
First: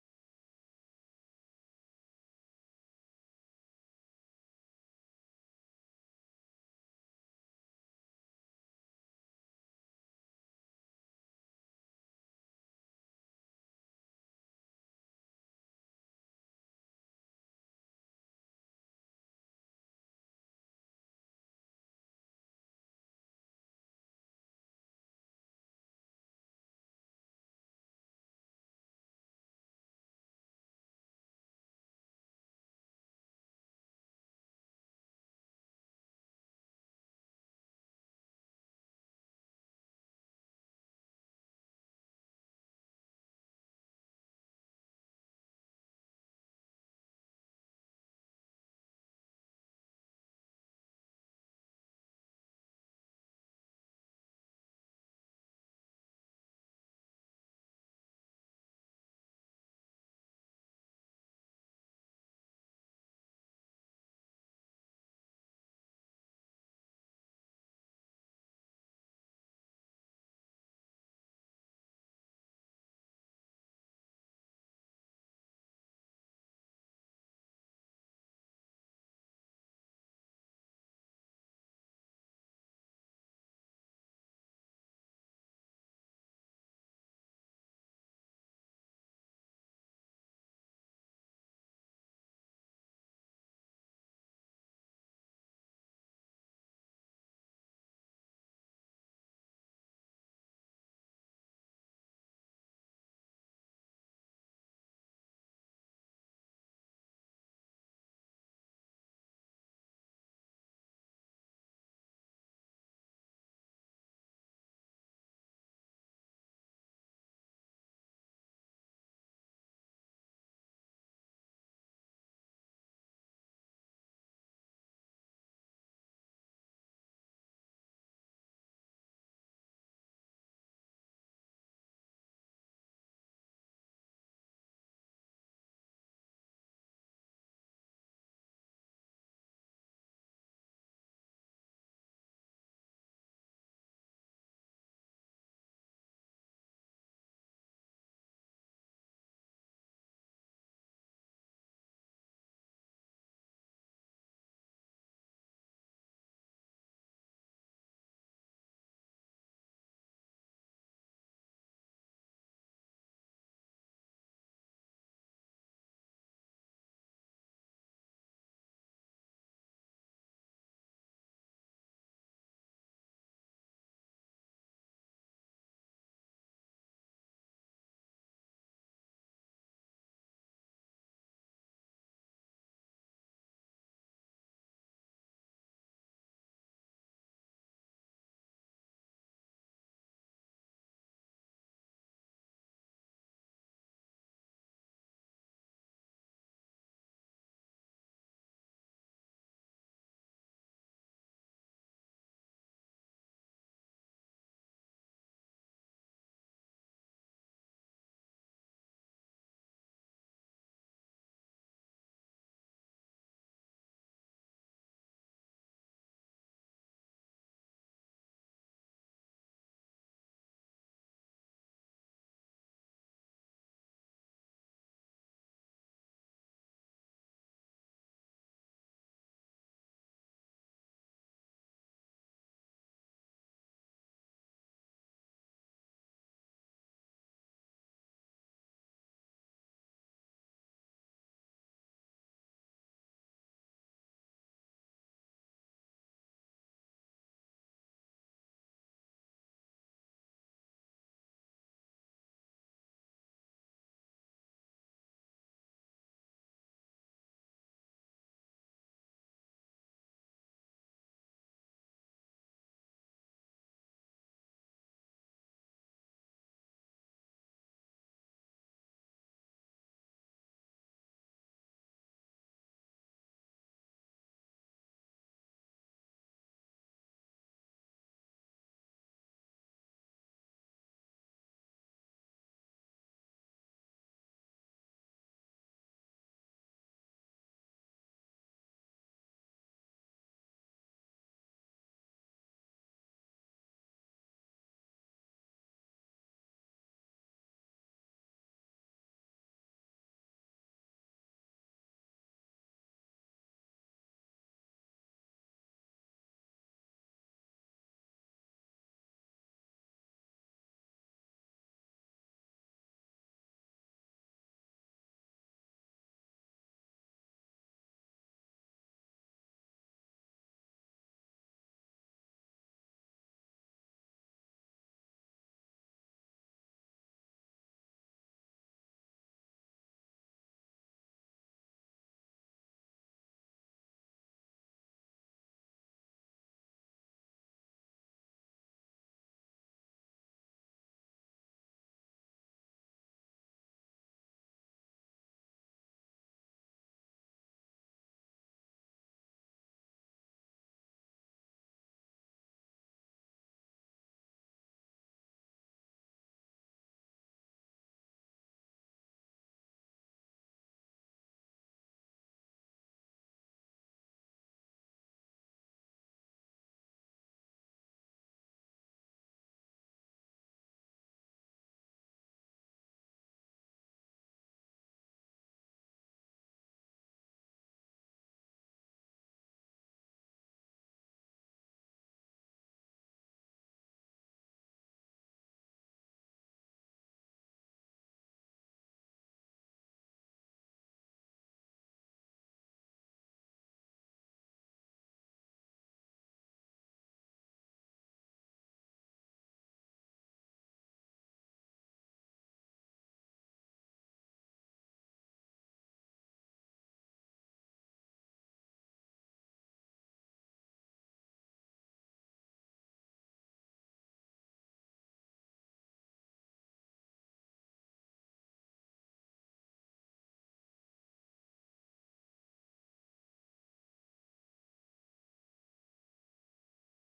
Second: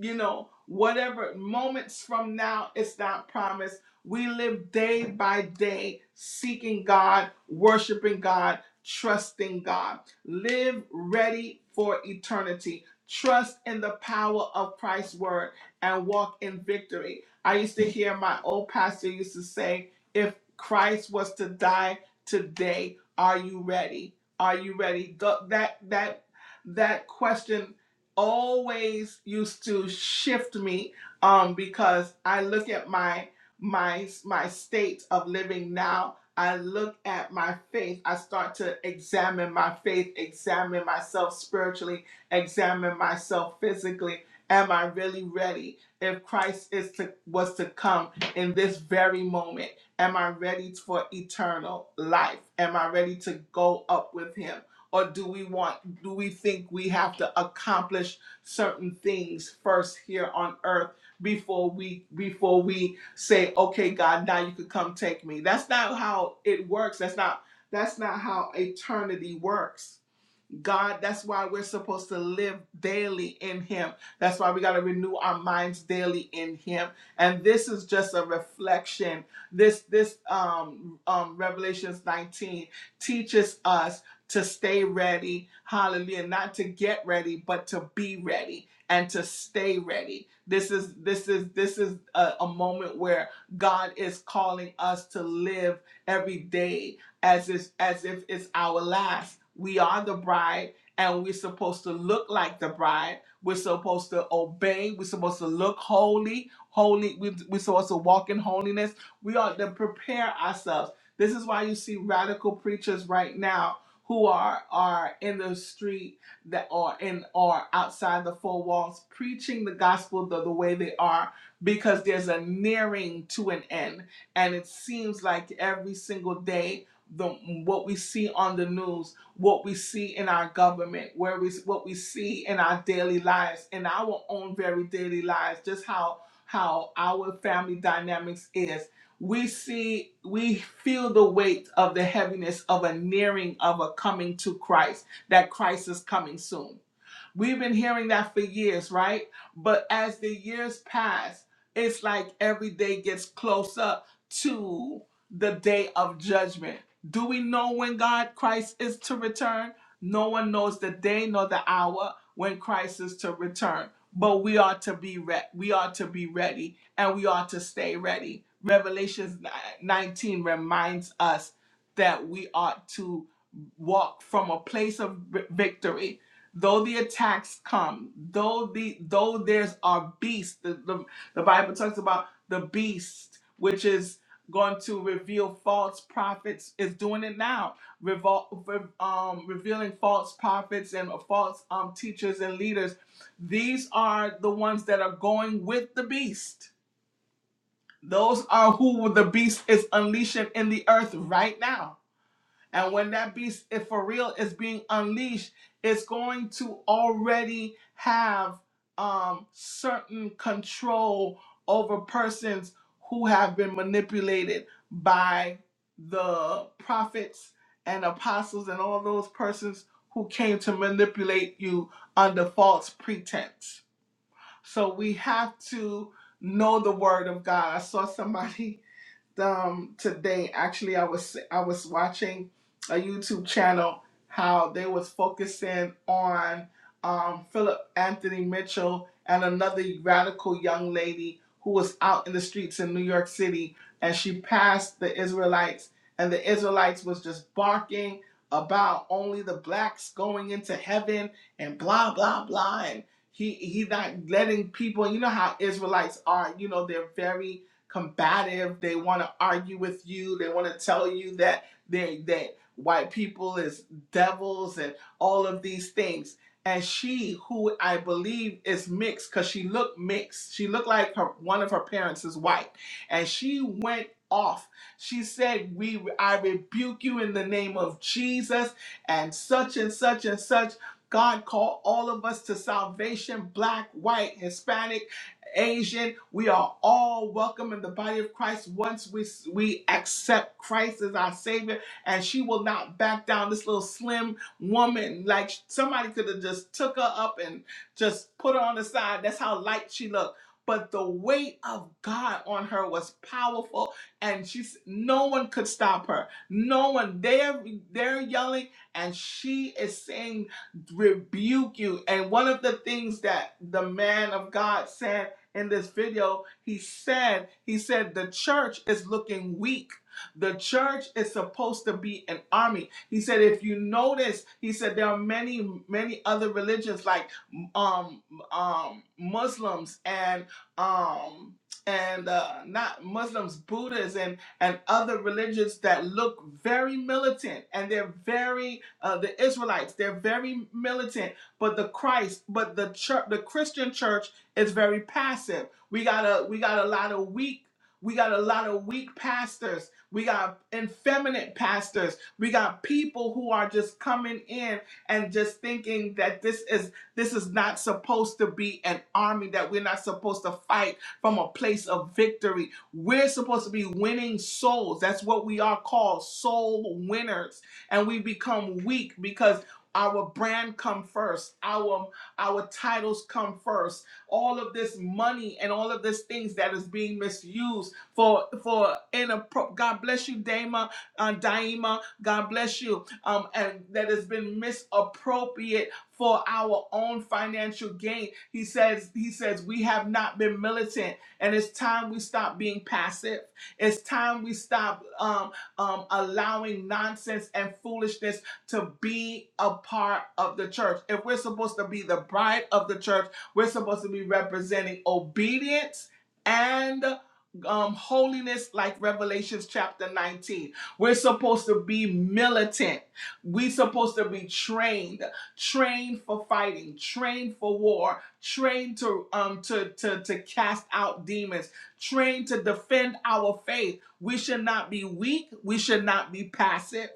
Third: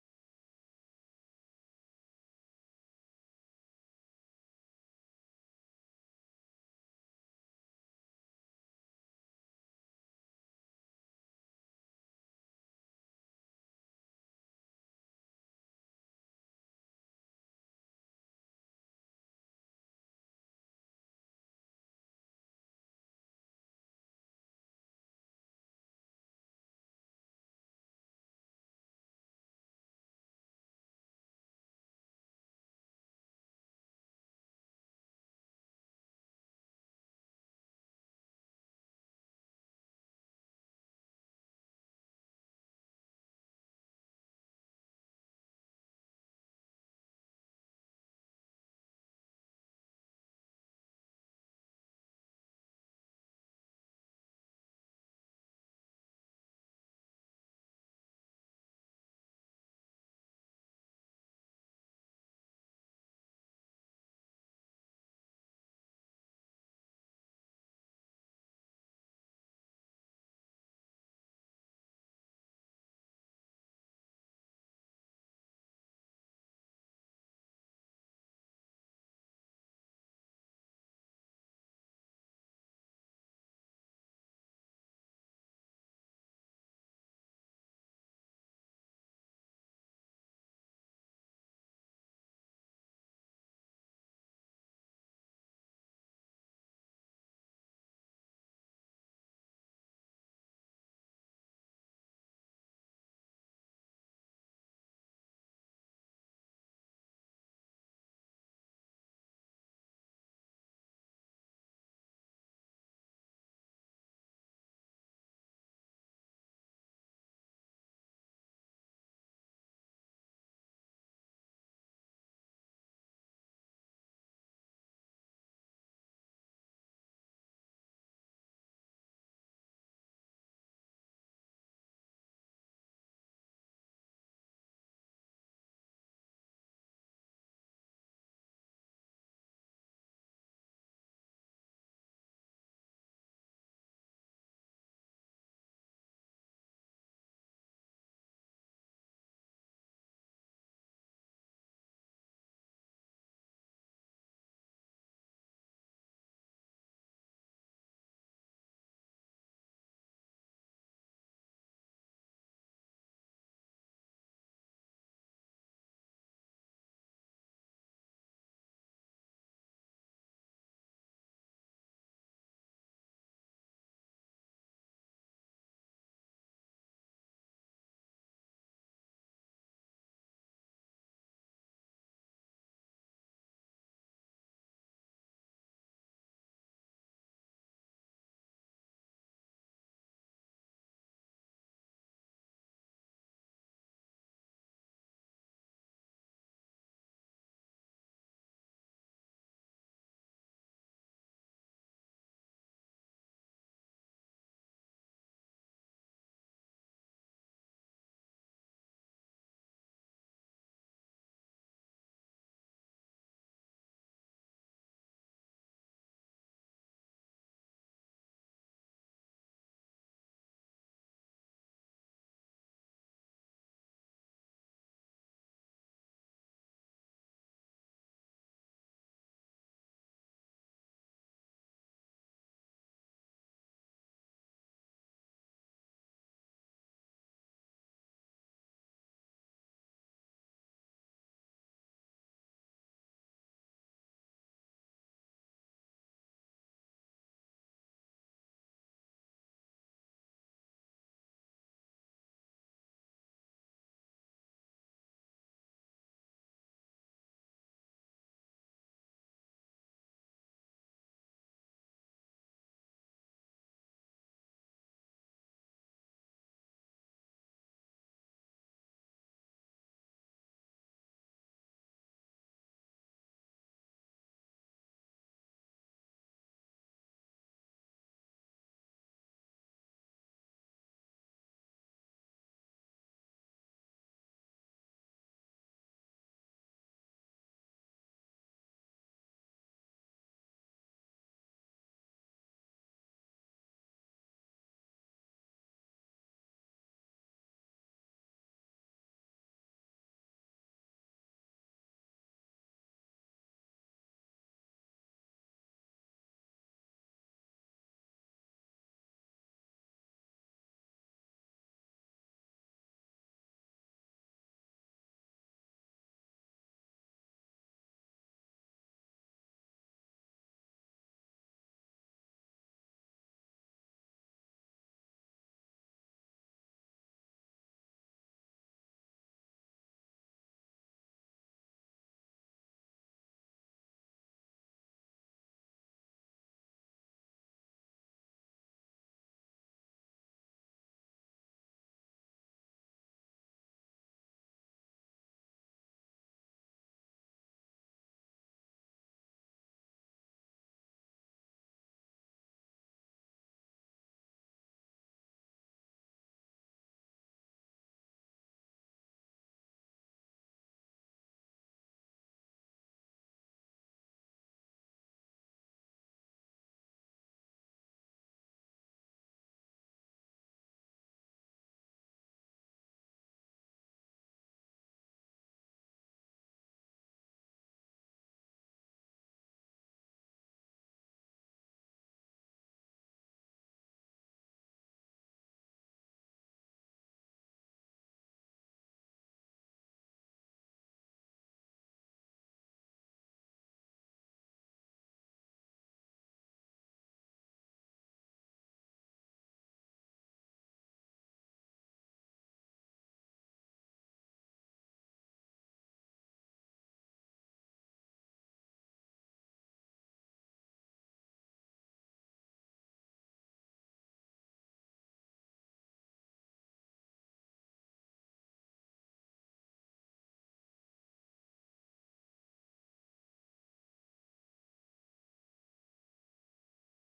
you know, whatever moments from now, it's not promised. We live day by day seeking God, worshiping God, trusting God. Live ready for eternity. Trust in the power of Christ's word and walk in victory. I used to hear my old pastor used to say, if Christ was to die today, are you ready? Are you ready? Th- That that that question always used to shift me um, because I look at my my my state of living now. I look at my faith. I start to examine my faith, examine myself spiritually, examine myself physically. Am I really ready? If Christ is to was to come in this very moment, am I ready for eternal life? Am I ready to go up with Him, or do we want do we think we have to accomplish certain things first here on earth before we before we say, okay, God, now you can come take me. That's not how it works. That's not that's not how eternity works God, that's why we're supposed to live daily in Him. That's why we got to renew our minds daily in Him. And this is just a reflection. This this um, um, Revelations 19 teaches us to stay ready. Hallelujah! Not to get ready, but to be ready and to stay ready. This is this is this is a, a moment where God is calling us to live every day as if, as if it's our last. We are the bride and we're supposed to look like the bride. We're supposed to obey. We're supposed to look holy, holy. We, we're supposed to walk in holiness. We ought to prepare ourselves. This is why you see radical preachers right now who are are in the street that are in or outside the four walls preaching the gospel the, the way they are because there's a nearing to an end and it seems like every single day the what we see on the news, what we see in our government, where we what we see in our daily lives, in our own very daily lives, just how how our family dynamics is. We see we feel the weight of the heaviness of a nearing of a coming to Christ, that Christ is coming soon We've been hearing that for years, right? But as the years pass, it's like every day gets closer to the day of judgment. Do we know when God Christ is to return? No one knows the day nor the hour when Christ is to return. But we are to be re- we are to be ready and we are to stay ready. Revelations ni- 19 reminds us that we ought to walk from a place of vi- victory though the attacks come, though the though there's our beast, the, the, the Bible talks about the beast, which is going to reveal false prophets, is doing it now, revol- re- um, revealing false prophets and false um, teachers and leaders. These are the ones that are going with the beast. Those are who the beast is unleashing in the earth right now and when that beast, if for real, is being unleashed, it's going to already have um, certain control over persons who have been manipulated by the prophets and apostles and all those persons who came to manipulate you under false pretense. So we have to know the word of God. I saw somebody um, today. Actually, I was I was watching a YouTube channel how they was focusing on um, Philip Anthony Mitchell and another radical young lady who was out in the streets in New York City, and she passed the Israelites, and the Israelites was just barking about only the blacks going into heaven and blah blah blah and he he not letting people you know how israelites are you know they're very combative. They want to argue with you. They want to tell you that they that white people is devils and all of these things. And she, who I believe is mixed, because she looked mixed. She looked like her one of her parents is white, and she went off. She said, "We, I rebuke you in the name of Jesus," and such and such and such. God called all of us to salvation, black, white, Hispanic Asian, we are all welcome in the body of Christ once we we accept Christ as our Savior, and she will not back down. This little slim woman, like somebody could have just took her up and just put her on the side. That's how light she looked. But the weight of God on her was powerful, and she's no one could stop her. No one. They're they're yelling, and she is saying, "Rebuke you!" And one of the things that the man of God said in this video, he said, he said the church is looking weak. The church is supposed to be an army. He said, if you notice, he said there are many, many other religions like um um Muslims and um and uh not Muslims, Buddhists and and other religions that look very militant and they're very uh the Israelites, they're very militant, but the Christ, but the church, the Christian church it's very passive. We got a we got a lot of weak we got a lot of weak pastors. We got effeminate pastors. We got people who are just coming in and just thinking that this is this is not supposed to be an army that we're not supposed to fight from a place of victory. We're supposed to be winning souls. That's what we are called, soul winners. And we become weak because our brand come first. Our our titles come first all of this money and all of these things that is being misused for for inappro- God bless you, Dama, uh, Daima. God bless you. Um, and that has been misappropriate for our own financial gain. He says he says we have not been militant, and it's time we stop being passive. It's time we stop um, um, allowing nonsense and foolishness to be a part of the church. If we're supposed to be the bride of the church we're supposed to be representing obedience and um, holiness, like Revelations chapter 19. We're supposed to be militant. We're supposed to be trained, trained for fighting, trained for war, trained to um to to to cast out demons, trained to defend our faith. We should not be weak. We should not be passive.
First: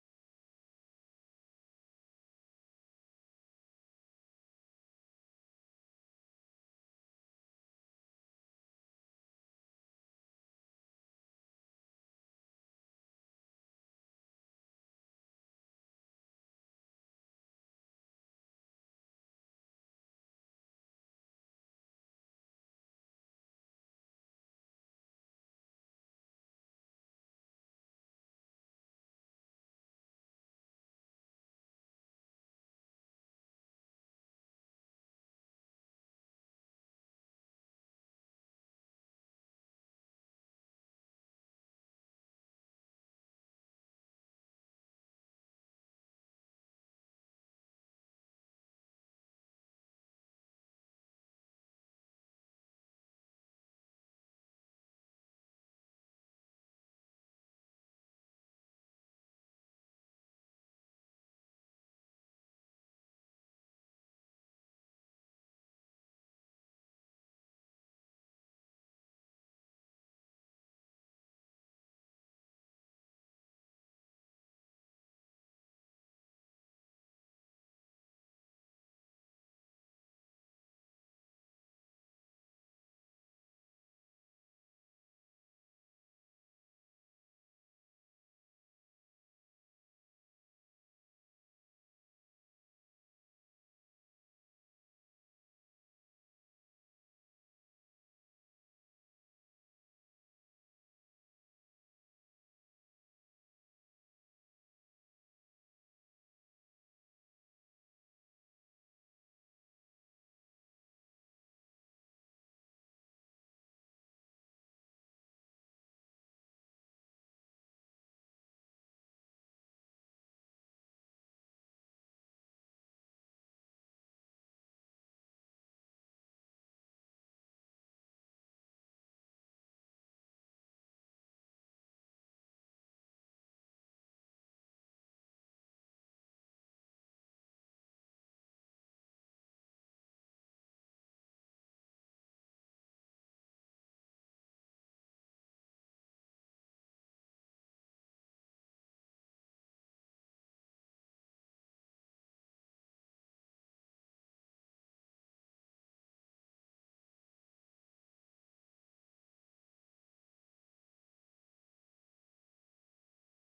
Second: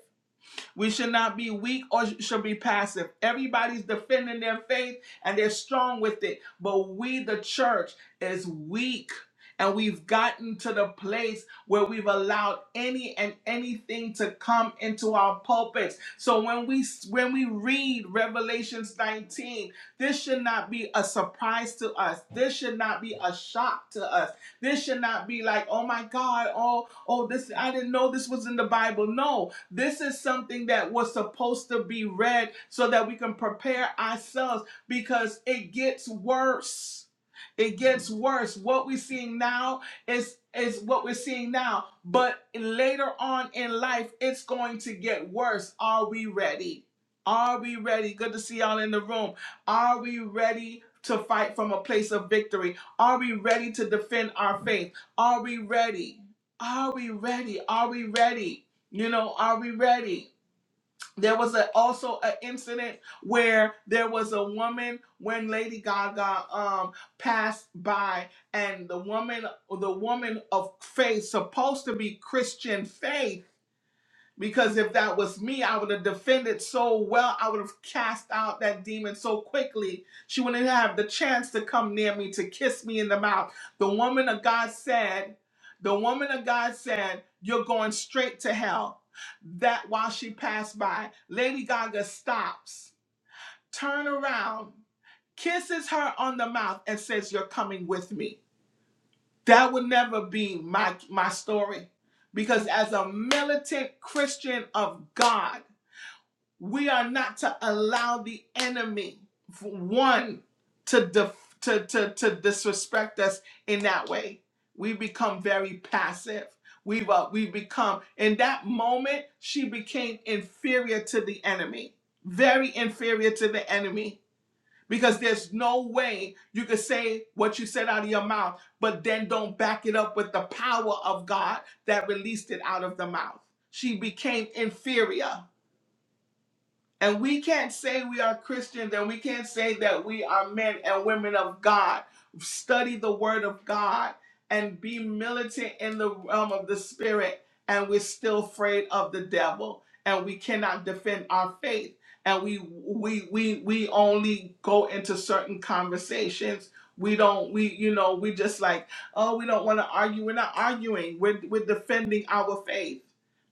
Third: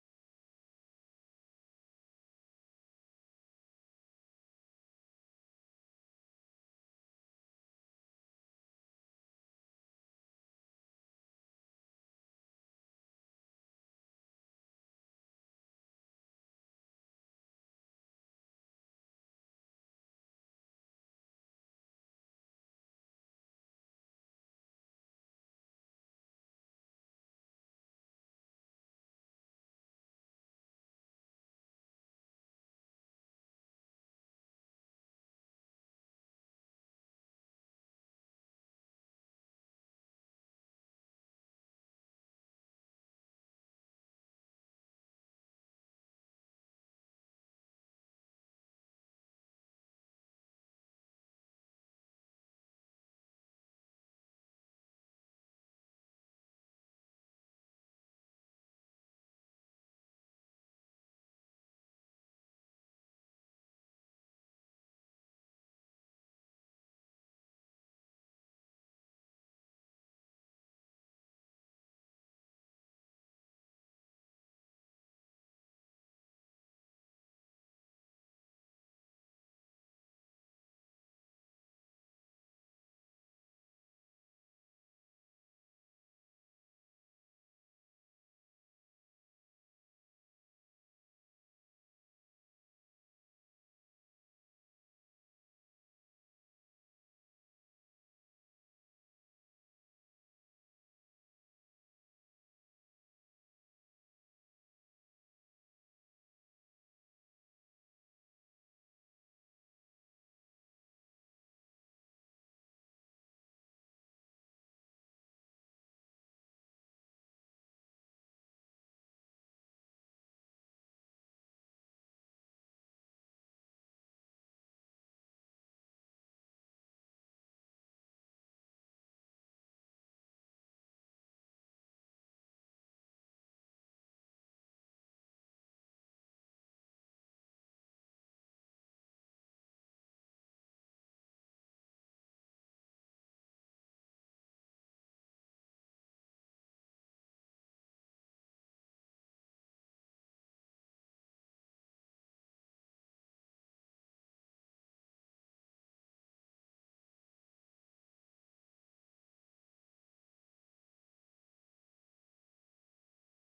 We should not be weak or sh- should be passive. Everybody's defending their faith and they're strong with it. But we, the church, is weak. And we've gotten to the place where we've allowed any and anything to come into our pulpits. So when we when we read Revelations 19, this should not be a surprise to us. This should not be a shock to us. This should not be like, oh my God, oh, oh, this I didn't know this was in the Bible. No, this is something that was supposed to be read so that we can prepare ourselves because it gets worse. It gets worse. What we're seeing now is is what we're seeing now, but later on in life, it's going to get worse. Are we ready? Are we ready? Good to see y'all in the room. Are we ready to fight from a place of victory? Are we ready to defend our faith? Are we ready? Are we ready? Are we ready? You know, are we ready? There was a, also an incident where there was a woman when Lady Gaga um passed by, and the woman, the woman of faith, supposed to be Christian faith because if that was me, I would have defended so well. I would have cast out that demon so quickly. She wouldn't have the chance to come near me to kiss me in the mouth. The woman of God said, The woman of God said, You're going straight to hell. That while she passed by, Lady Gaga stops, turn around, kisses her on the mouth, and says, You're coming with me that would never be my my story because as a militant christian of god we are not to allow the enemy for one to def- to, to to disrespect us in that way we become very passive we've uh, we become in that moment she became inferior to the enemy very inferior to the enemy because there's no way you could say what you said out of your mouth, but then don't back it up with the power of God that released it out of the mouth. She became inferior. And we can't say we are Christians and we can't say that we are men and women of God. Study the word of God and be militant in the realm of the spirit. And we're still afraid of the devil and we cannot defend our faith. And we we we we only go into certain conversations. We don't we you know we just like oh we don't want to argue. We're not arguing. We're we're defending our faith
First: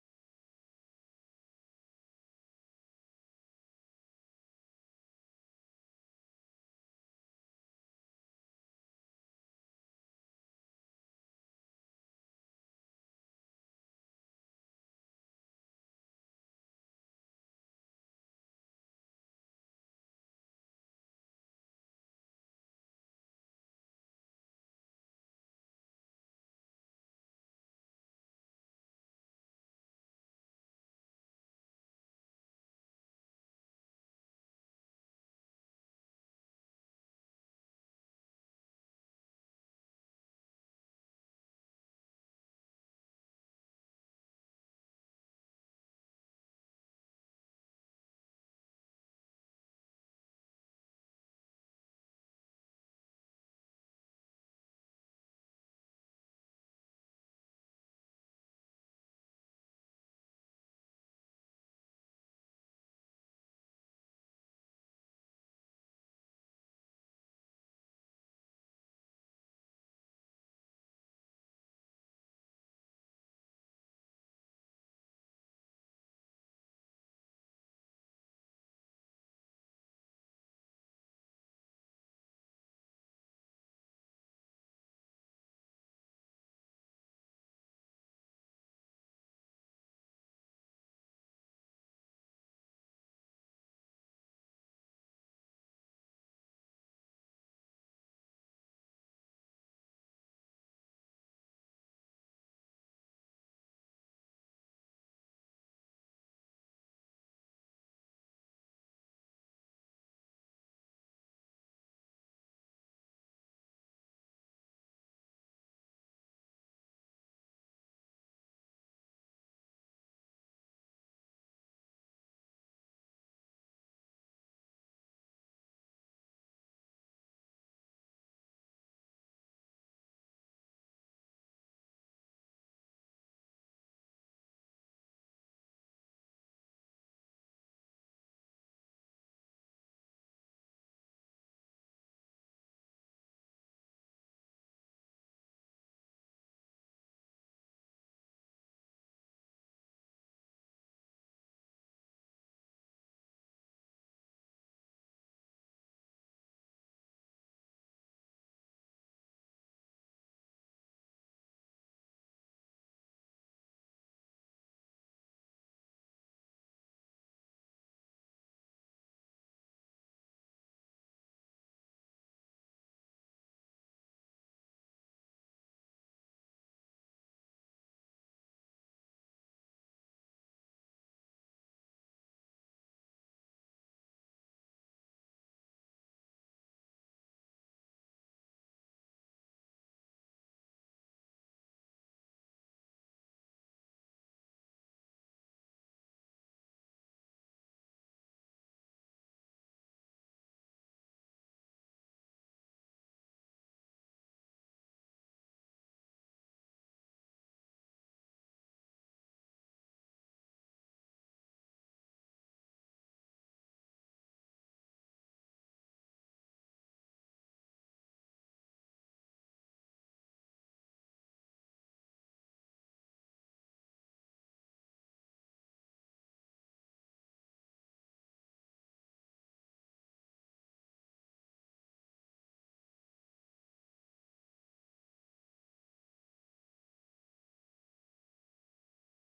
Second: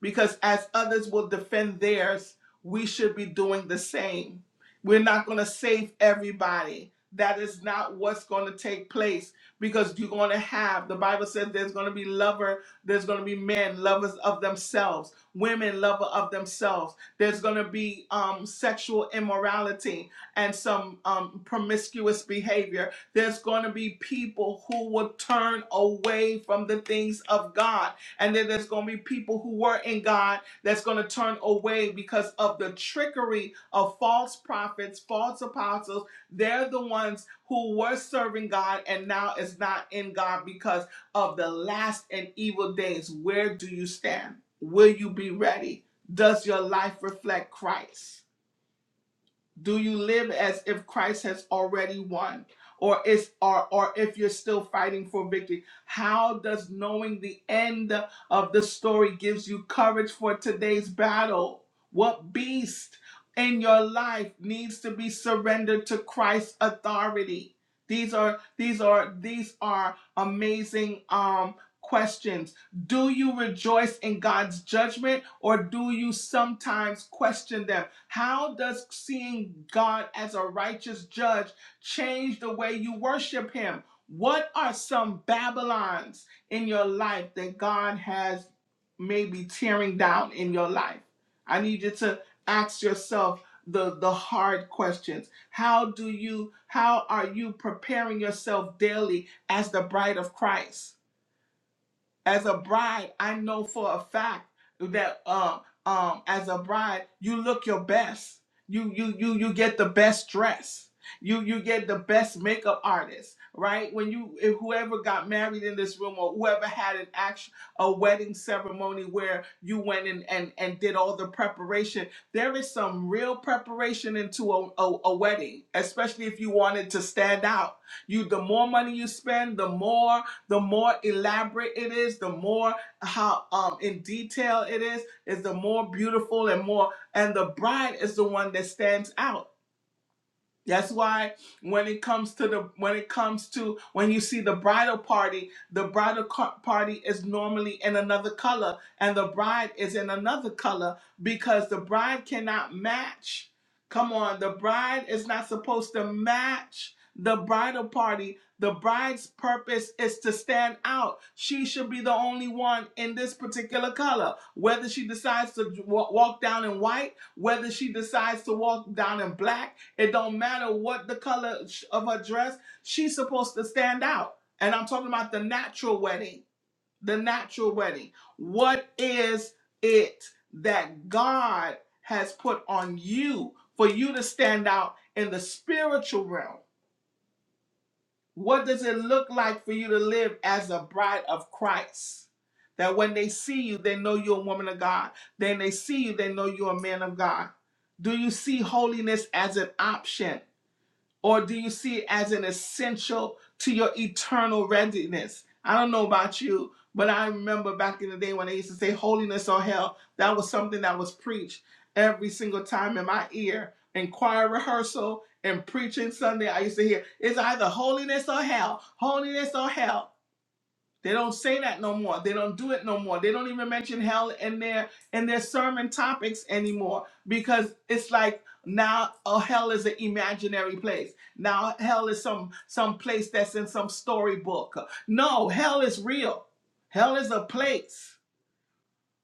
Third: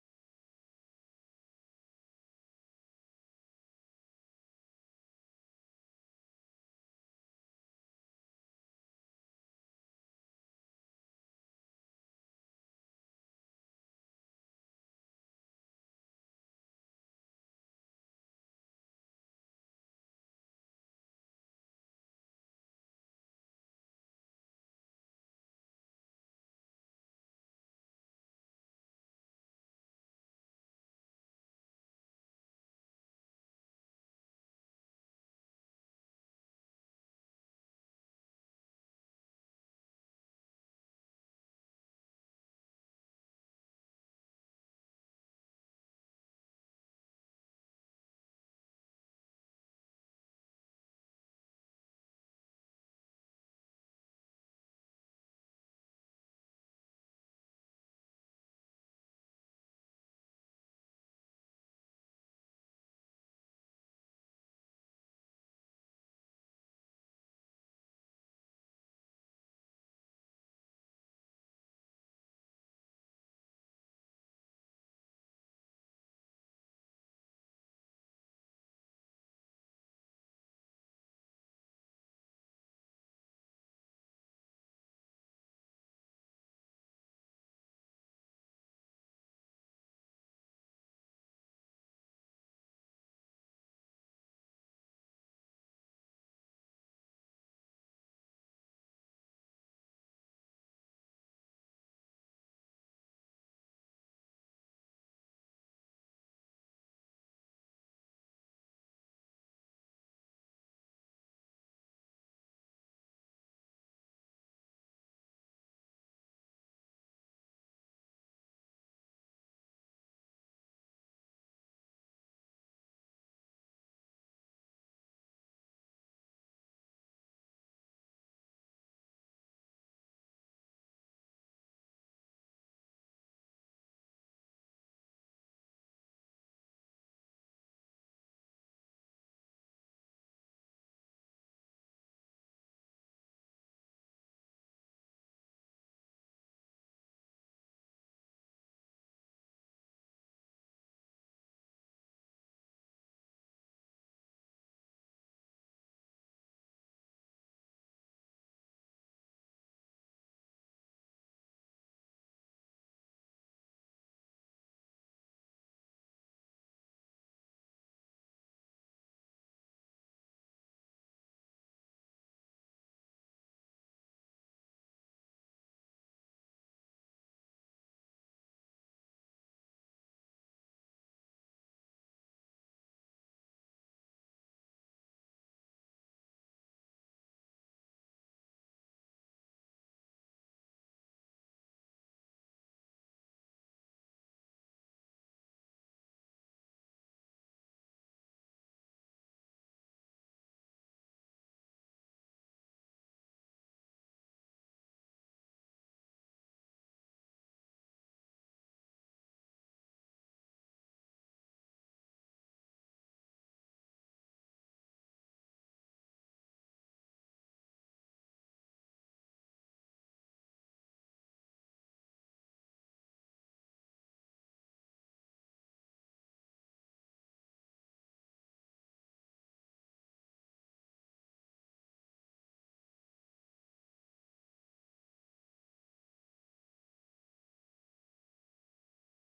because as others will defend theirs we should be doing the same. We're not going to save everybody. That is not what's going to take place because you're going to have, the Bible says there's going to be lover, there's going to be men, lovers of themselves, women, lover of themselves. There's going to be um, sexual immorality and some um, promiscuous behavior. There's going to be people who will turn away from the things of God. And then there's going to be people who were in God that's going to turn away because of the trickery of false prophets, false apostles. They're the ones who were serving God and now is not in God because of the last and evil days. Where do you stand? Will you be ready? Does your life reflect Christ? Do you live as if Christ has already won? Or is or or if you're still fighting for victory? How does knowing the end of the story gives you courage for today's battle? What beast in your life needs to be surrendered to Christ's authority? These are these are these are amazing um questions do you rejoice in God's judgment or do you sometimes question them? How does seeing God as a righteous judge change the way you worship Him? What are some Babylons in your life that God has maybe tearing down in your life? I need you to ask yourself the, the hard questions. How do you, how are you preparing yourself daily as the bride of Christ? as a bride, I know for a fact that uh, um, as a bride, you look your best. You you you you get the best dress. You you get the best makeup artist, right? When you if whoever got married in this room or whoever had an action a wedding ceremony where you went and and and did all the preparation, there is some real preparation into a, a, a wedding, especially if you wanted to stand out. You the more money you spend, the more the more elaborate it is, the more how um in detail it is, is the more beautiful and more and the bride is the one that stands out that's why when it comes to the when it comes to when you see the bridal party, the bridal co- party is normally in another color and the bride is in another color because the bride cannot match. Come on, the bride is not supposed to match the bridal party. The bride's purpose is to stand out. She should be the only one in this particular color. Whether she decides to wa- walk down in white, whether she decides to walk down in black, it don't matter what the color of her dress, she's supposed to stand out. And I'm talking about the natural wedding. The natural wedding. What is it that God has put on you for you to stand out in the spiritual realm? What does it look like for you to live as a bride of Christ? That when they see you, they know you're a woman of God. Then they see you, they know you're a man of God. Do you see holiness as an option? Or do you see it as an essential to your eternal readiness? I don't know about you, but I remember back in the day when they used to say holiness or hell, that was something that was preached every single time in my ear. In choir rehearsal and preaching Sunday, I used to hear it's either holiness or hell, holiness or hell. They don't say that no more. They don't do it no more. They don't even mention hell in their in their sermon topics anymore because it's like now oh, hell is an imaginary place. Now hell is some some place that's in some storybook. No, hell is real. Hell is a place.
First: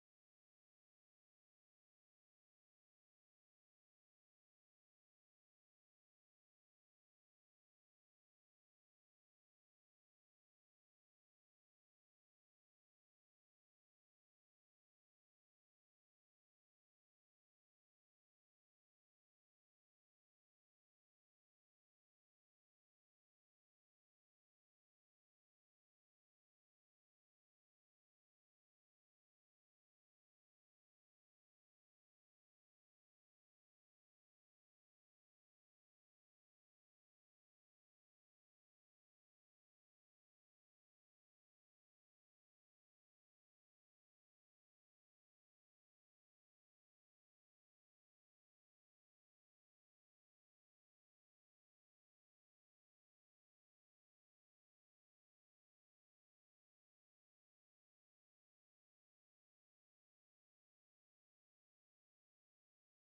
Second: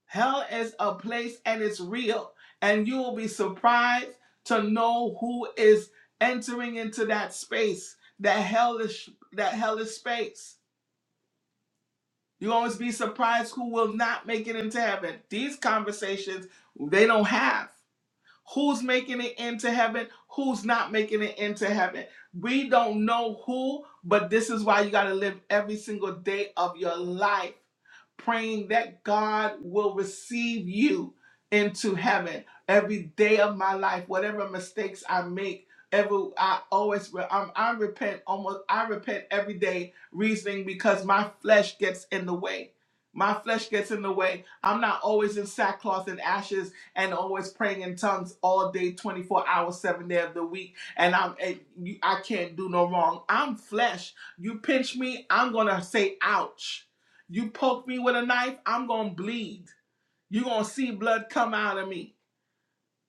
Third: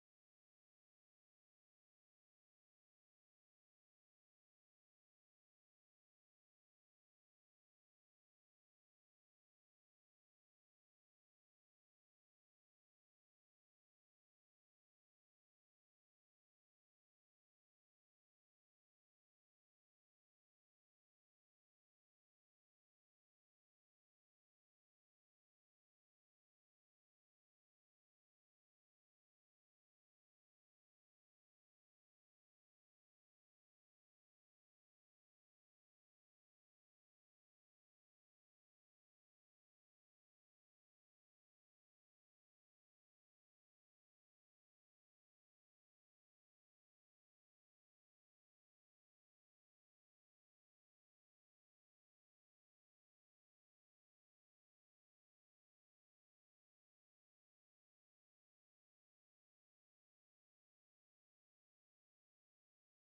Hell is a place and it's real. And you will be surprised to know who is entering into that space. That hellish that hellish space you always be surprised who will not make it into heaven. These conversations they don't have who's making it into heaven, who's not making it into heaven. We don't know who, but this is why you got to live every single day of your life praying that God will receive you into heaven every day of my life, whatever mistakes I make. Every, I always re- I'm, I repent almost I repent every day reasoning because my flesh gets in the way. My flesh gets in the way. I'm not always in sackcloth and ashes and always praying in tongues all day, 24 hours, seven day of the week. And I'm, and you, I can't do no wrong. I'm flesh. You pinch me, I'm gonna say ouch. You poke me with a knife, I'm gonna bleed. You're gonna see blood come out of me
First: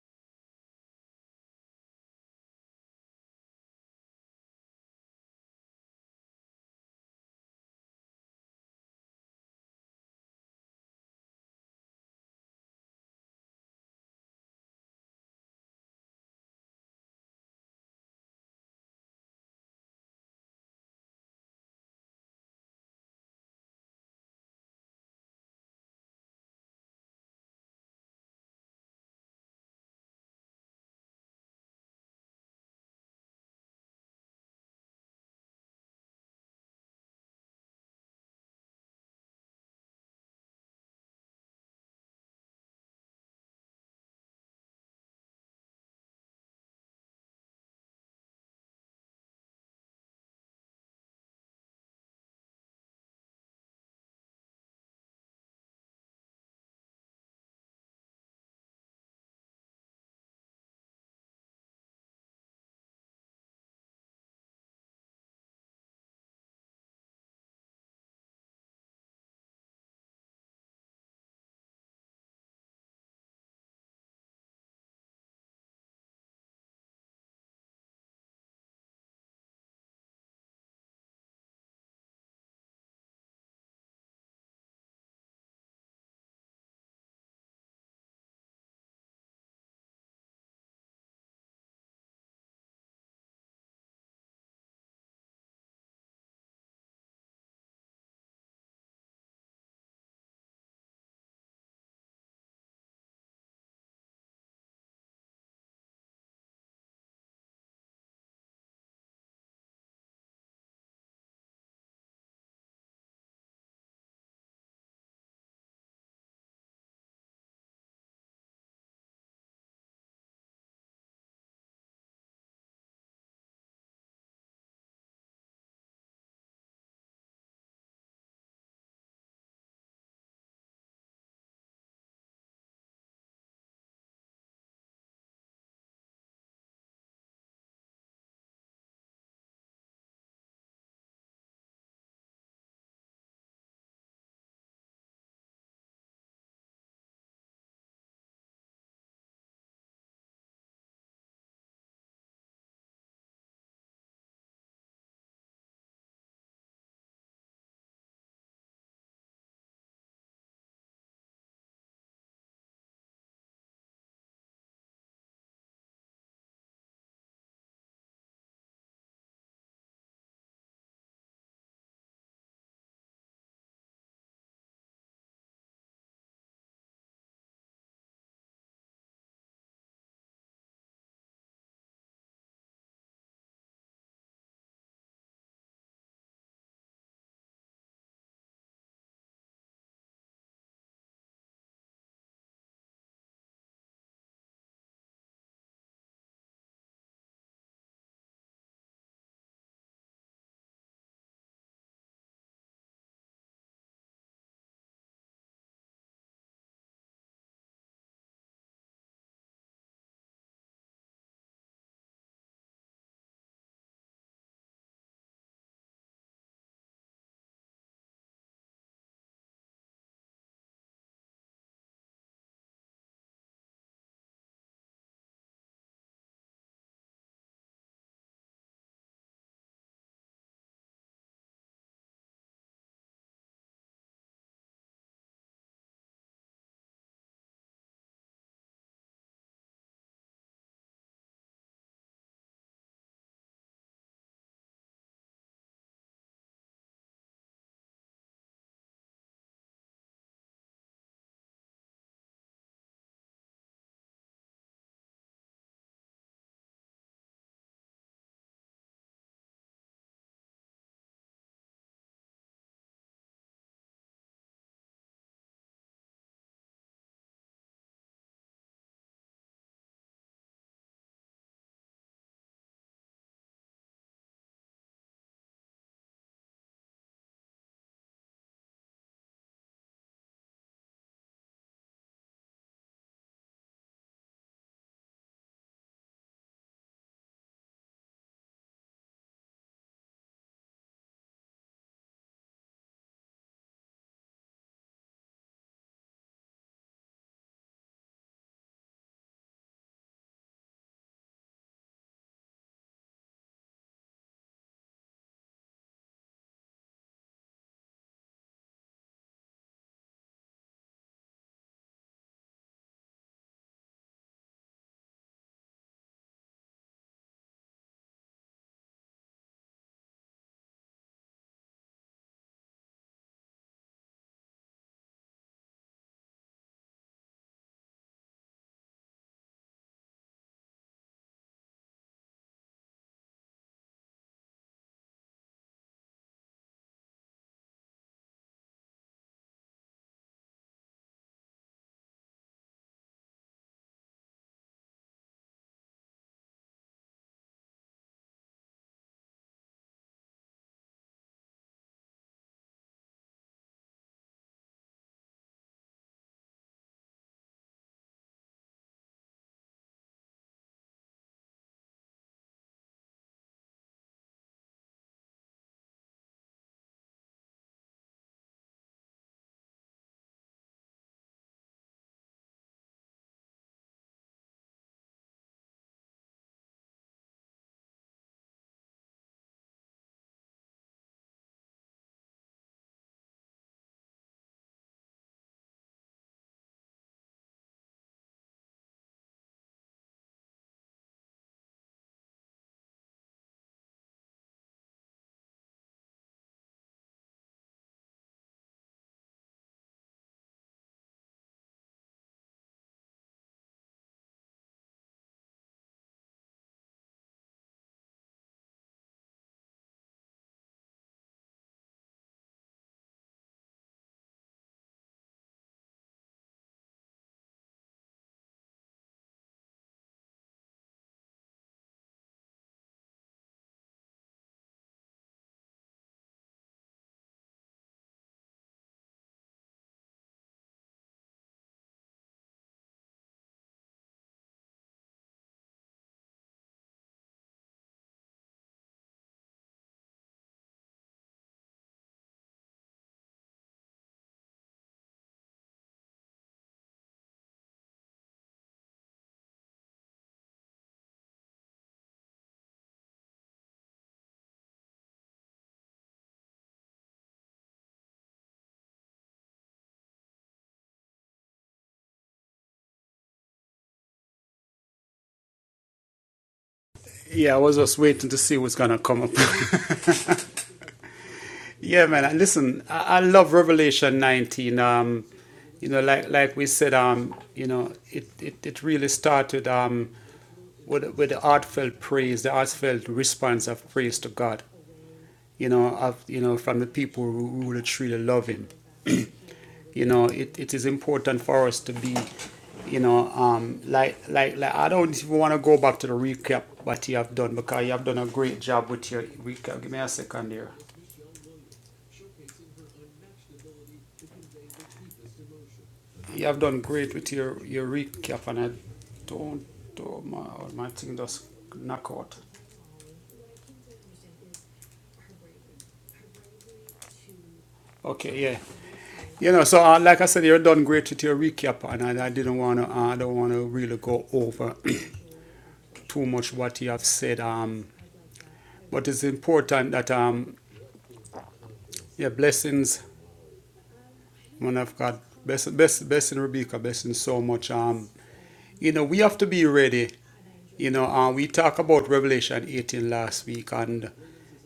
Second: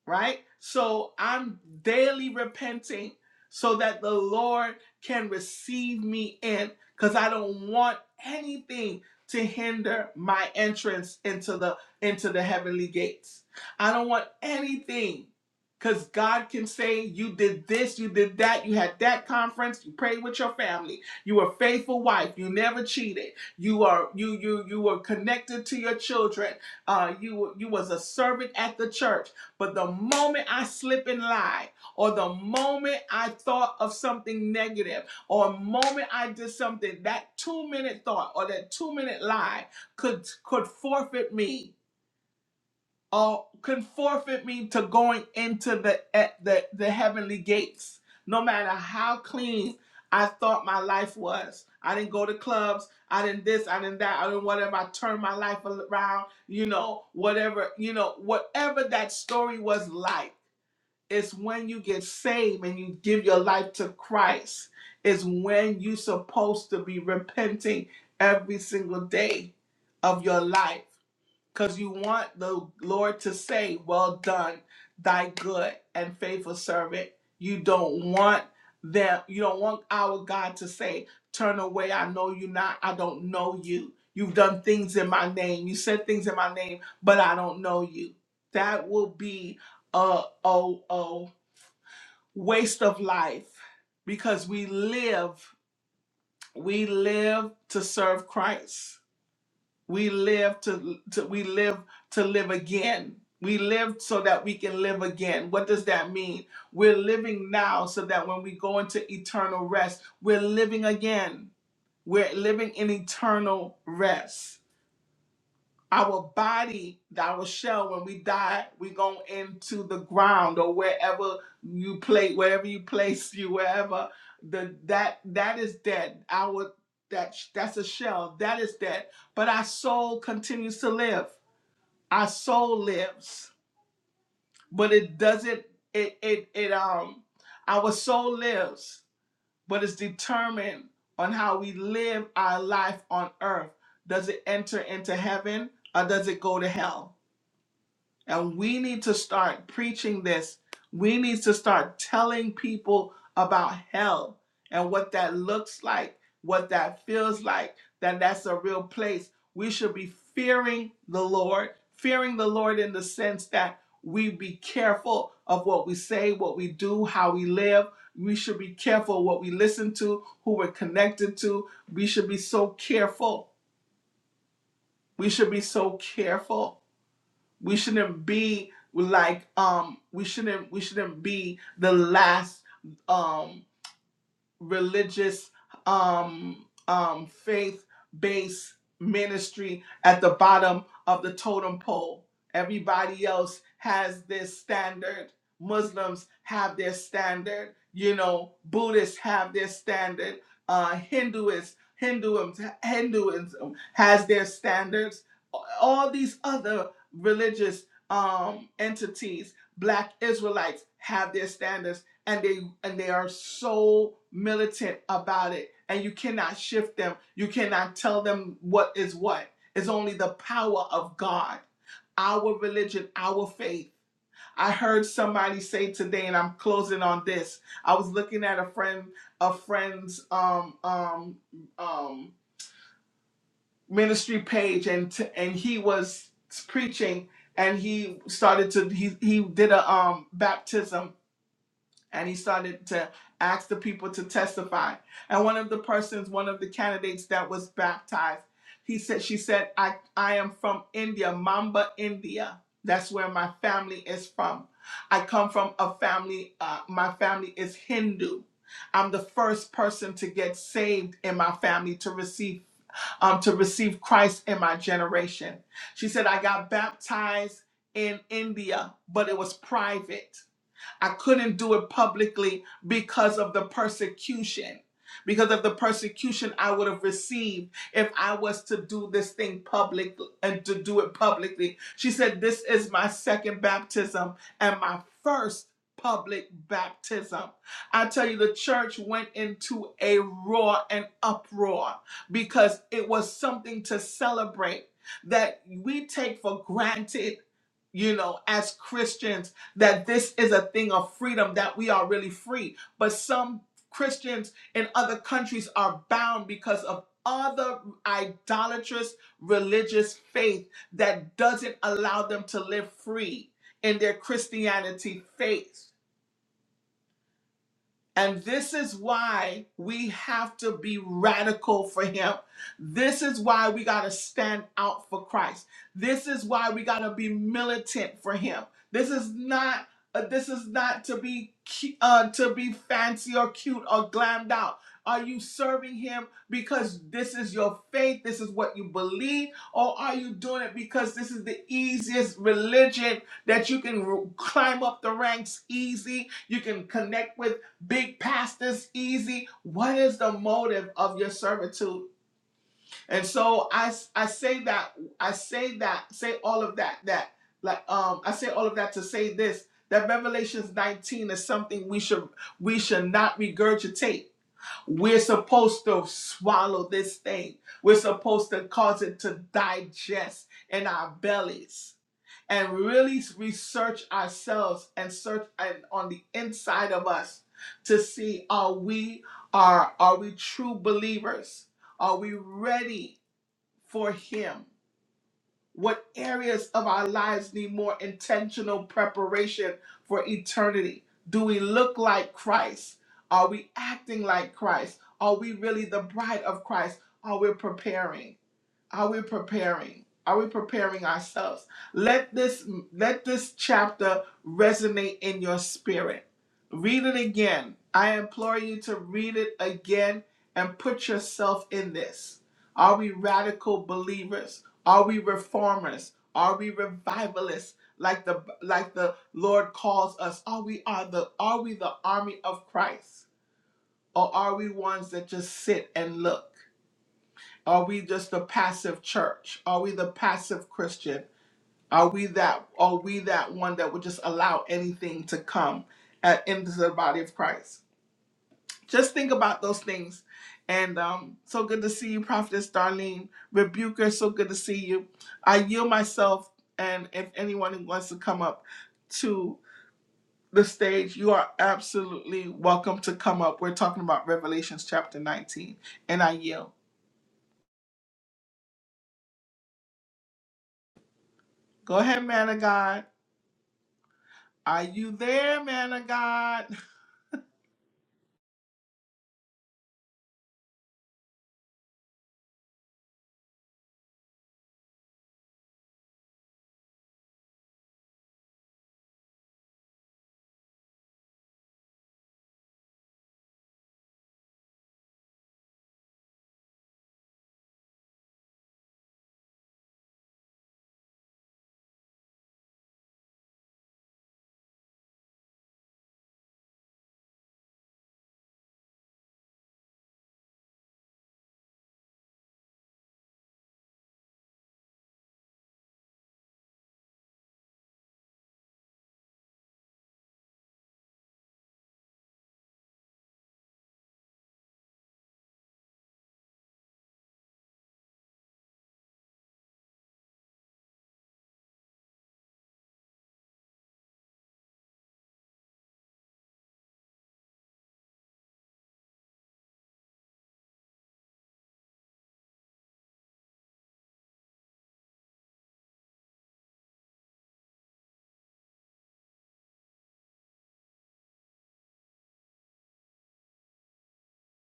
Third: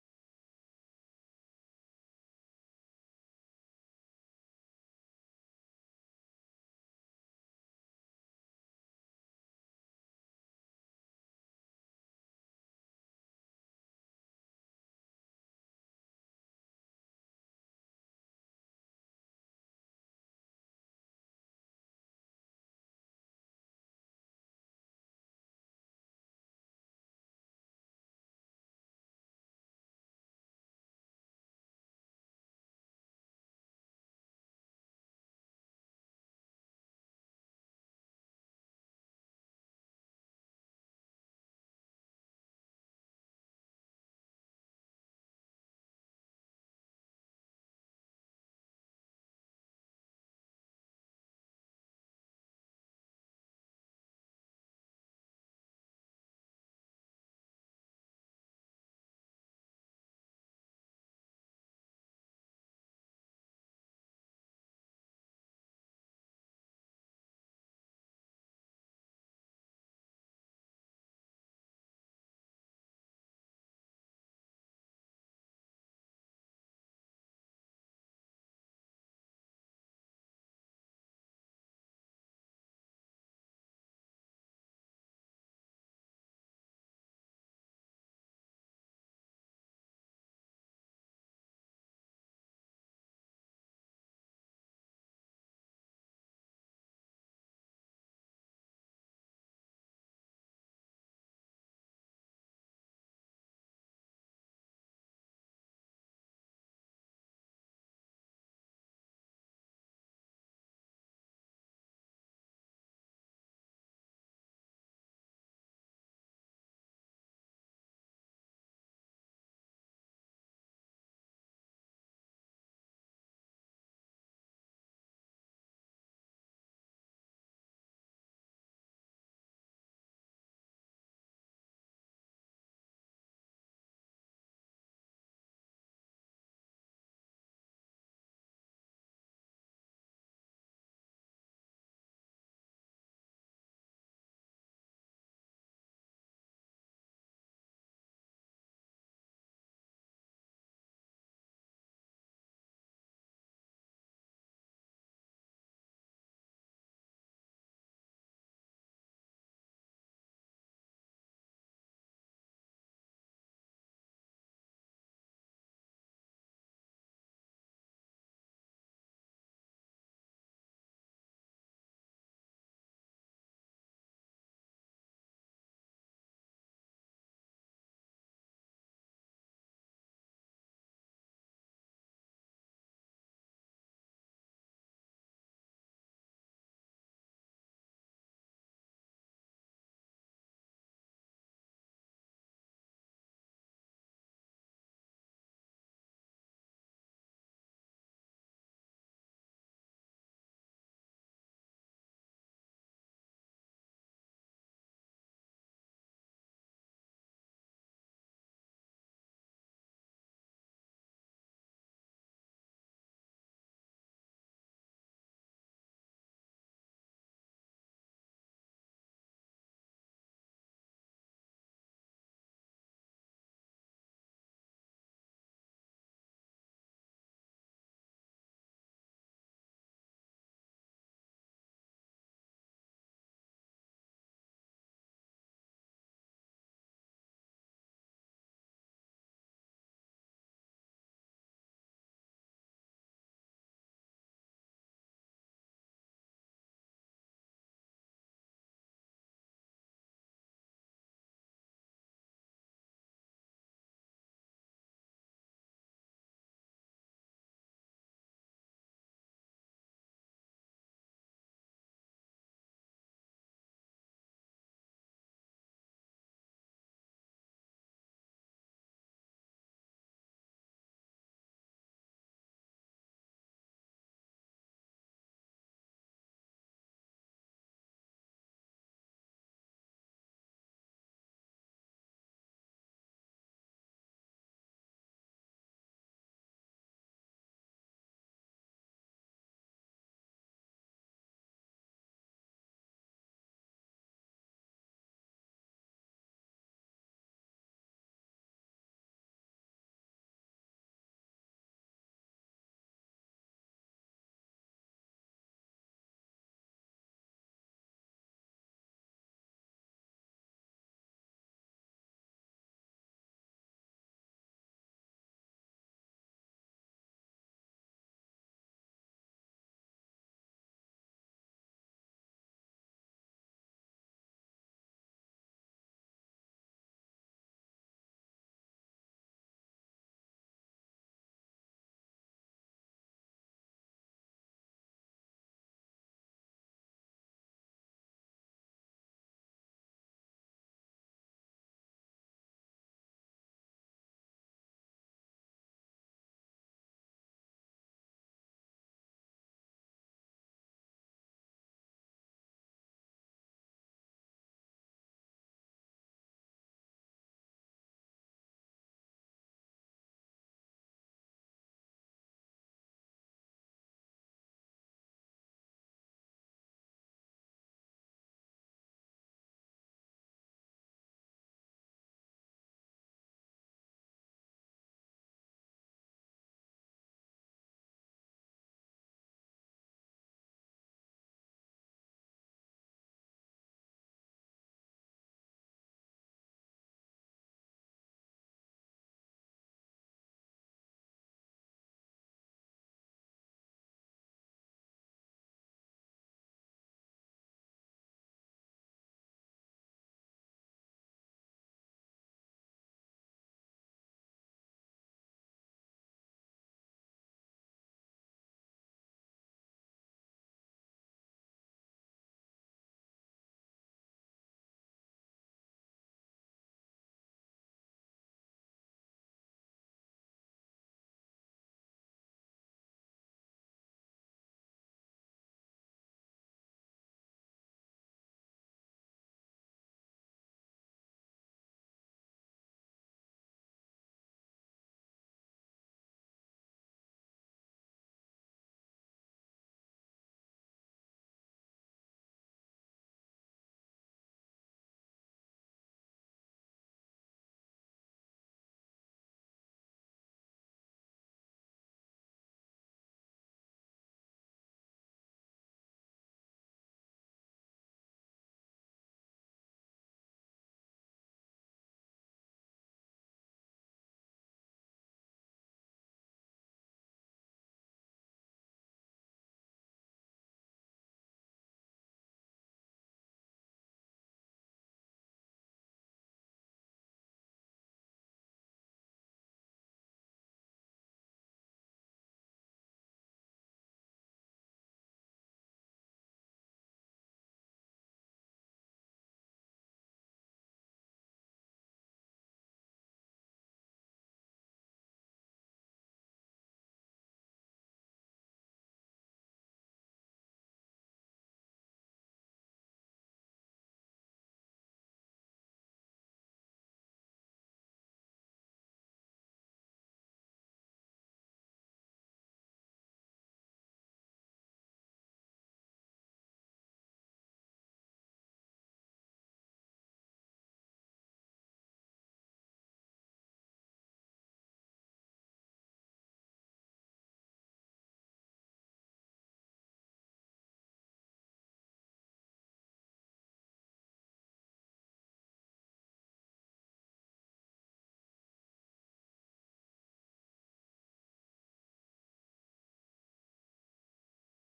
right? So I'm daily repenting so that the Lord can receive me in cuz I don't want anything to hinder my entrance into the into the heavenly gates. I don't want anything cuz God can say you did this, you did that, you had that conference, you prayed with your family, you were a faithful wife, you never cheated. You are you you you were connected to your children. Uh you were- you was a servant at the church but the moment I slip and lie, or the moment I thought of something negative, or a moment I did something, that two minute thought or that two minute lie could could forfeit me or could forfeit me to going into the e, the, the heavenly gates, no matter how clean I thought my life was. I didn't go to clubs. I didn't this. I didn't that. I didn't whatever. I turned my life around. You know, whatever. You know, whatever that story was like it's when you get saved and you give your life to Christ. It's when you're supposed to be repenting every single day of your life because you want the Lord to say, Well done, thy good and faithful servant. You don't want them, you don't want our God to say, Turn away, I know you not, I don't know you. You've done things in my name, you said things in my name, but I don't know you. That will be uh oh oh waste of life because we live we live to serve Christ. We live to, to we live to live again. We live so that we can live again. What does that mean? We're living now so that when we go into eternal rest, we're living again. We're living in eternal rest. Our body, our shell, when we die, we go into the ground or wherever you play, wherever you place you, wherever the that that is dead. Our that that's a shell that is dead, but our soul continues to live. Our soul lives, but it doesn't. It it it um. Our soul lives, but it's determined on how we live our life on earth. Does it enter into heaven or does it go to hell? And we need to start preaching this. We need to start telling people about hell and what that looks like, what that feels like, that that's a real place. We should be fearing the Lord, fearing the Lord in the sense that we be careful of what we say, what we do, how we live. We should be careful what we listen to, who we're connected to. We should be so careful. We should be so careful. We shouldn't be like um we shouldn't we shouldn't be the last um religious um, um, faith based ministry at the bottom of the totem pole. Everybody else has their standard. Muslims have their standard. You know, Buddhists have their standard. Uh, Hinduists, Hinduism, Hinduism has their standards. All these other religious um, entities, Black Israelites have their standards and they and they are so militant about it and you cannot shift them you cannot tell them what is what it's only the power of god our religion our faith i heard somebody say today and i'm closing on this i was looking at a friend a friend's um um um ministry page and t- and he was preaching and he started to he he did a um baptism and he started to ask the people to testify. And one of the persons, one of the candidates that was baptized, he said, she said, I, I am from India, Mamba, India. That's where my family is from. I come from a family, uh, my family is Hindu. I'm the first person to get saved in my family to receive um, to receive Christ in my generation. She said, I got baptized in India, but it was private. I couldn't do it publicly because of the persecution. Because of the persecution I would have received if I was to do this thing public and to do it publicly. She said, This is my second baptism and my first public baptism. I tell you, the church went into a roar and uproar because it was something to celebrate that we take for granted you know, as Christians that this is a thing of freedom, that we are really free. But some Christians in other countries are bound because of other idolatrous religious faith that doesn't allow them to live free in their Christianity faith. And this is why we have to be radical for him. This is why we got to stand out for Christ. This is why we got to be militant for him. This is not uh, this is not to be cu- uh, to be fancy or cute or glammed out. Are you serving him because this is your faith, this is what you believe, or are you doing it because this is the easiest religion that you can r- climb up the ranks easy? You can connect with Big pastors, easy. What is the motive of your servitude? And so I, I say that, I say that, say all of that, that, like, um, I say all of that to say this, that Revelations 19 is something we should, we should not regurgitate. We're supposed to swallow this thing. We're supposed to cause it to digest in our bellies and really research ourselves and search and on the inside of us to see are we are are we true believers are we ready for him what areas of our lives need more intentional preparation for eternity do we look like christ are we acting like christ are we really the bride of christ are we preparing are we preparing? Are we preparing ourselves? Let this let this chapter resonate in your spirit. Read it again. I implore you to read it again and put yourself in this. Are we radical believers? Are we reformers? Are we revivalists like the like the Lord calls us? Are we are the are we the army of Christ? Or are we ones that just sit and look? Are we just a passive church? Are we the passive Christian? Are we that are we that one that would just allow anything to come at, into the body of Christ? Just think about those things. And um, so good to see you, Prophetess Darlene. Rebuker, so good to see you. I yield myself, and if anyone who wants to come up to the stage, you are absolutely welcome to come up. We're talking about Revelations chapter 19, and I yield. Go ahead, man of God. Are you there, man of God?
Yeah, I was just waiting to see what's gonna come up. yeah, man. and Listen, I, I love Revelation 19. Um, you know, like like we said, um, you know, it, it, it really started um with with the heartfelt praise, the heartfelt response of praise to God. you know, of, you know, from the people who, really truly love him. You know, it, it is important for us to be, you know, um, like, like, like, I don't even want to go back to the recap what you have done because you have done a great job with your recap. Give me a second here. You have done great with your, your recap and I don't, oh my, my thing just knock out. Okay, yeah. You know, so uh, like I said, you're done great with your recap and I, I didn't want to, uh, I don't want to really go over too much what you have said. Um, But it's important that um yeah blessings man of God bless bless blessing Rebecca blessing so much um you know we have to be ready you know um we talk about Revelation 18 last week and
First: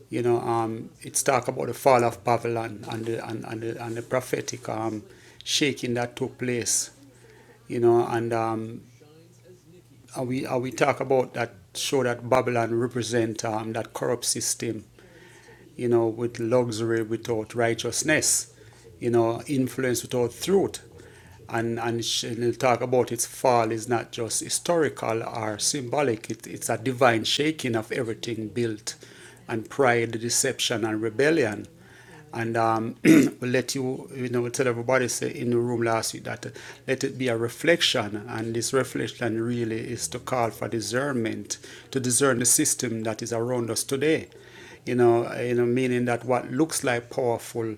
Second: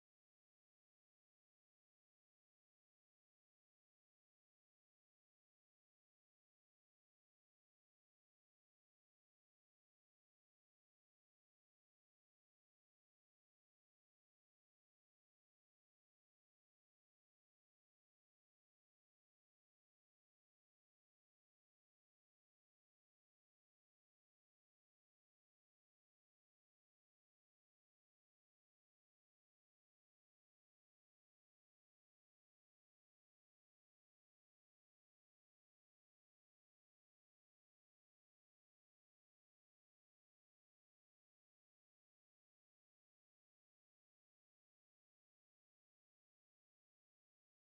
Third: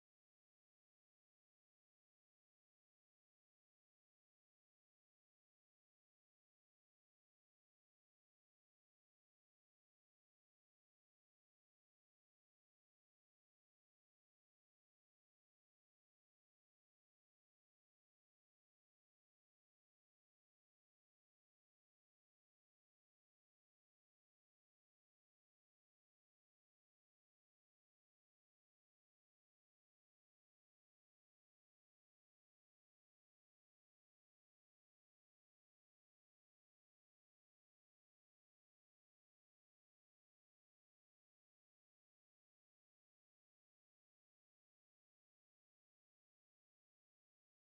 you know um it's talk about the fall of Babylon and the and, and the, and the prophetic um shaking that took place you know and um and we and we talk about that show that Babylon represent um that corrupt system you know, with luxury without righteousness, you know, influence without truth. And, and she'll talk about its fall is not just historical or symbolic, it, it's a divine shaking of everything built, and pride, deception, and rebellion. And um, we let you, you know, we tell everybody say in the room last week that uh, let it be a reflection, and this reflection really is to call for discernment, to discern the system that is around us today. You know, uh, you know, meaning that what looks like powerful,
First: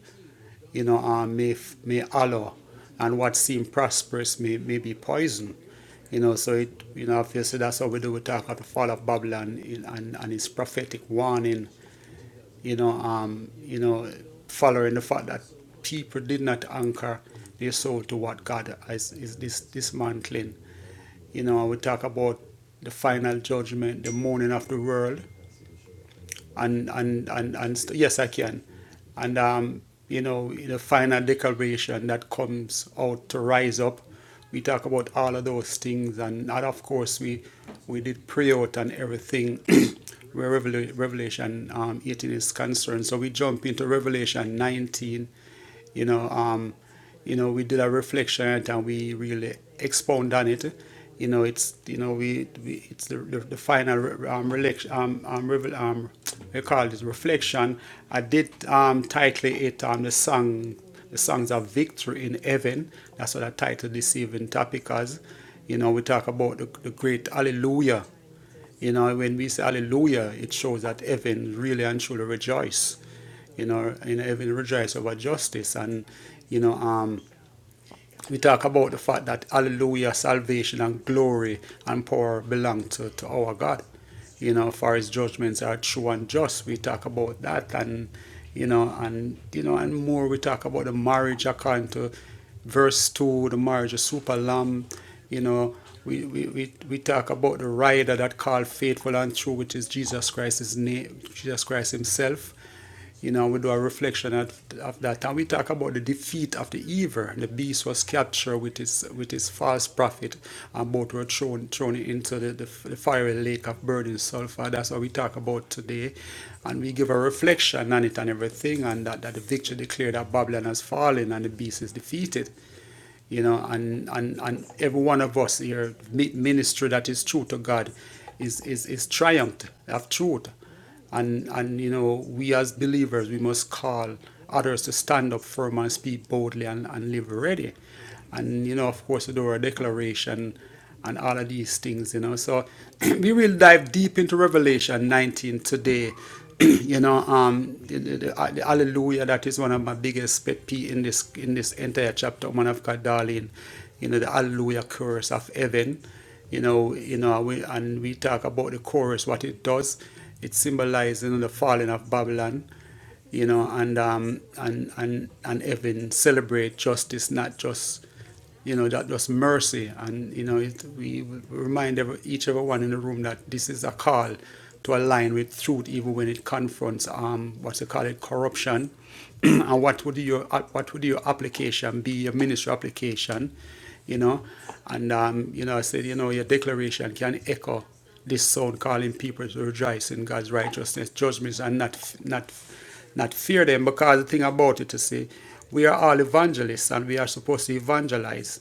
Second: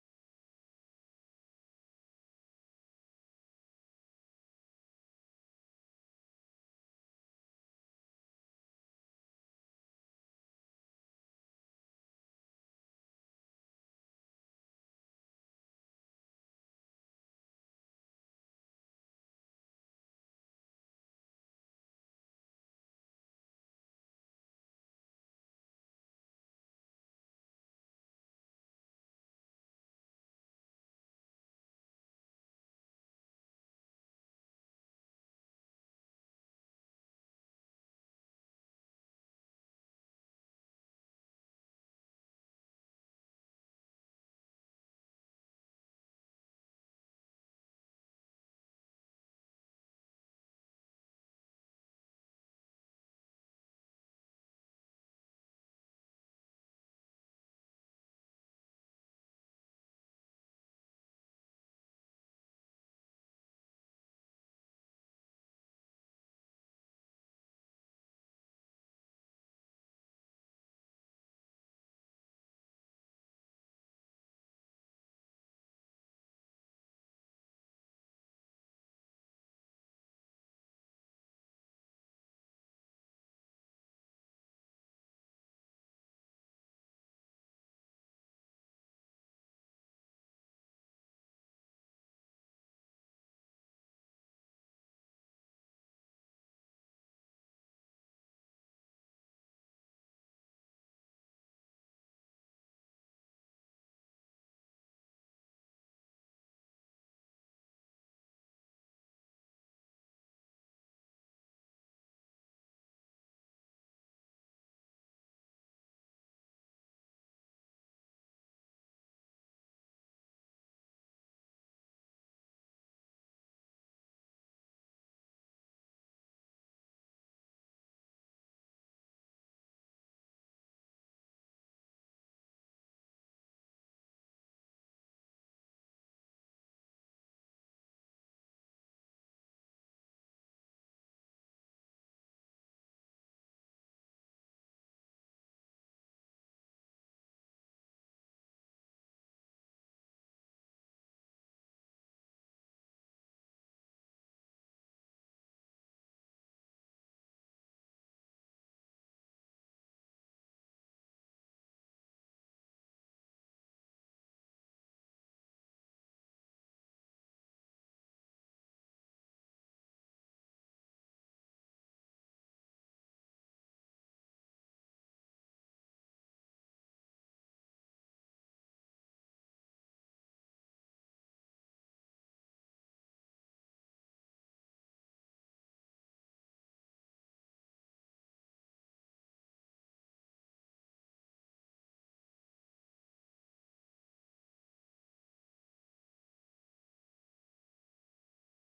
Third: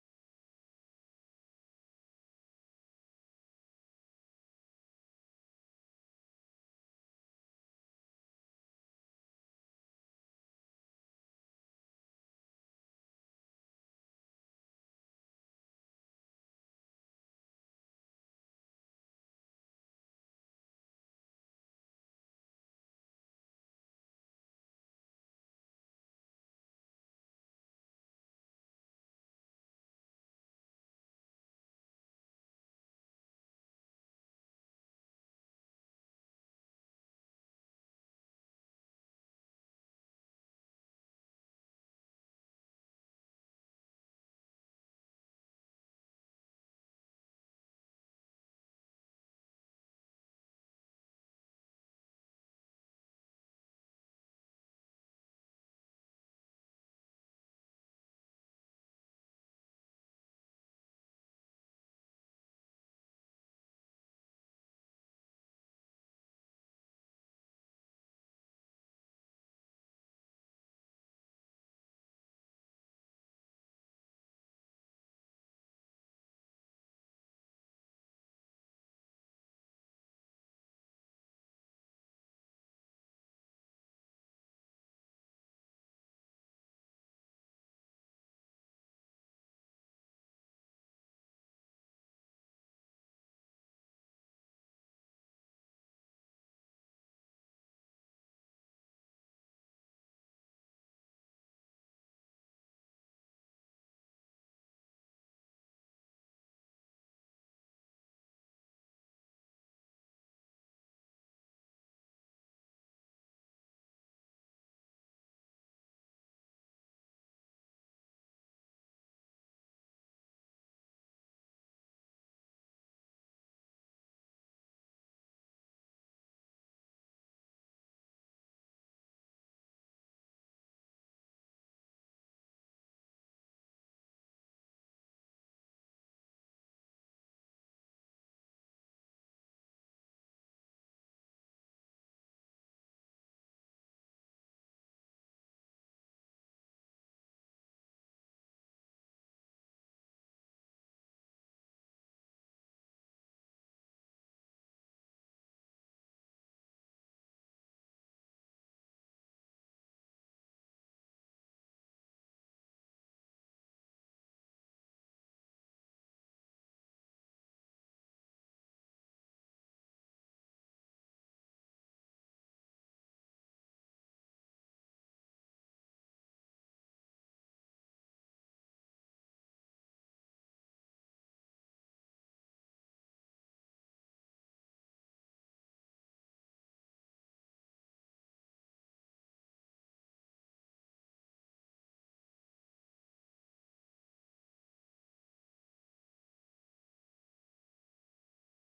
you know, uh, may may allow, and what seems prosperous may may be poison. You know, so it, you know, obviously that's how we do. We talk about the fall of Babylon in- and, and its prophetic warning you know, um, you know, following the fact that people did not anchor their soul to what God is, is this dismantling. You know, we talk about the final judgment, the mourning of the world, and and and, and st- yes, I can. And um, you know, in the final declaration that comes out to rise up, we talk about all of those things, and, and of course we we did pray out and everything where Revela- Revelation um, 18 is concerned. So we jump into Revelation 19 you know, um, you know, we did a reflection and we really expound on it. You know, it's you know we, we it's the, the, the final um, relec- um, um, revel- um we call it reflection. I did um, title it um, the song the songs of victory in heaven. That's what I titled this evening topic as. You know, we talk about the, the great hallelujah you know, when we say hallelujah, it shows that heaven really and truly rejoice. You know, in heaven rejoice over justice and, you know, um, we talk about the fact that hallelujah, salvation, and glory and power belong to, to our God. You know, for his judgments are true and just. We talk about that and you know, and you know, and more we talk about the marriage according to verse two, the marriage of super lamb, you know. We, we, we, we talk about the rider that called faithful and true, which is Jesus Christ's name, Jesus Christ Himself you know, we do a reflection at, of that, and we talk about the defeat of the evil. The beast was captured with his with his false prophet, and both were thrown thrown into the, the, the fiery lake of burning sulfur. That's what we talk about today, and we give a reflection on it and everything, and that, that the victory declared that Babylon has fallen and the beast is defeated you know, and, and, and every one of us here, ministry that is true to God is, is, is triumphed of truth. And, and, you know, we as believers, we must call others to stand up firm and speak boldly and, and live ready. And, you know, of course, the Dora Declaration and all of these things, you know. So we will dive deep into Revelation 19 today. you know, um, the, the, the, uh, the Hallelujah, that is one of my biggest pet peeve in this in this entire chapter, man of God, darling. You know, the Hallelujah chorus of heaven. You know, you know, we, and we talk about the chorus, what it does. It symbolizes you know, the falling of Babylon you know, and um, and and and even celebrate justice, not just you know, that was mercy. And, you know, it, we remind every, each and every one in the room that this is a call to align with truth, even when it confronts um, what you call it, corruption. and what would your uh, what would your application be, your ministry application, you know? And, um, you know, I said, you know, your declaration can echo this sound calling people to rejoice in God's righteousness, judgments, and not, not not fear them because the thing about it, you see, we are all evangelists and we are supposed to evangelize,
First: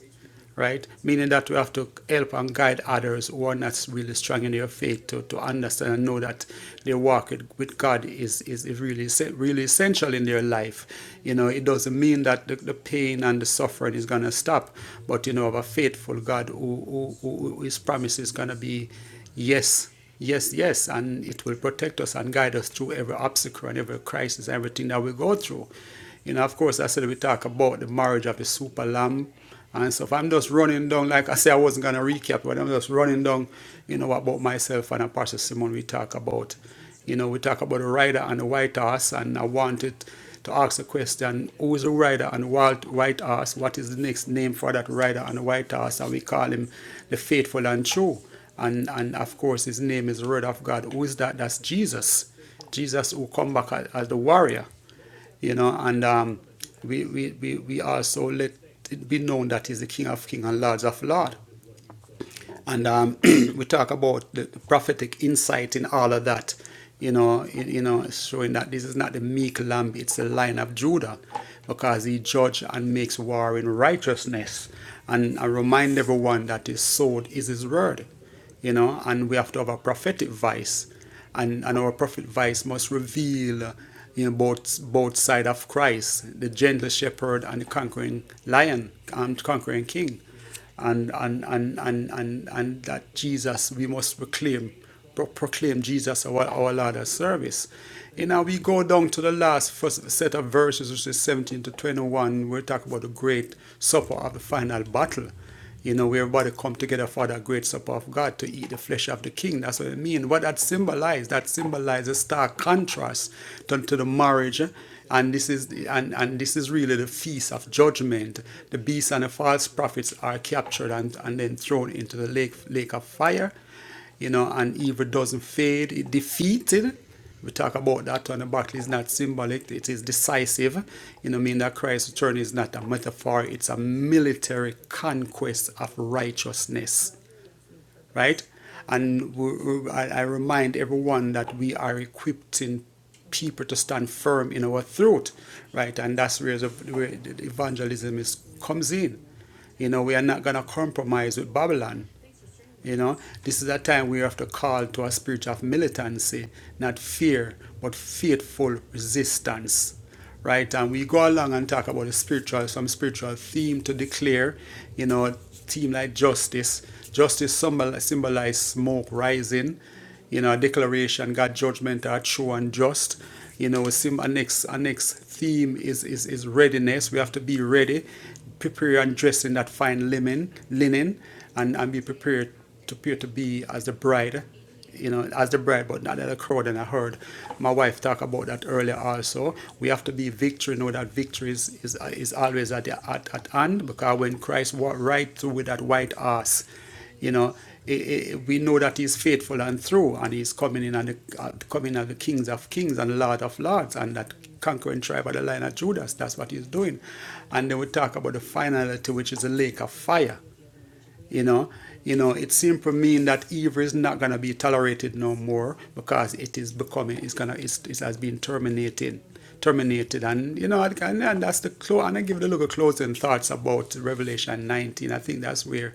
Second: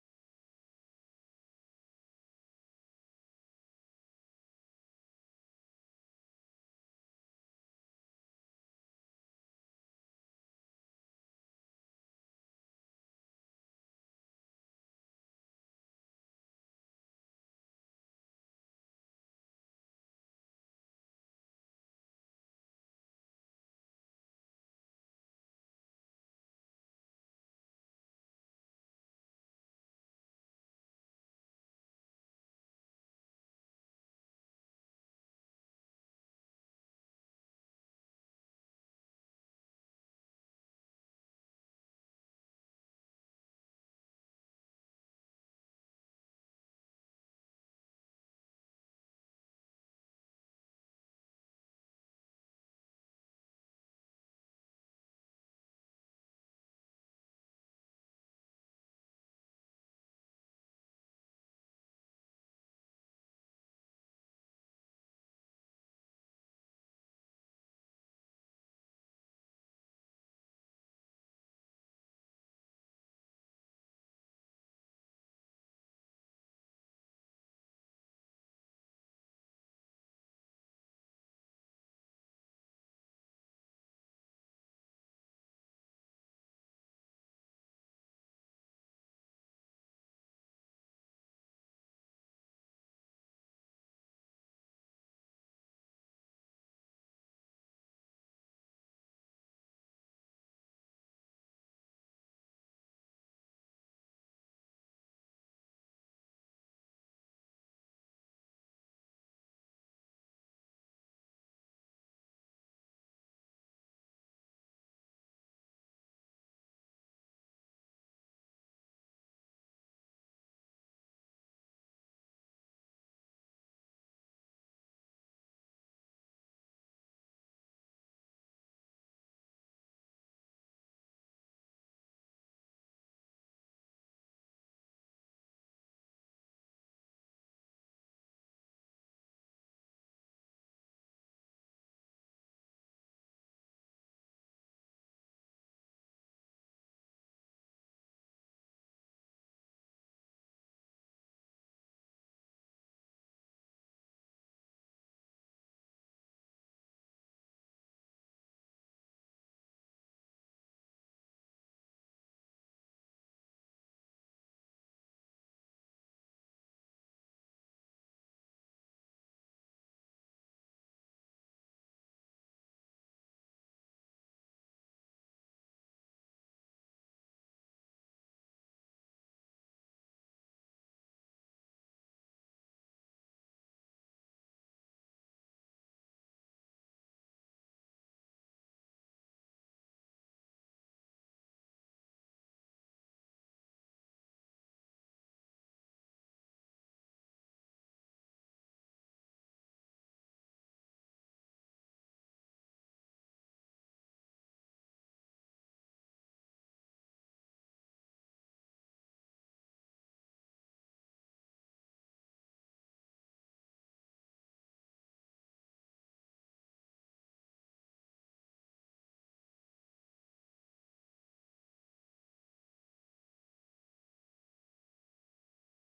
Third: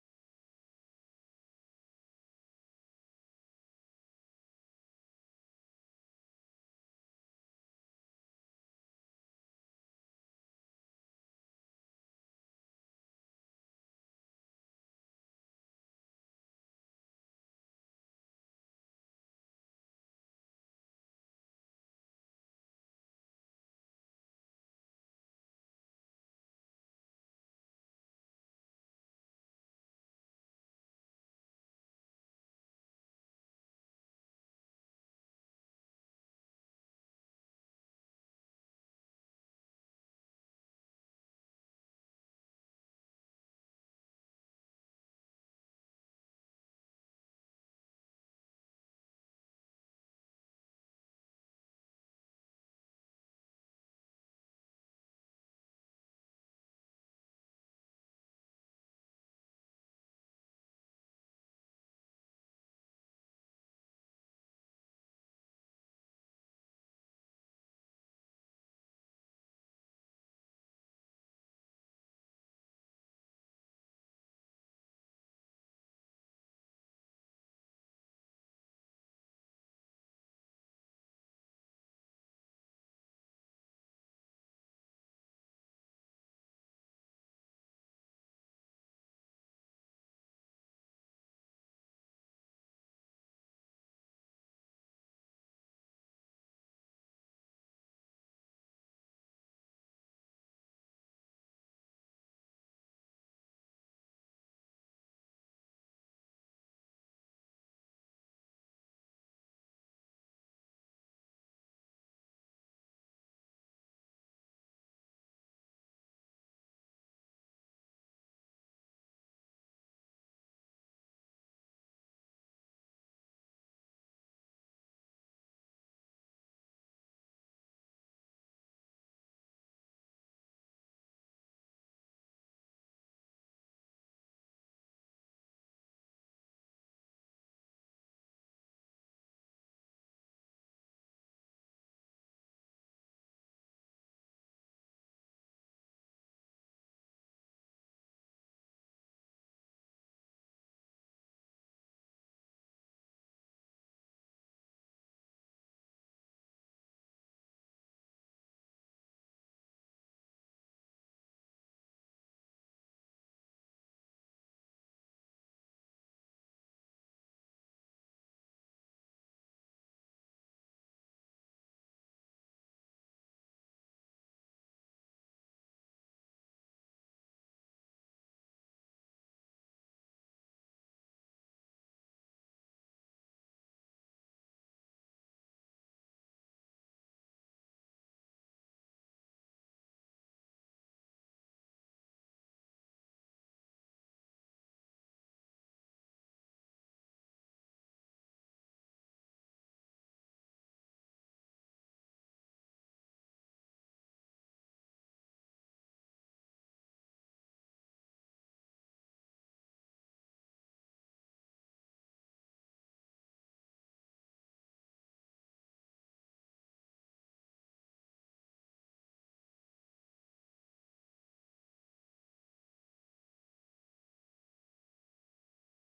right? Meaning that we have to help and guide others who are not really strong in their faith to, to understand and know that their walk with God is, is really really essential in their life. You know, it doesn't mean that the, the pain and the suffering is going to stop, but you know, of a faithful God who, who, who, who- whose promise is going to be yes Yes, yes, and it will protect us and guide us through every obstacle and every crisis, everything that we go through. You know, of course, I said we talk about the marriage of the super lamb and stuff. I'm just running down, like I said, I wasn't going to recap, but I'm just running down, you know, about myself and Pastor Simon. We talk about, you know, we talk about the rider and the white horse, and I wanted to ask the question who is the rider and the wild white horse? What is the next name for that rider and the white horse? And we call him the faithful and true. And, and of course, his name is the Word of God. Who is that? That's Jesus. Jesus who come back as, the warrior, you know. And um, we, we, we, we also let it be known that he's the King of King and Lords of Lord. And um, we talk about the prophetic insight in all of that, you know, you, you know, showing that this is not the meek lamb, it's the lion of Judah, because he judges and makes war in righteousness. And I remind everyone that his sword is his word, you know, and we have to have a prophetic voice, and, and our prophetic voice must reveal, you know, both both side of Christ, the gentle shepherd and the conquering lion, and conquering king and and and and and, and that Jesus we must proclaim pro- proclaim Jesus our, our Lord as service. You know, we go down to the last first set of verses, which is 17 to 21. We talk about the great supper of the final battle. You know, where everybody come together for that great supper of God to eat the flesh of the king. That's what it means. What that symbolizes, that symbolizes stark contrast to, to the marriage. eh, And this is the- and, and this is really the feast of judgment. The beast and the false prophets are captured and, and then thrown into the lake lake of fire you know, and evil doesn't fade, it defeated. We talk about that when the battle is not symbolic, it is decisive. You know, mean that Christ's return is not a metaphor, it's a military conquest of righteousness right? And we, I remind everyone that we are equipping people to stand firm in our throat, right? And that's where the, where the evangelism is comes in. You know, we are not going to compromise with Babylon. You know, this is a time we have to call to a spirit of militancy, not fear, but faithful resistance right? And we go along and talk about the spiritual, some spiritual theme to declare, you know, a theme like justice. Justice symbol, symbolize smoke rising, you know, a declaration, God's judgment are true and just. You know, sim- our next, our next theme is, is, is readiness. We have to be ready, prepare and dress in that fine linen, linen and, and be prepared to appear to be as the bride you know, as the bride, but not as a crowd. And I heard my wife talk about that earlier also. We have to be victory, know that victory is, is, is always at, the, at, at hand because when Christ walked right through with that white ass, you know, i i we know that he's faithful and true and he's coming in and the, uh, coming as the kings of kings and lord of lords and that conquering tribe of the line of Judas. That's what he's doing. And then we talk about the finality, which is the lake of fire you know, you know, it seems to mean that evil is not gonna be tolerated no more because it is becoming, it's gonna, it's, it has been terminated, terminated, and you know, and, and that's the close. And I give the little closing thoughts about Revelation 19. I think that's where,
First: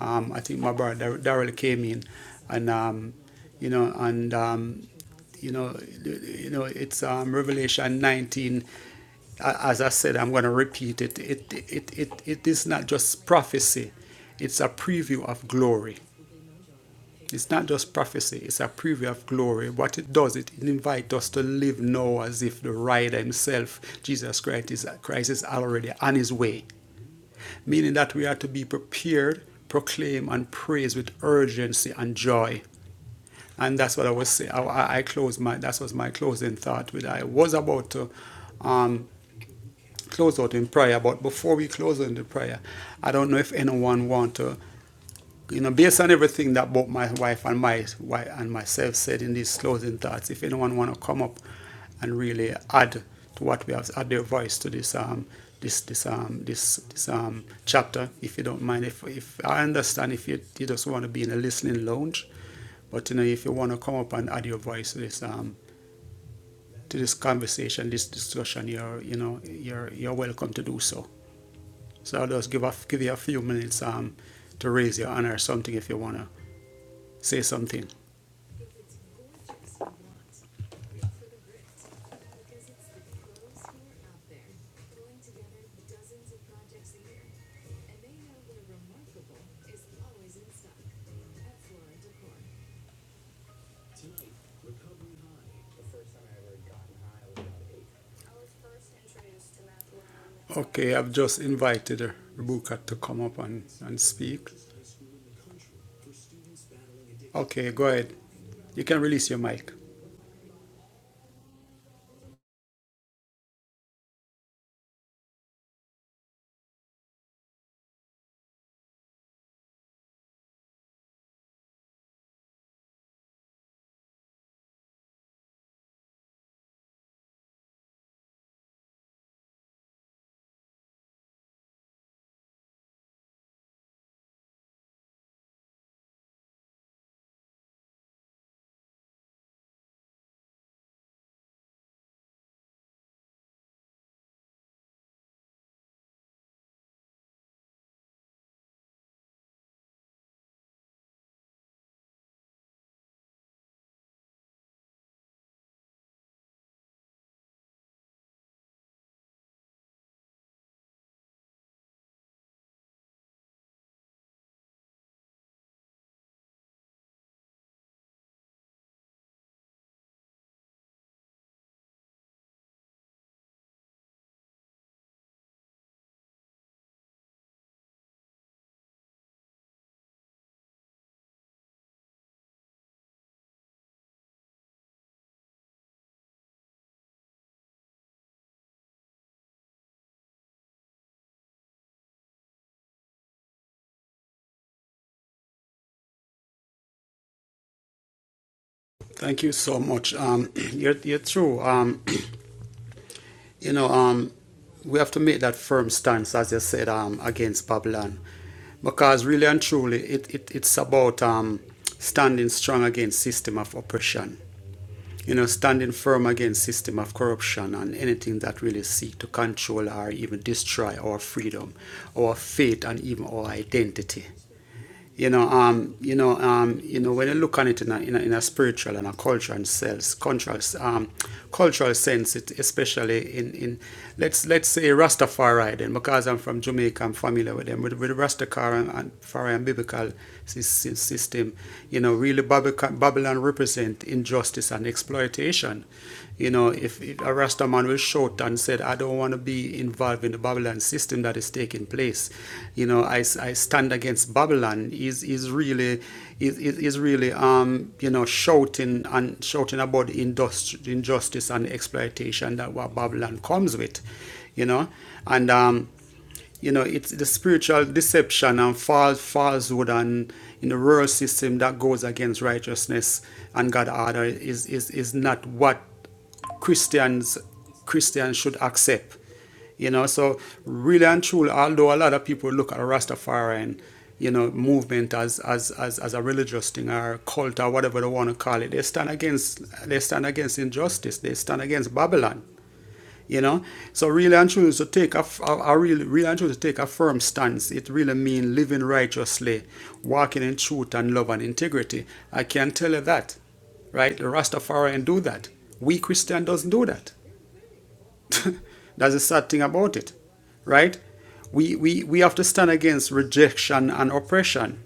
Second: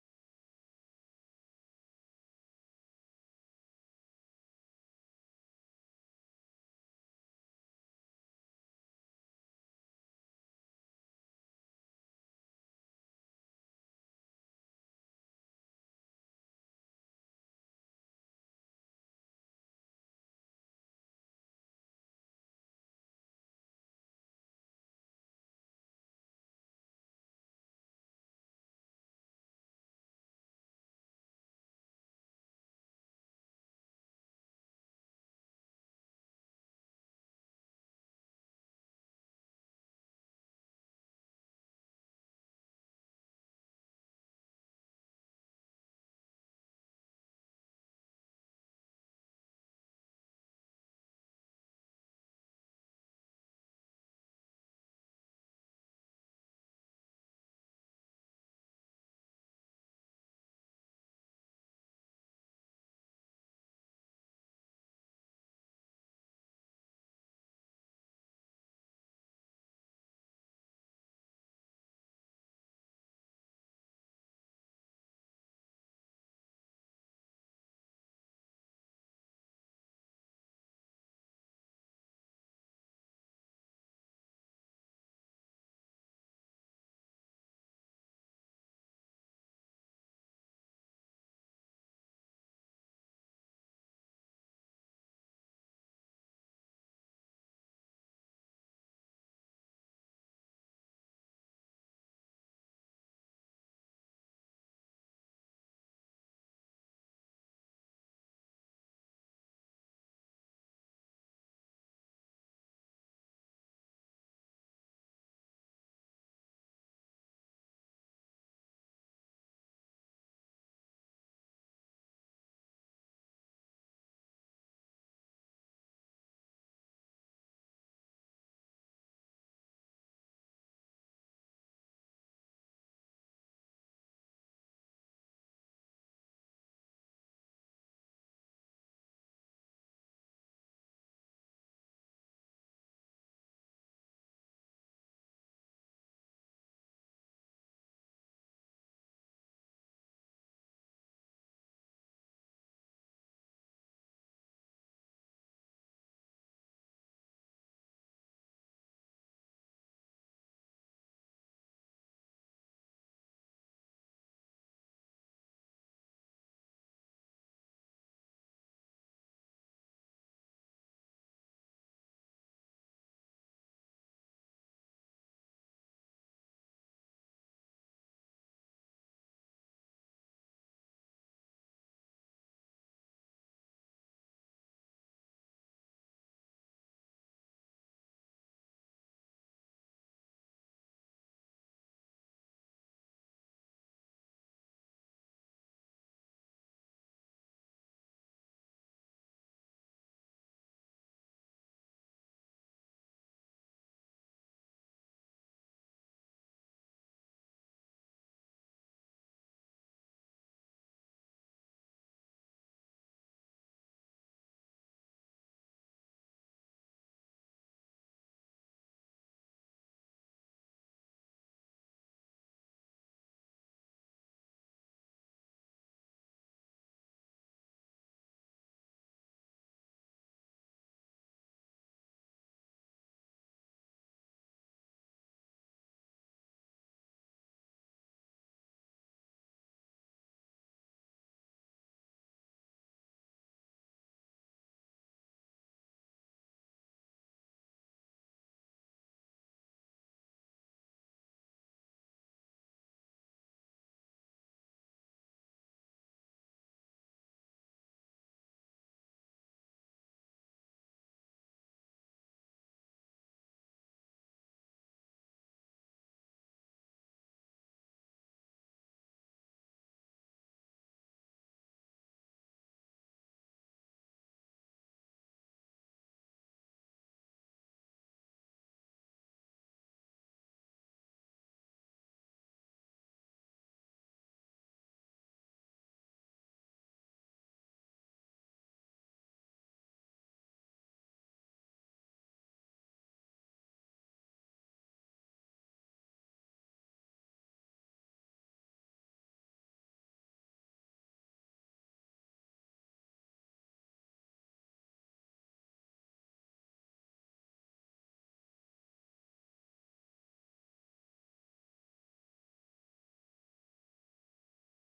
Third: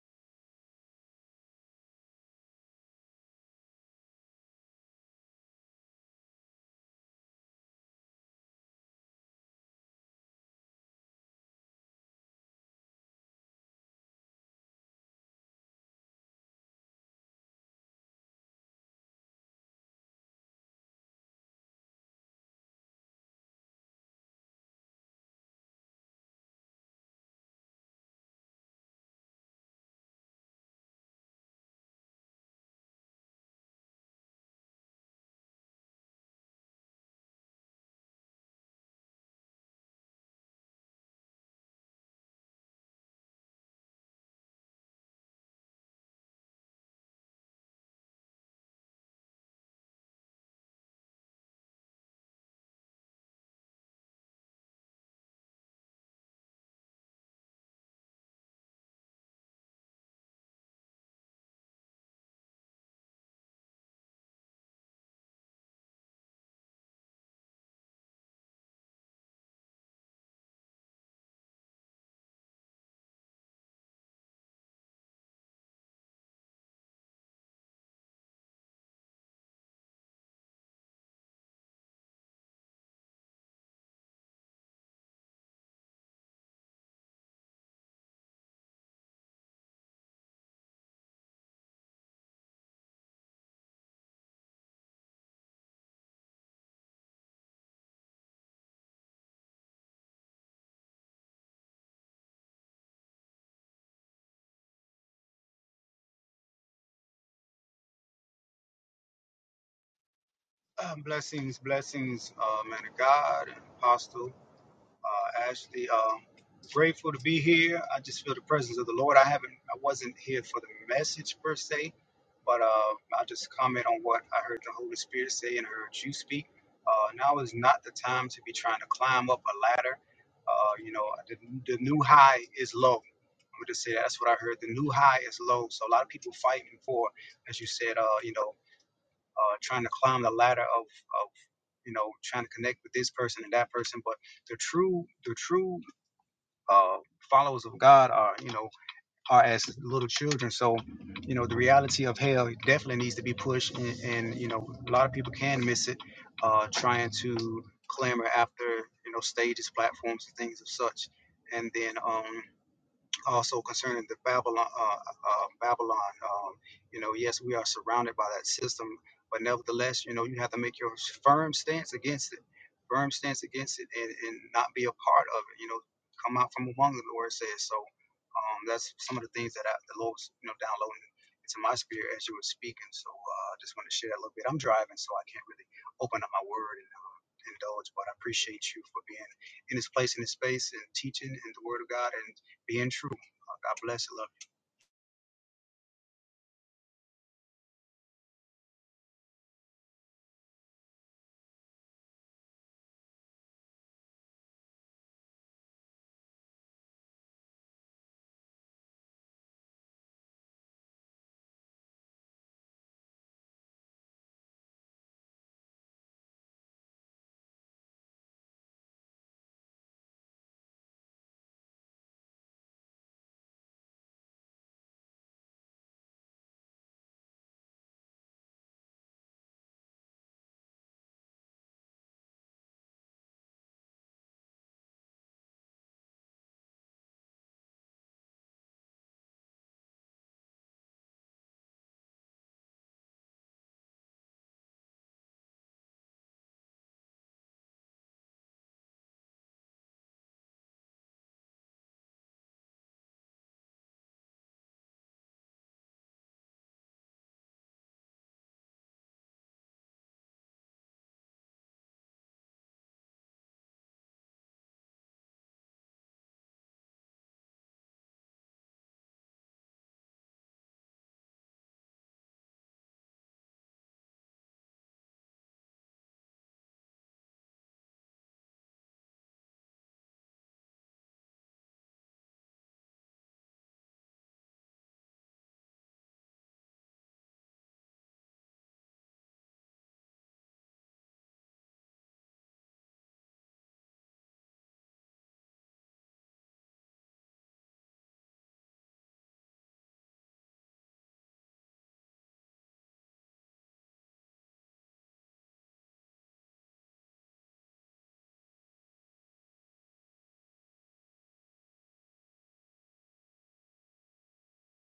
um, I think my brother Daryl came in, and um, you know, and um, you know, you know, it's um, Revelation 19 as I said, I'm going to repeat it. It, it, it, it is not just prophecy, it's a preview of glory. It's not just prophecy, it's a preview of glory. What it does, it invites us to live now as if the rider himself, Jesus Christ, is, Christ is already on his way, meaning that we are to be prepared, proclaim, and praise with urgency and joy. And that's what I was saying. I, I closed my, that was my closing thought with. I was about to um, close out in prayer. But before we close out in the prayer, I don't know if anyone want to, you know, based on everything that both my wife and my wife and myself said in these closing thoughts, if anyone want to come up and really add to what we have, add their voice to this um this this um this this um chapter, if you don't mind. If if I understand if you, you just want to be in a listening lounge, but you know, if you want to come up and add your voice to this um to this conversation, this discussion, you're you know you're you're welcome to do so. So I'll just give, a, give you a few minutes um, to raise your hand or something if you want to say something. Okay, I've just invited Rebecca to come up and, and speak. Okay, go ahead. You can release your mic.
Um, blessings, blessings, uh, man of God and Apostle uh, Ashley. Uh, grateful to be here. I just feel the presence of the Lord. I haven't, I wasn't here for the message per se, but uh, I'll just comment on what I heard the Holy Spirit say and heard you speak. Uh, now is not the time to be trying to climb up a ladder. Uh, you know, the, the new high is low. I'm gonna just say that. that's what I heard. The new high is low. So a lot of people fighting for, as you said, uh, you know, uh, trying to climb the ladder of of you know, trying to connect with this person and that person. But the true, the true uh, followers of God are, you know, are as little children. So, you know, the reality of hell definitely needs to be pushed, and, and you know, a lot of people can miss it, uh, trying to clamor after, you know, stages, platforms, and things of such. And then, um, also concerning the Babylon, uh, uh, um, Babylon. Um, you know, yes, we are surrounded by that system, but nevertheless, you know, you have to make your firm stance against it, firm stance against it, and, and not be a part of it. You know, come out from among them, the Lord says. So um, that's some of the things that I, the Lord's, you know, downloading into my spirit as you were speaking. So uh, I just want to share that a little bit. I'm driving, so I can't really open up my word and uh, indulge, but I appreciate you for being in this place, in this space, and teaching and the Word of God and being true. God bless you, Lord.
Thank you so much. Um, you're, you're true. Um, you know, um, we have to make that firm stance, as you said, um, against Babylon. Because really and truly, it, it, it's about um, standing strong against system of oppression you know, standing firm against system of corruption and anything that really seek to control or even destroy our freedom, our faith, and even our identity. You know, um, you know, um, you know, when you look on it in a, in a, in a spiritual and a cultural sense, cultural, um, cultural sense, it, especially in, in let's let's say Rastafari then, because I'm from Jamaica, I'm familiar with them with, with Rastafari and and Fari and biblical system. You know, really Babylon represent injustice and exploitation you know, if, if a Rasta man was short and said, I don't want to be involved in the Babylon system that is taking place, you know, I I stand against Babylon is, is really, is, is really, um, you know, shouting and shouting about industri- injustice and exploitation that what Babylon comes with, you know, and, um, you know, it's the spiritual deception and false falsehood and in the rural system that goes against righteousness and God order is, is, is not what Christians Christians should accept. You know, so really and truly, although a lot of people look at Rastafarian, you know, movement as as as, as a religious thing or cult or whatever they want to call it, they stand against they stand against injustice. They stand against Babylon. You know, so really and truly to take a, f- a, a really, really and truly to take a firm stance. It really means living righteously, walking in truth and love and integrity. I can tell you that, right? The Rastafarian do that. We Christian doesn't do that. That's the sad thing about it, right? We, we we have to stand against rejection and oppression.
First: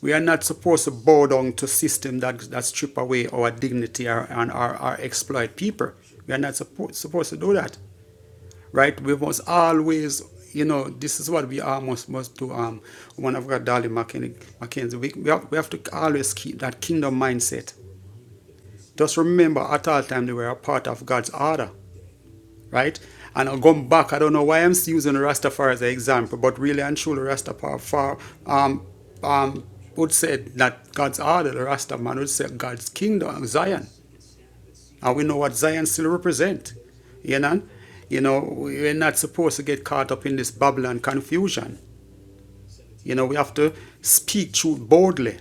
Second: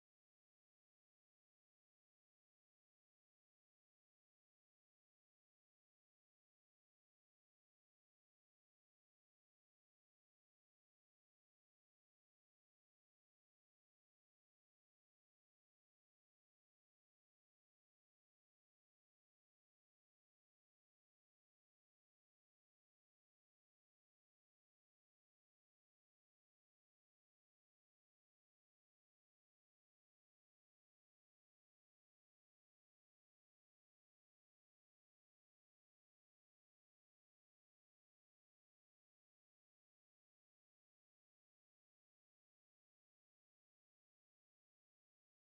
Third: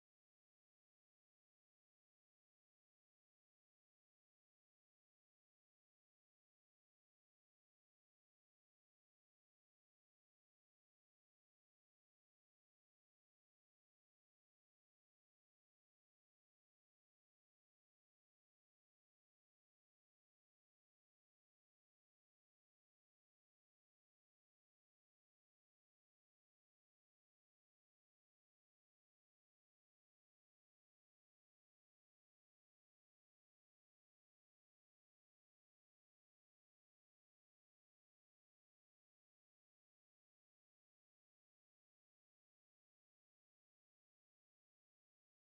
We are not supposed to bow down to system that that strip away our dignity or, and our, our exploit people. We are not suppo- supposed to do that right? We must always, you know, this is what we are must must do. Um, one of God, Darling Mackenzie, Mackenzie we, we, have, we have to always keep that kingdom mindset. Just remember, at all time, they were a part of God's order, right? And I'll go back. I don't know why I'm still using Rastafari as an example, but really and truly, Rastafari um, um, would say that God's order, the Rastaman would say God's kingdom, Zion and we know what Zion still represent. You know? You know, we're not supposed to get caught up in this Babylon confusion. You know, we have to speak truth boldly.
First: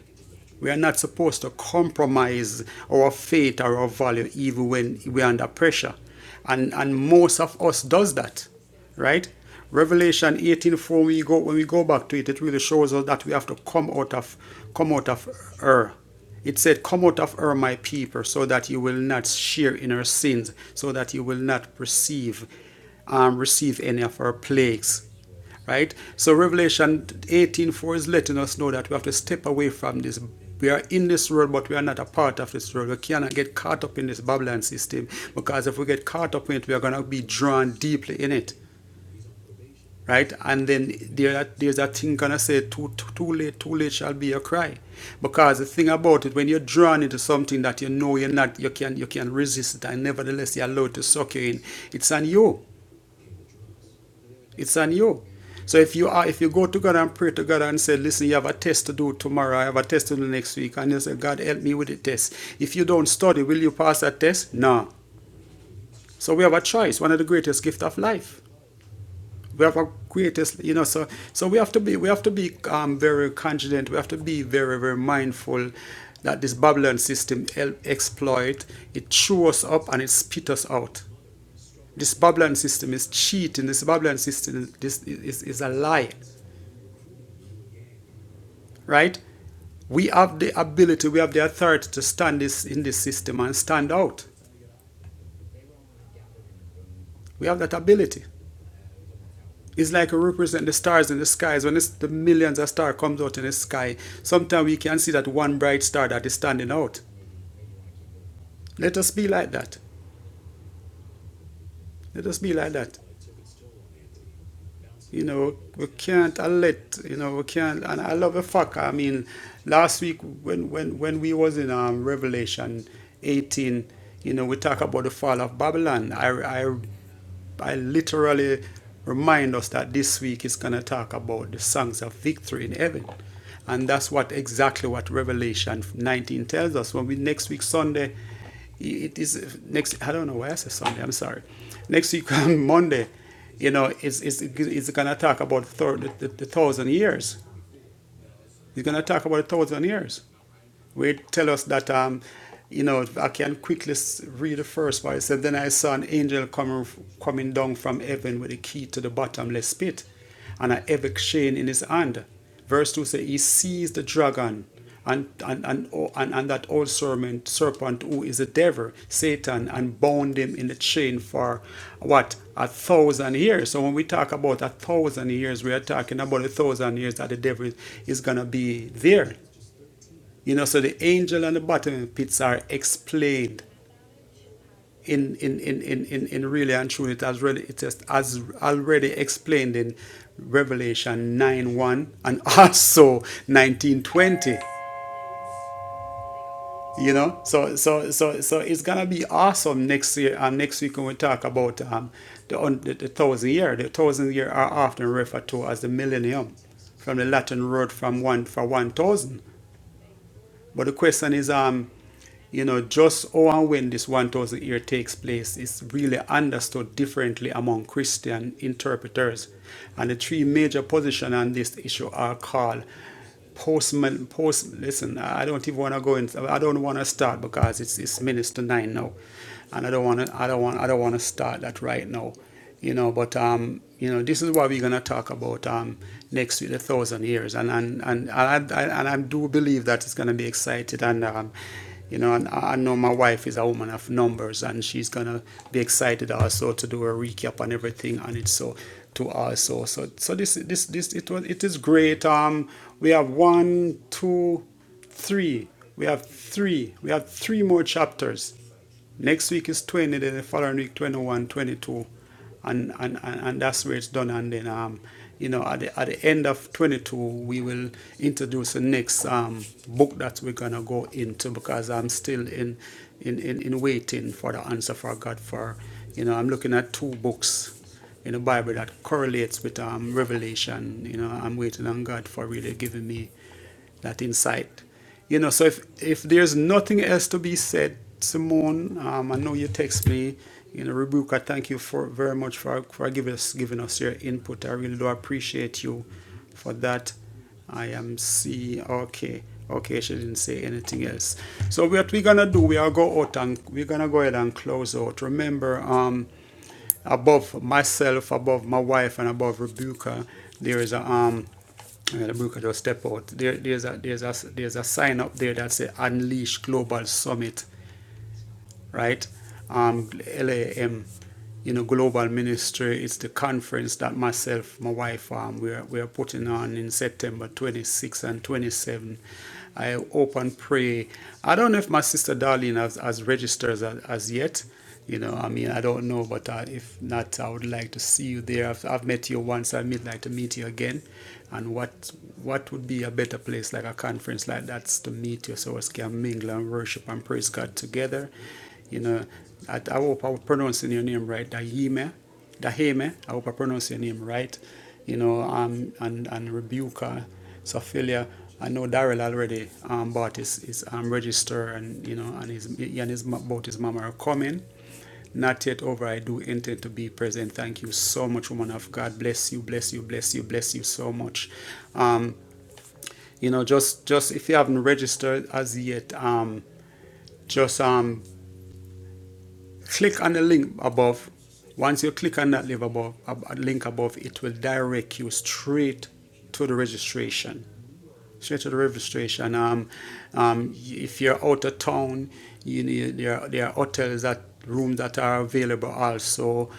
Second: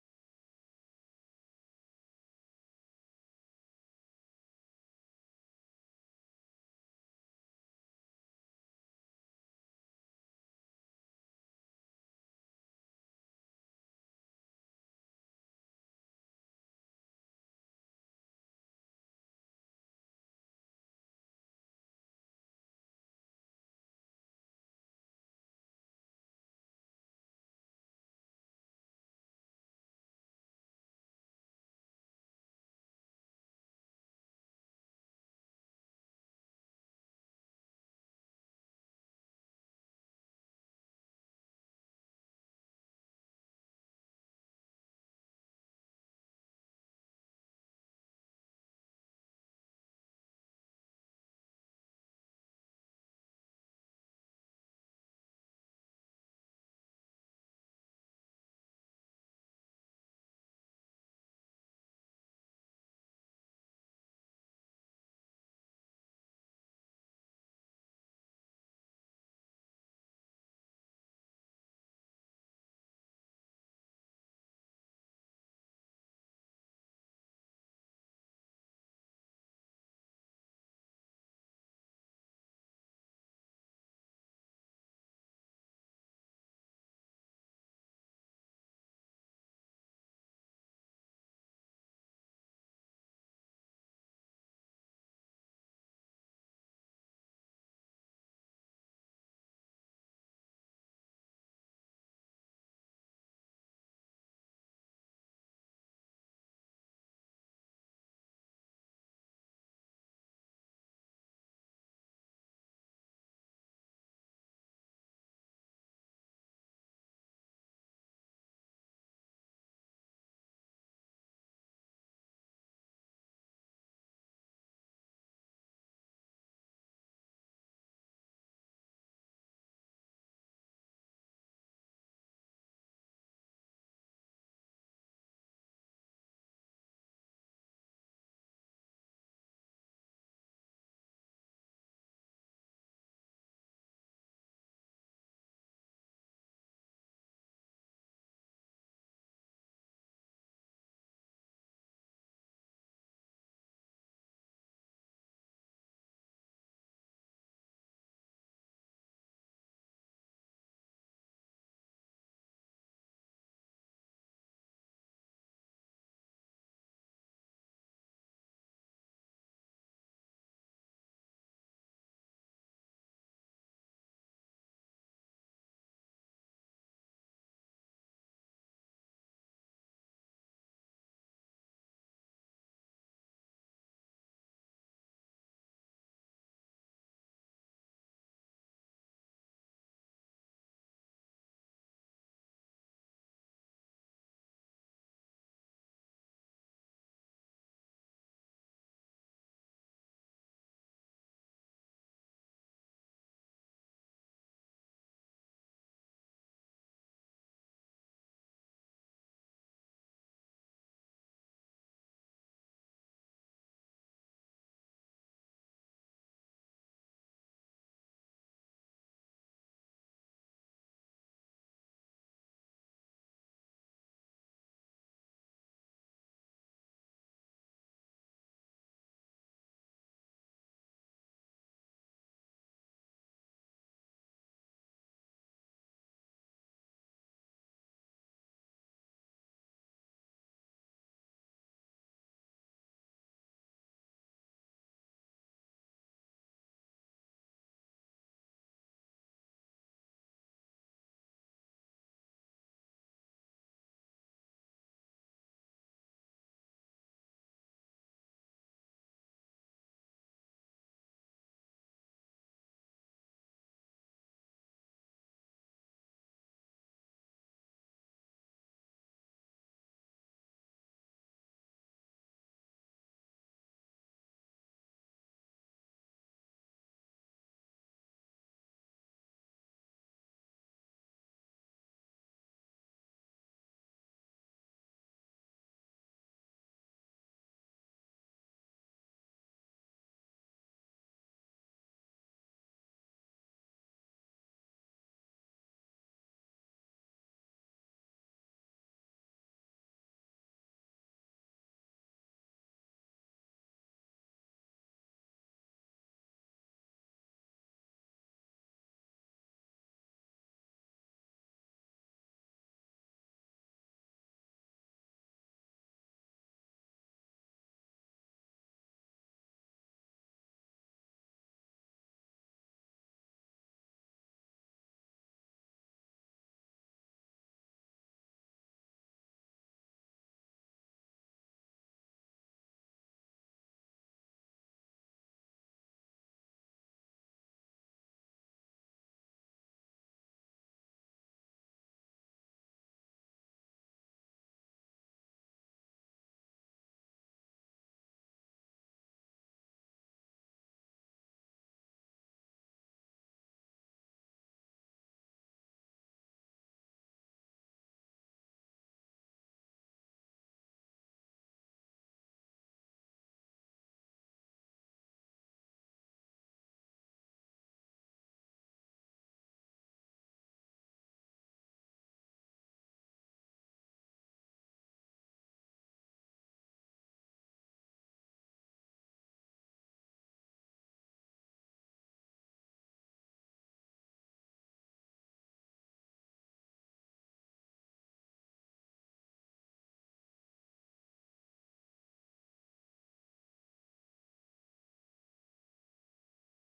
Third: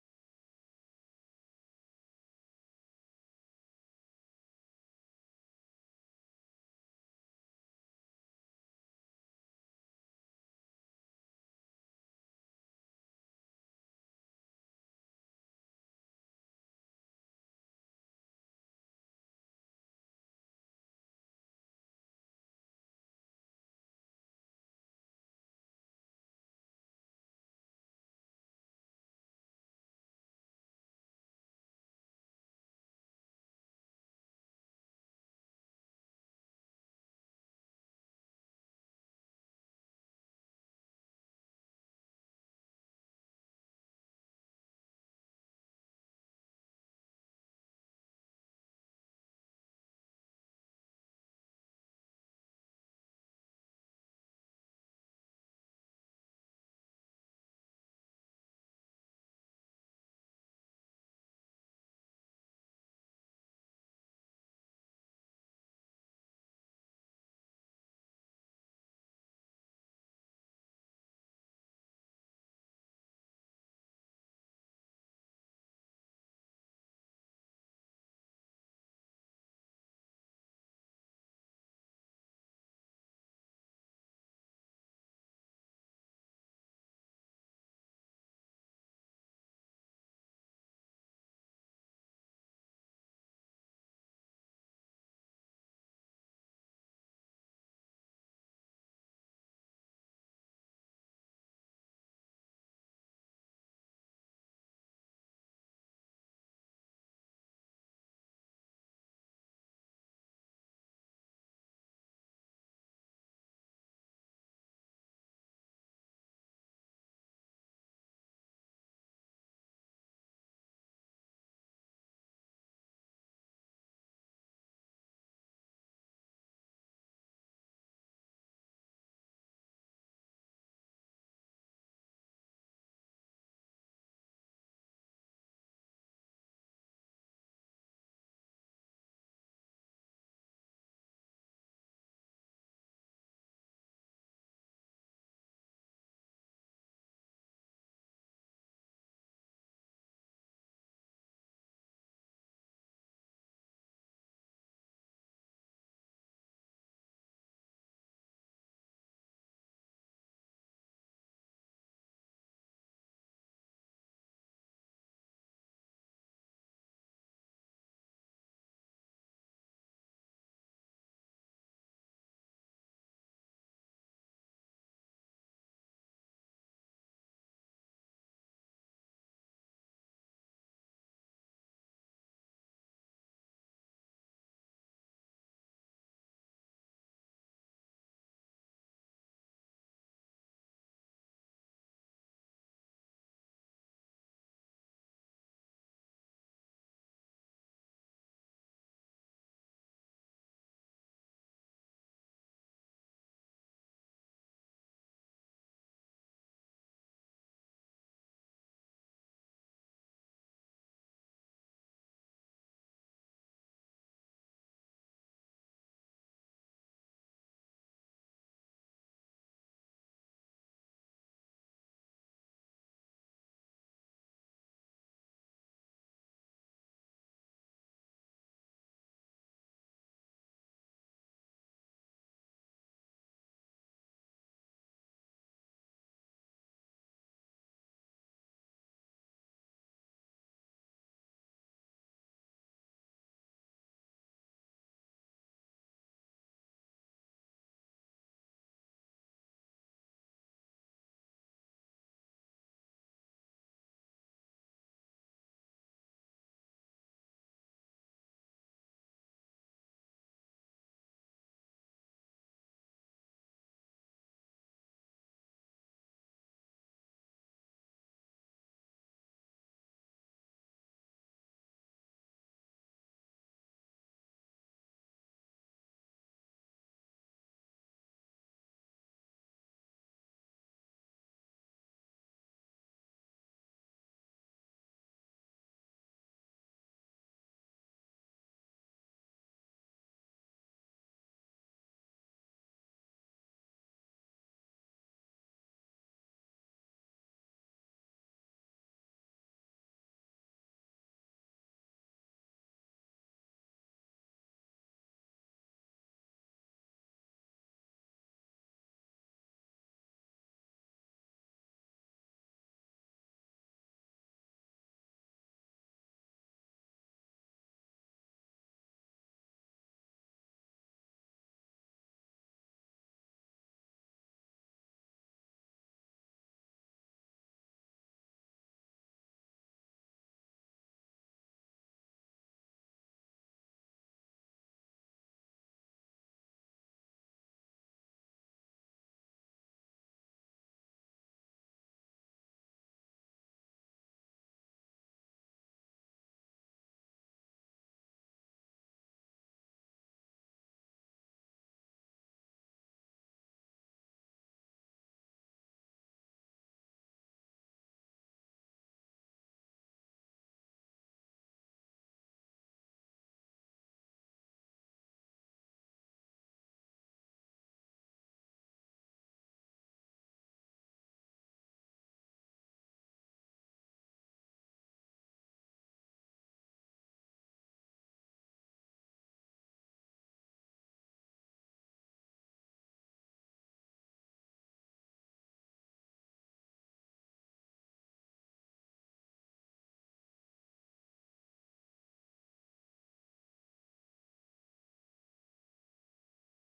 We are not supposed to compromise our faith or our value even when we are under pressure. And and most of us does that. Right? Revelation 18 4. we go when we go back to it, it really shows us that we have to come out of come out of error. It said, Come out of her, my people, so that you will not share in her sins, so that you will not perceive um, receive any of her plagues right so revelation 18 4 is letting us know that we have to step away from this we are in this world but we are not a part of this world we cannot get caught up in this babylon system because if we get caught up in it we are going to be drawn deeply in it right and then there, there's that thing gonna say too, too too late too late shall be your cry because the thing about it when you're drawn into something that you know you're not you can you can resist it and nevertheless you're allowed to suck you in it's on you It's on you. So if you are, if you go to God and pray to God and say, "Listen, you have a test to do tomorrow. I have a test to do next week," and you say, "God, help me with the test." If you don't study, will you pass that test? No. So we have a choice. One of the greatest gifts of life. We have a greatest, you know. So so we have to be we have to be um, very confident. We have to be very very mindful that this Babylon system help exploit. It chew us up and it spit us out. This Babylon system is cheating. This Babylon system is, this is, is a lie. right? We have the ability, we have the authority to stand this in this system and stand out. We have that ability. It's like we represent the stars in the skies. When it's the millions of stars comes out in the sky, sometimes we can see that one bright star that is standing out. Let us be like that. Let us be like that. you know, we can't uh, let, you know, we can't, and I love the fact, I mean, last week when, when, when we was in um, Revelation 18, you know, we talk about the fall of Babylon. I, I, I literally remind us that this week is going to talk about the songs of victory in heaven. And that's what exactly what Revelation 19 tells us. When we next week Sunday, it is next. I don't know why I said Sunday. I'm sorry. Next week on Monday, you know, it's it's it's gonna talk about thir- the, the, the thousand years. It's gonna talk about a thousand years we tell us that um, you know I can quickly read the first part. It said, "Then I saw an angel coming coming down from heaven with a key to the bottomless pit, and a heavy chain in his hand." Verse two says, "He seized the dragon." And, and, and, oh, and, and that old serpent, serpent who is the devil, Satan, and bound him in the chain for what? A thousand years. So when we talk about a thousand years, we are talking about a thousand years that the devil is going to be there. You know, so the angel and the bottomless pits are explained in in in in in, in really and truly it has really it is as already explained in Revelation 9 1 and also nineteen twenty. You know, so so so so it's gonna be awesome next year. And next week when we talk about um the un, the, the thousand year, the thousand year are often referred to as the millennium, from the Latin word from one for one thousand. But the question is, um, you know, just how and when this 1,000 year takes place is really understood differently among Christian interpreters. And the three major positions on this issue are called post, post listen, I don't even want to go in, I don't want to start because it's, it's minutes to nine now. And I don't want to, I don't want, I don't want to start that right now you know. But um, you know, this is what we're gonna talk about um next week, the thousand years, and and and I, I, and I do believe that it's gonna be excited and um, you know, and I I know my wife is a woman of numbers, and she's gonna be excited also to do a recap and everything on it. So to also, so so this this this it was it is great. Um, we have one, two, three. We have three. We have three more chapters Next week is 20, then the following week 21, 22, And, and, and, and that's where it's done. And then, um, you know, at the, at the end of 22, we will introduce the next um, book that we're going to go into because I'm still in, in, in, in waiting for the answer for God. For, you know, I'm looking at two books in the Bible that correlates with um, Revelation. You know, I'm waiting on God for really giving me that insight. You know, so if, if there's nothing else to be said, Simone, um, I know you text me. You know, Rebuka, thank you for very much for for giving us giving us your input. I really do appreciate you for that. I am see okay. Okay, she didn't say anything else. So what we're gonna do, we are go out and we're gonna go ahead and close out. Remember, um above myself, above my wife, and above Rebuka, there is a um. Yeah, Rebuka just step out. There, there's a there's a there's a sign up there that says Unleash Global Summit, right? Um, LAM, you know, Global Ministry. It's the conference that myself, my wife, um, we're we're putting on in September 26 and 27. I hope and pray. I don't know if my sister Darlene has, has registered as, as yet. You know, I mean, I don't know, but uh, if not, I would like to see you there. I've, I've met you once. I'd like to meet you again. And what what would be a better place like a conference like that's to meet you, so us can mingle and worship and praise God together. You know, I, I hope I'm pronouncing your name right, Dayime. Daheme, I hope I pronounce your name right, you know, um, and, and Rebuka, Sophilia. I know Daryl already um, bought his, his um, register and, you know, and his, he and his, both his mama are coming. Not yet over, I do intend to be present. Thank you so much, woman of God. Bless you, bless you, bless you, bless you so much. Um, you know, just, just if you haven't registered as yet, um, just um, click on the link above. Once you click on that link above, link above, it will direct you straight to the registration straight to the registration. Um, um, if you're out of town, you need, there, are, there are hotels that rooms that are available also.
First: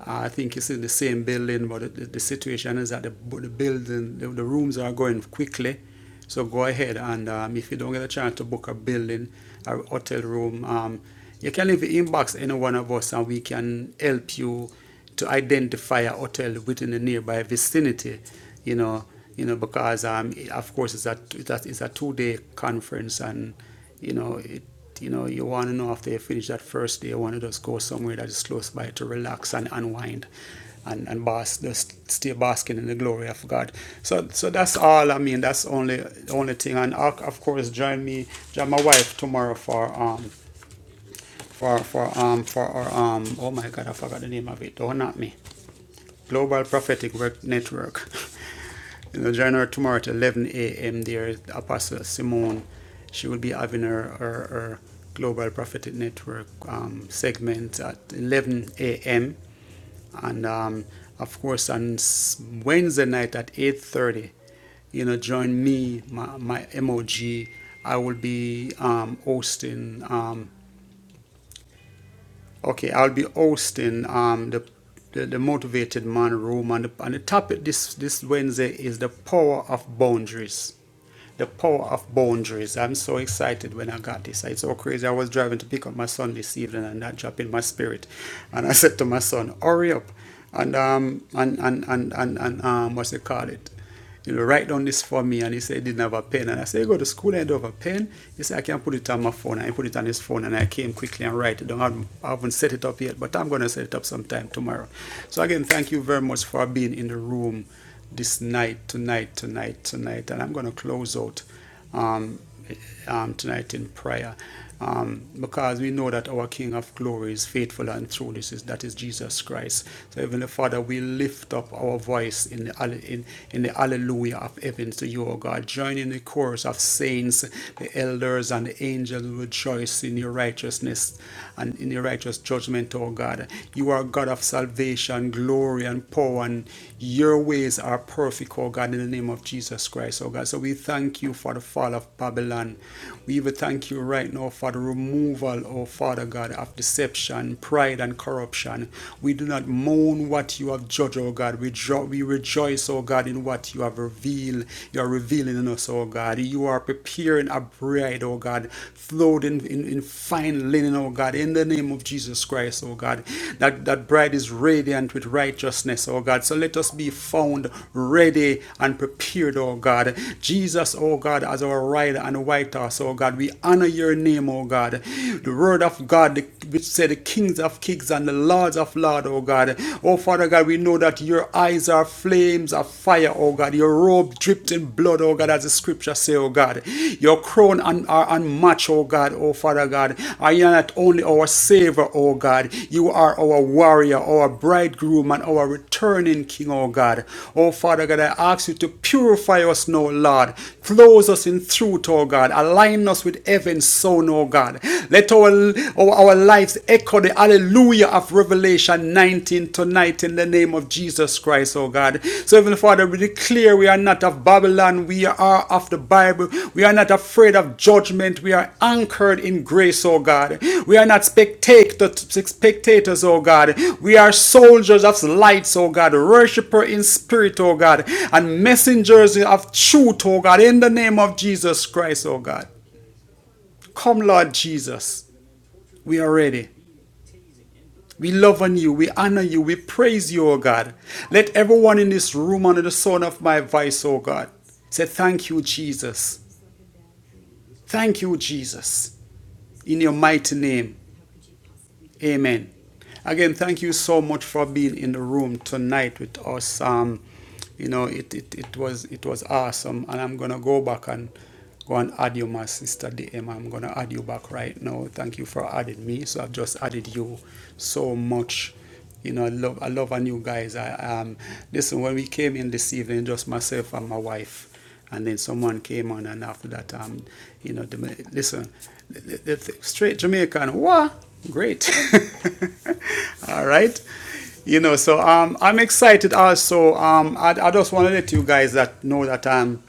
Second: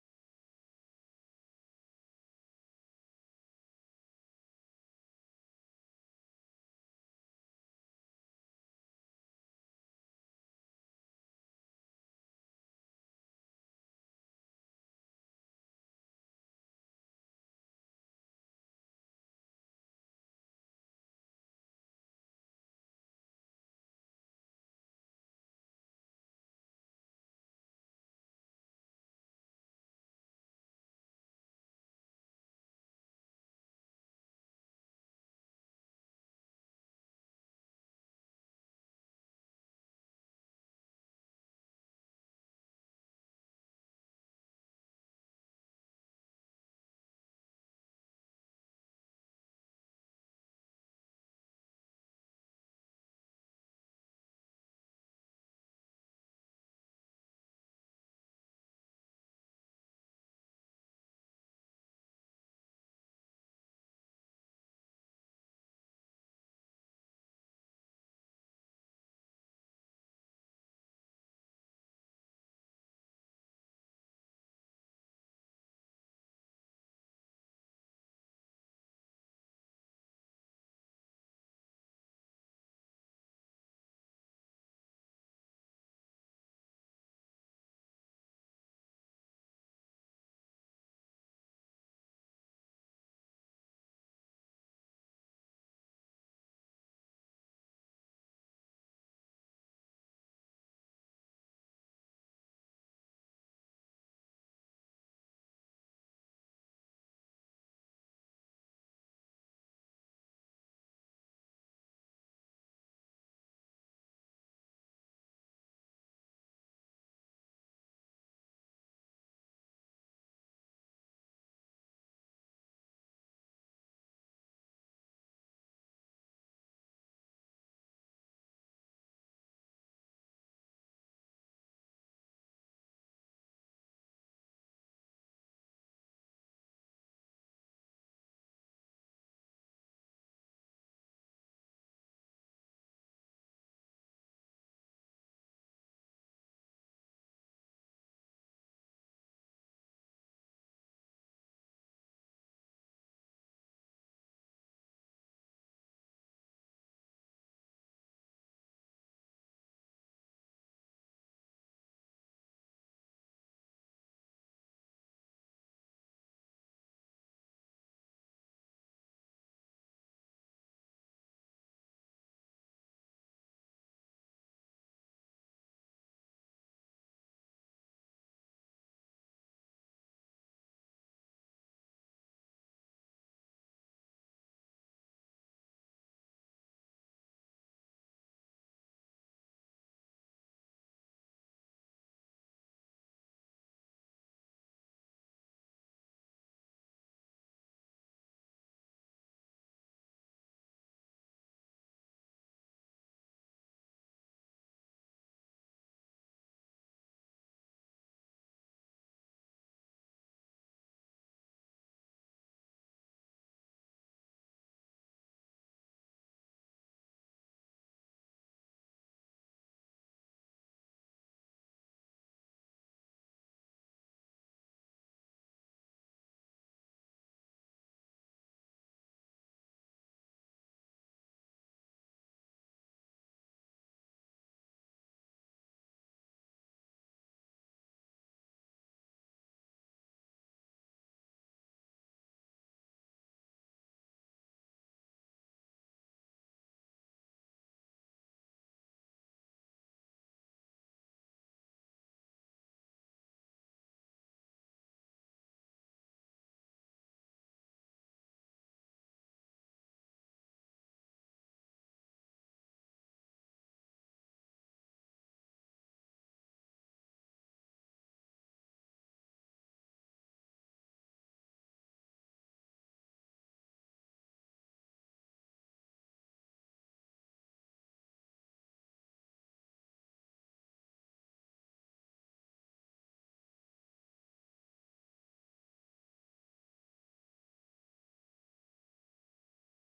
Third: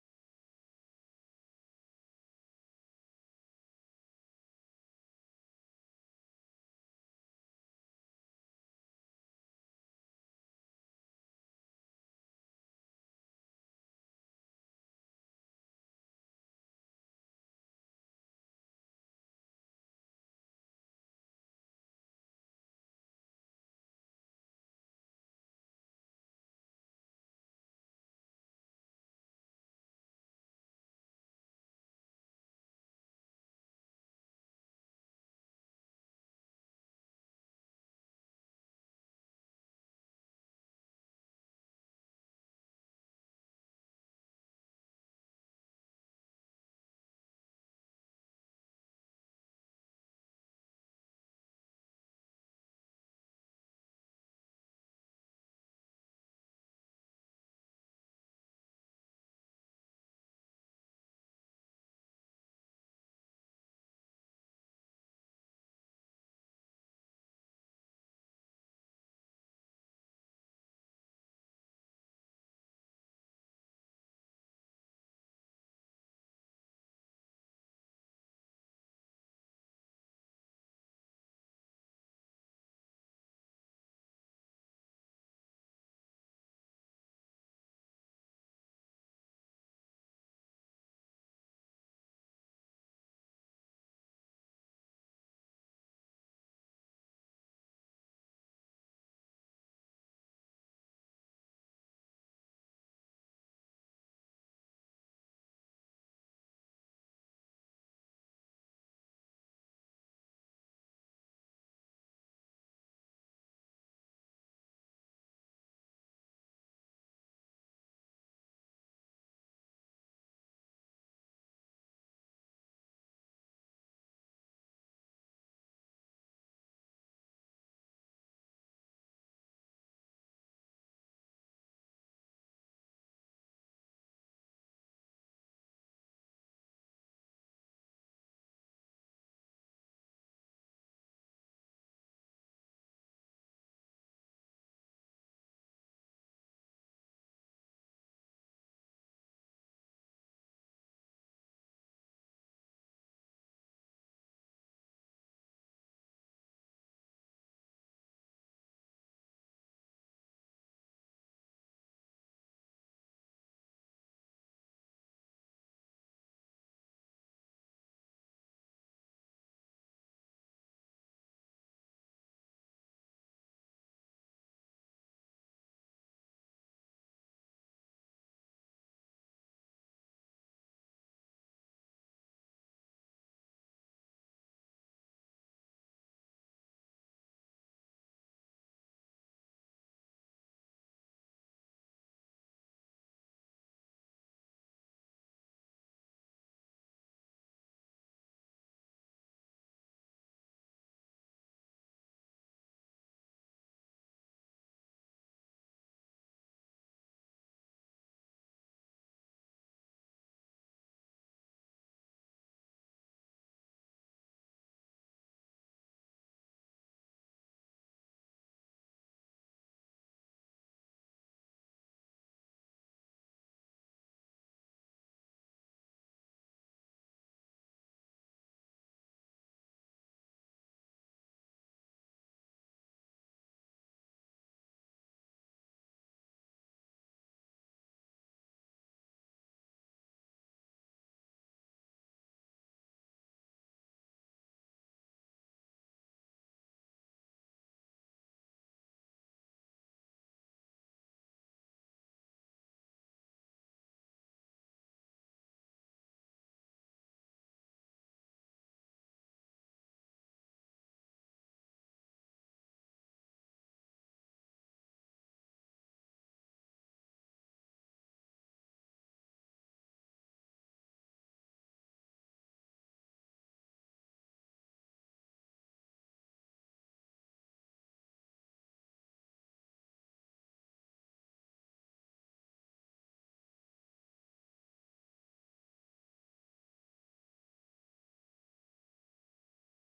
Uh, I think it's in the same building, but the, the the situation is that the, the building, the, the rooms are going quickly. So go ahead and um, if you don't get a chance to book a building, a hotel room, um, you can leave the inbox any one of us and we can help you to identify a hotel within the nearby vicinity, you know, you know, because um, of course it's a it's a two day conference, and you know it. You know, you want to know after you finish that first day, you want to just go somewhere that is close by to relax and unwind, and and bask, just stay basking in the glory of God. So, so that's all. I mean, that's only only thing. And of of course, join me, join my wife tomorrow for um for for um for our um. Oh my God, I forgot the name of it. Don't knock me Global Prophetic Work Network. you know, January tomorrow at 11 a.m. There, Apostle Simone, she will be having her, her, her Global Prophetic Network um, segment at 11 a.m. And um, of course, on Wednesday night at 8:30, you know, join me, my, my MOG. I will be um, hosting um, Okay, I'll be hosting um, the, the the motivated man room, and the, and the topic this this Wednesday is the power of boundaries. The power of boundaries. I'm so excited when I got this. It's so crazy. I was driving to pick up my son this evening, and that dropped in my spirit. And I said to my son, "Hurry up!" And um and and and and, and um what's it called it? you know, write down this for me. And he said he didn't have a pen. And I said, you go to school and I don't have a pen. He said, I can put it on my phone. And I put it on his phone and I came quickly and write it down. have I haven't set it up yet, but I'm going to set it up sometime tomorrow. So again, thank you very much for being in the room this night, tonight, tonight, tonight. And I'm going to close out um, um, tonight in prayer. Um, because we know that our King of glory is faithful and true. This is that is Jesus Christ. So Heavenly Father, we lift up our voice in the in, in the Alleluia of heaven to you, O God. Join in the chorus of saints, the elders and the angels rejoice in your righteousness and in your righteous judgment, O God. You are God of salvation, glory, glory and power, and your ways are perfect, oh God, in the name of Jesus Christ, oh God. So we thank you for the fall of Babylon. We even thank you right now for the removal, oh Father God, of deception, pride, and corruption. We do not mourn what you have judged, oh God. We, we rejoice, oh God, in what you have revealed. You are revealing in us, oh God. You are preparing a bride, oh God, clothed in, in, in in fine linen, oh God, in the name of Jesus Christ, oh God. That that bride is radiant with righteousness, oh God. So let us be found ready and prepared, oh God. Jesus, oh God, as our rider and white horse, oh God. We honor your name, oh God. The word of God, which said the kings of kings and the lords of lords, oh God. Oh Father God, we know that your eyes are flames of fire, oh God. Your robe dripped in blood, oh God, as the scripture say, oh God. Your crown un- are unmatched, oh God, oh Father God. And you are not only our Savior, oh God, you are our warrior, our bridegroom, and our returning King, oh God. Oh Father God, I ask you to purify us now, Lord. Close us in truth, oh God. Align us with heaven's Son, oh God. Let our, our, our lives echo the hallelujah of revelation Revelation 19 tonight in the name of Jesus Christ, oh God. So, Heavenly Father, we declare we are not of Babylon, we are of the Bible. We are not afraid of judgment, we are anchored in grace, oh God. We are not spectators, oh God. We are soldiers of lights, oh God, worshiper in spirit, oh God, and messengers of truth, oh God, in the name of Jesus Christ, oh God. Come, Lord Jesus, we are ready. We love on you. We honor you. We praise you, O God. Let everyone in this room under the sound of my voice, O God, say, Thank you, Jesus. Thank you, Jesus. In your mighty name. Amen. Again, thank you so much for being in the room tonight with us. Um, you know, it, it, it was it was awesome, and I'm gonna go back and go and add you, my sister DM. I'm gonna add you back right now. Thank you for adding me. So I've just added you so much. You know, I love I love our new guys. I um listen when we came in this evening, just myself and my wife. And then someone came on, and after that, um, you know, the, listen, the, the, the straight Jamaican, wow, great. All right. You know, so um, I'm excited also. Um, I, I just want to let you guys that know that um,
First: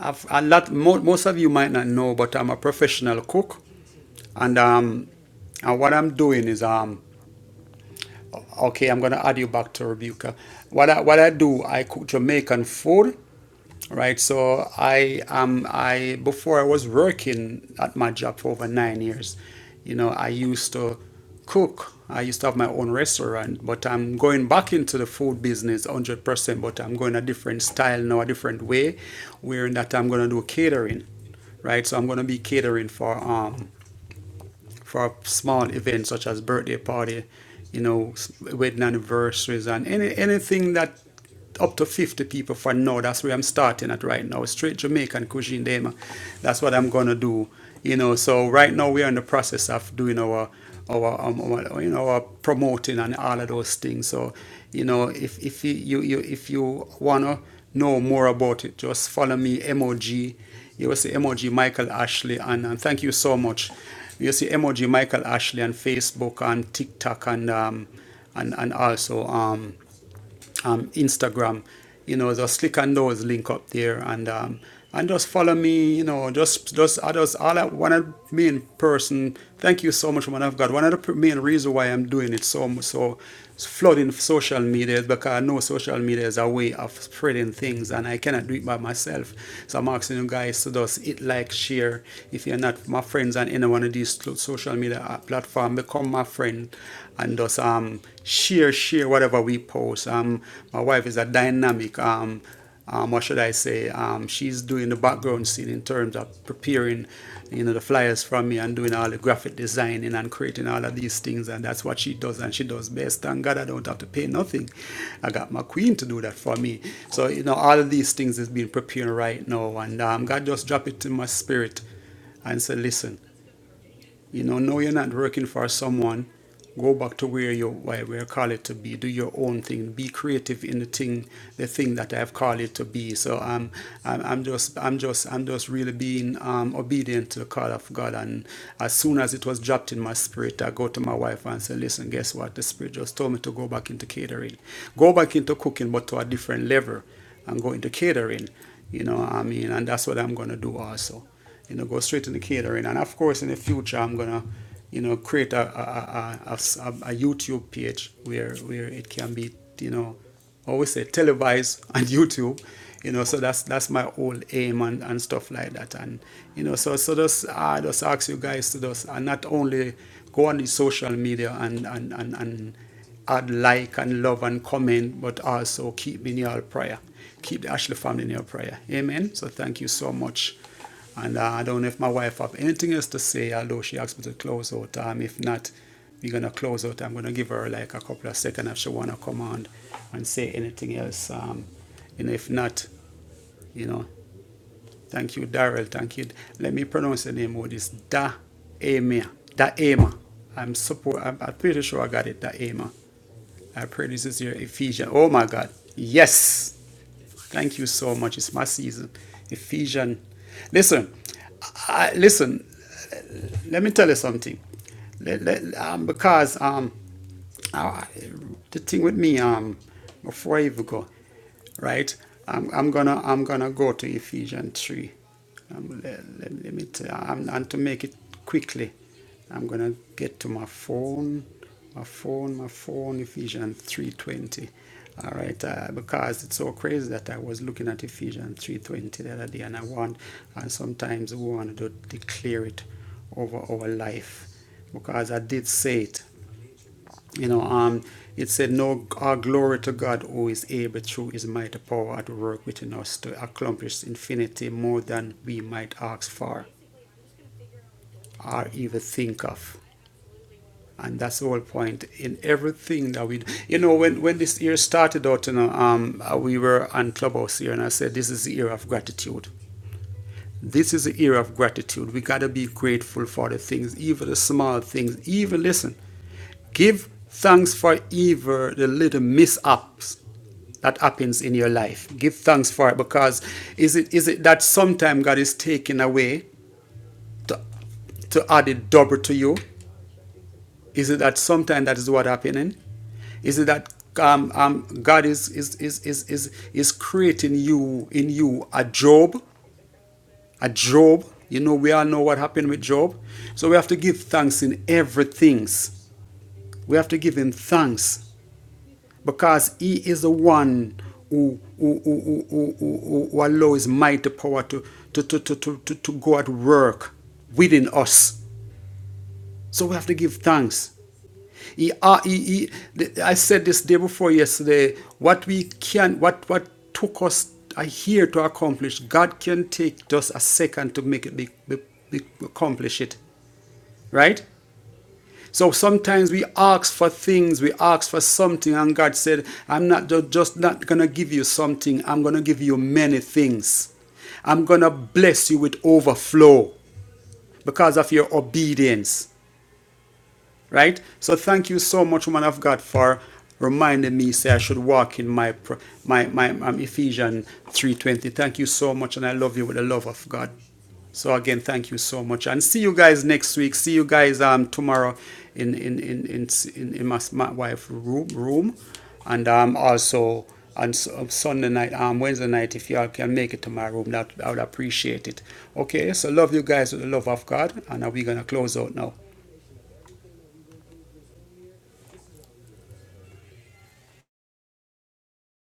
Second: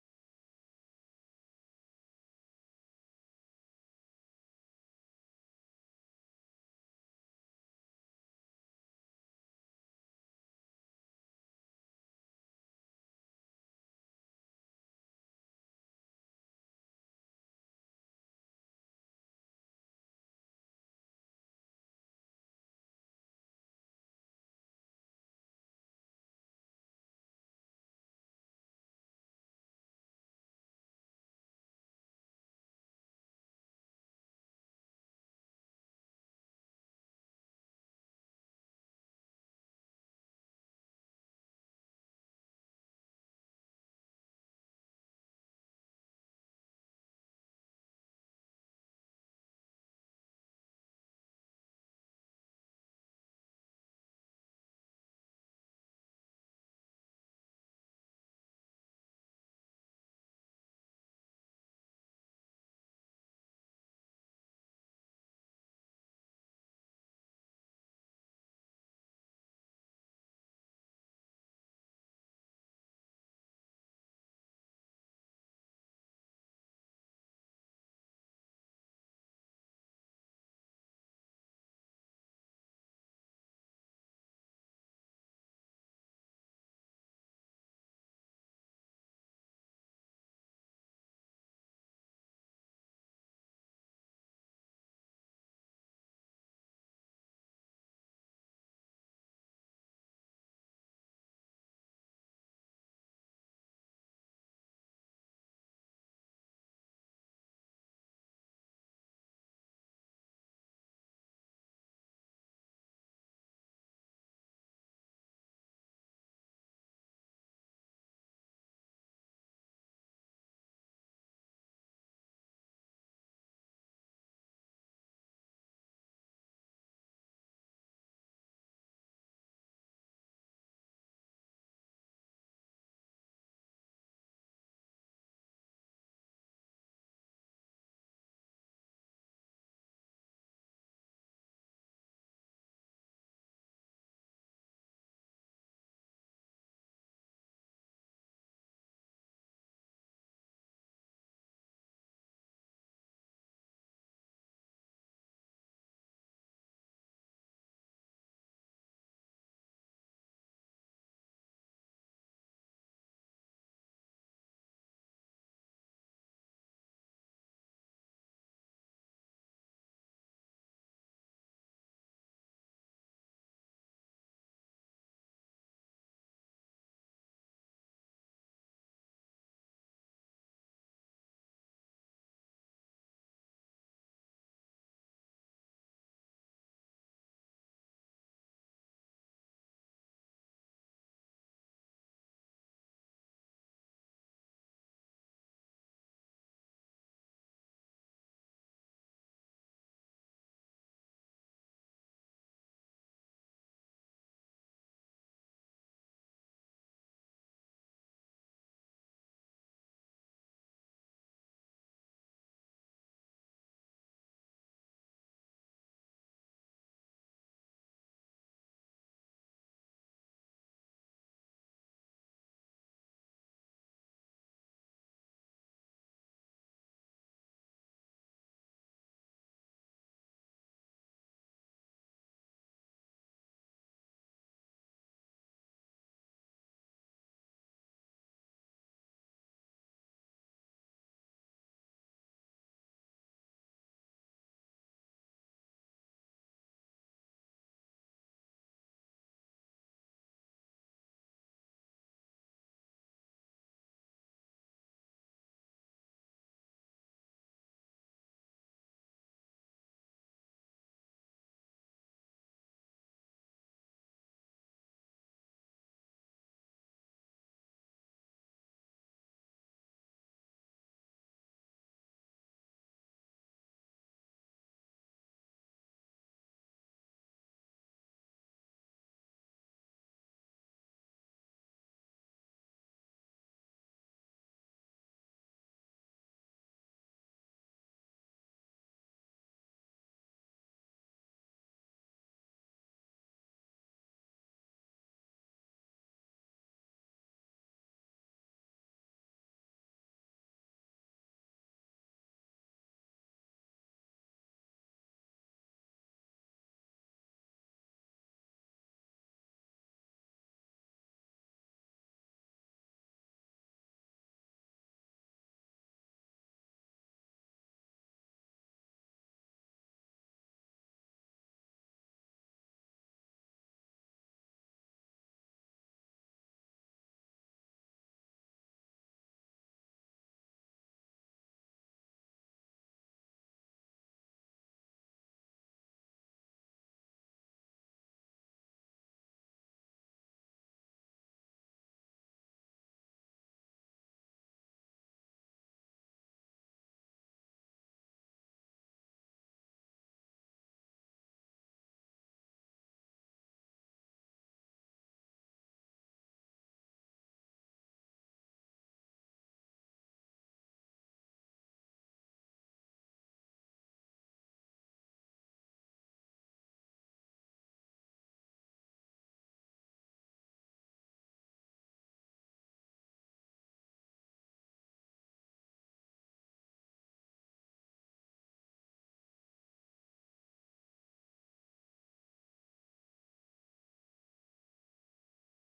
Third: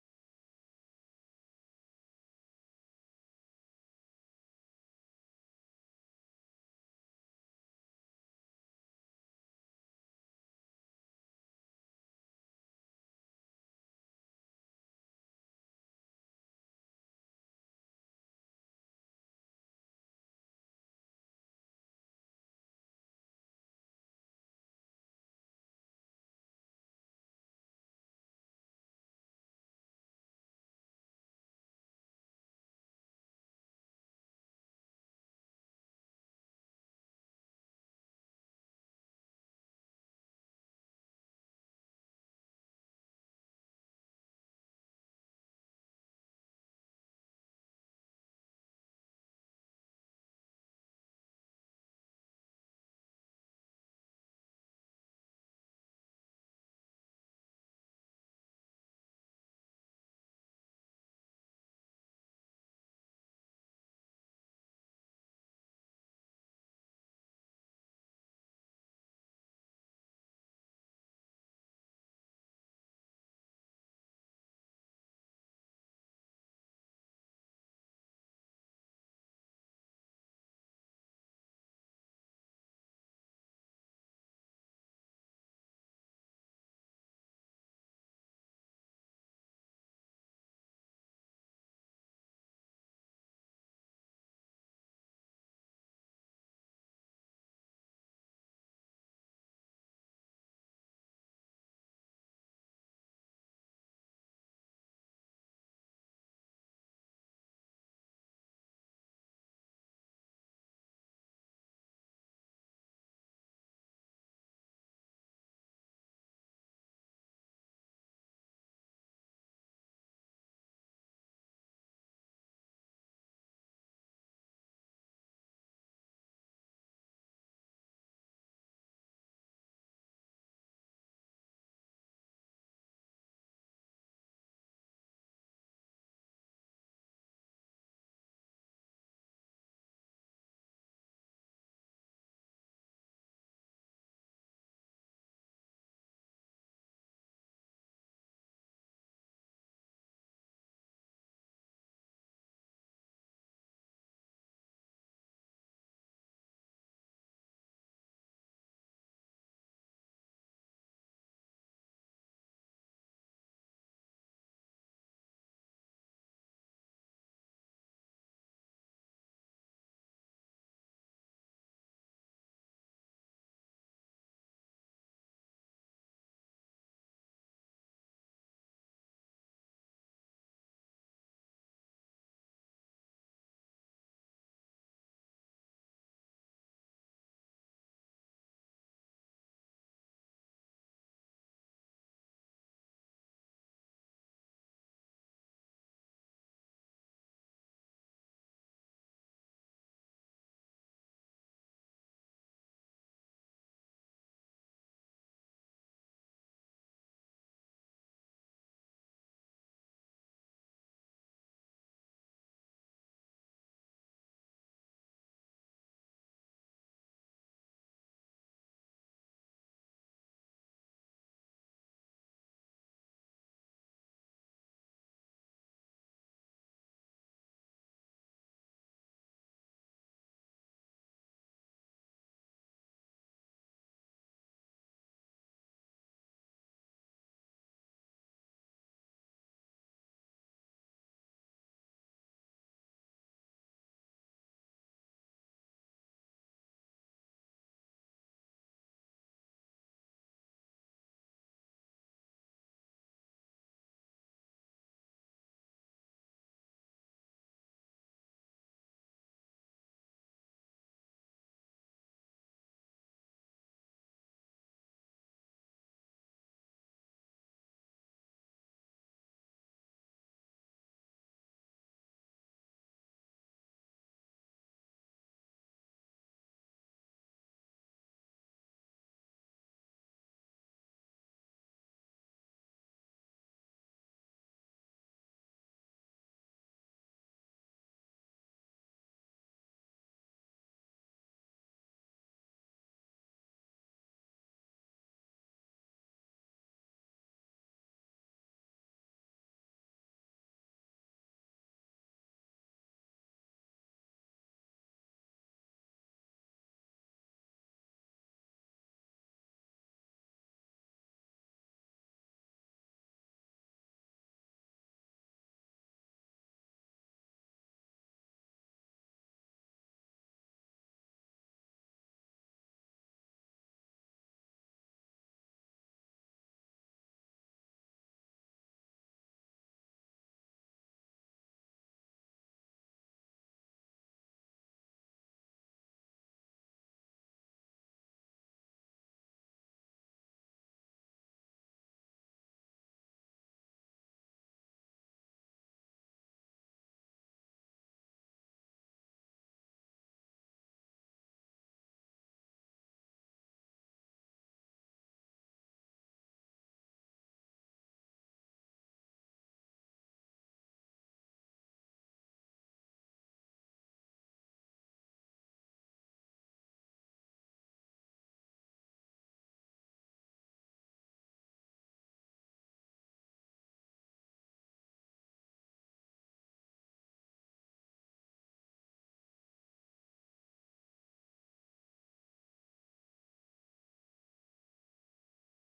I've, a lot, mo- most of you might not know, but I'm a professional cook. And um, and what I'm doing is um okay, I'm gonna add you back to Rebuka. What I what I do, I cook Jamaican food right? So I um I before I was working at my job for over nine years, you know, I used to cook. I used to have my own restaurant, but I'm going back into the food business 100%, but I'm going a different style now, a different way, wherein that I'm going to do catering, right? So I'm going to be catering for um for a small event such as birthday party, you know, s- wedding anniversaries and any anything that up to 50 people for now. That's where I'm starting at right now. Straight Jamaican cuisine, dema. That's what I'm gonna do. You know, so right now we are in the process of doing our our, um, our you know our promoting and all of those things. So you know, if if you you, you if you wanna know more about it, just follow me, MOG you see emoji Michael Ashley and, and thank you so much. You see emoji Michael Ashley on Facebook and TikTok and um and, and also um um, Instagram. You know, just click on those link up there and um, and just follow me. You know, just just I just all I, one of the main person. Thank you so much, man of God. One of the main reason why I'm doing it so so flooding social media is because I know social media is a way of spreading things, and I cannot do it by myself. So I'm asking you guys to just hit like, share. If you're not my friends on any one of these social media uh, platform, become my friend and just um, share, share whatever we post. Um, my wife is a dynamic, um, um, what should I say? Um, she's doing the background scene in terms of preparing, you know, the flyers from me and doing all the graphic designing and creating all of these things. And that's what she does, and she does best. Thank God I don't have to pay nothing. I got my queen to do that for me. So you know, all of these things is being prepared right now, and um, God just dropped it in my spirit and said, listen, you know, know you're not working for someone. Go back to where you why we're called to be. Do your own thing. Be creative in the thing, the thing that I've called it to be. So um, I'm, I'm just, I'm just, I'm just really being um, obedient to the call of God. And as soon as it was dropped in my spirit, I go to my wife and say, "Listen, guess what? The spirit just told me to go back into catering, go back into cooking, but to a different level, and go into catering. You know, what I mean, and that's what I'm gonna do also." you know, go straight into catering. And of course, in the future, I'm gonna, you know, create a a a a a YouTube page where where it can be, you know, I always say televised on YouTube. You know, so that's that's my whole aim and, and stuff like that. And you know, so so just I just ask you guys to just and not only go on the social media and and and, and add like and love and comment, but also keep me in your prayer. Keep the Ashley family in your prayer. Amen. So thank you so much and uh, I don't know if my wife have anything else to say, although she asked me to close out. Um, if not, we're gonna close out. I'm gonna give her like a couple of seconds if she wanna come on and say anything else. Um, and if not, you know, Thank you, Darrell. Thank you. Let me pronounce the name of this. Da Emia. Da Ema. I'm support. I'm, I'm pretty sure I got it. Da Ema. I pray this is your Ephesian. Oh my God. Yes. Thank you so much. It's my season. Ephesian. Listen. I- listen. Let me tell you something. Let- let- um, because um, uh, the thing with me, um, before I even go, right? I'm, I'm gonna I'm gonna go to Ephesians three. Um, let, let, let me tell. I'm, and to make it quickly, I'm gonna get to my phone, my phone, my phone. Ephesians three twenty. All right, uh, because it's so crazy that I was looking at Ephesians three twenty the other day, and I want, and sometimes we want to declare it over our life, because I did say it. You know, um, it said, "No, our glory to God, who is able through His mighty power at work within us to accomplish infinity more than we might ask for or even think of." And that's the whole point in everything that we, do. you know, when when this year started out, you know, um, uh, we were on Clubhouse here, and I said, "This is the year of gratitude." This is the era of gratitude. We got to be grateful for the things, even the small things. Even, listen, give thanks for even the little mishaps that happens in your life. Give thanks for it because is it, is it that sometimes God is taking away to, to add it double to you? Is it that sometimes that is what happening? Is it that um, um, God is, is, is, is, is, is creating you in you a job? at Job. You know, we all know what happened with Job. So we have to give thanks in everything. We have to give him thanks because he is the one who, who, who, who, who, who, who allows mighty power to, to, to, to, to, to go at work within us. So we have to give thanks. He, uh, he, he, I said this day before yesterday. What we can, what what took us a year to accomplish, God can take just a second to make it be, be- be- accomplish it, right? So sometimes we ask for things, we ask for something, and God said, "I'm not just not gonna give you something. I'm gonna give you many things. I'm gonna bless you with overflow because of your obedience." right? So thank you so much, woman of God, for reminding me. Say I should walk in my my my um, Ephesians three twenty. Thank you so much, and I love you with the love of God. So again, thank you so much, and see you guys next week. See you guys um tomorrow in in in in in, in my, my wife room room, and um also on Sunday night um Wednesday night if y'all can make it to my room that I would appreciate it. Okay, so love you guys with the love of God, and uh, we're gonna close out now.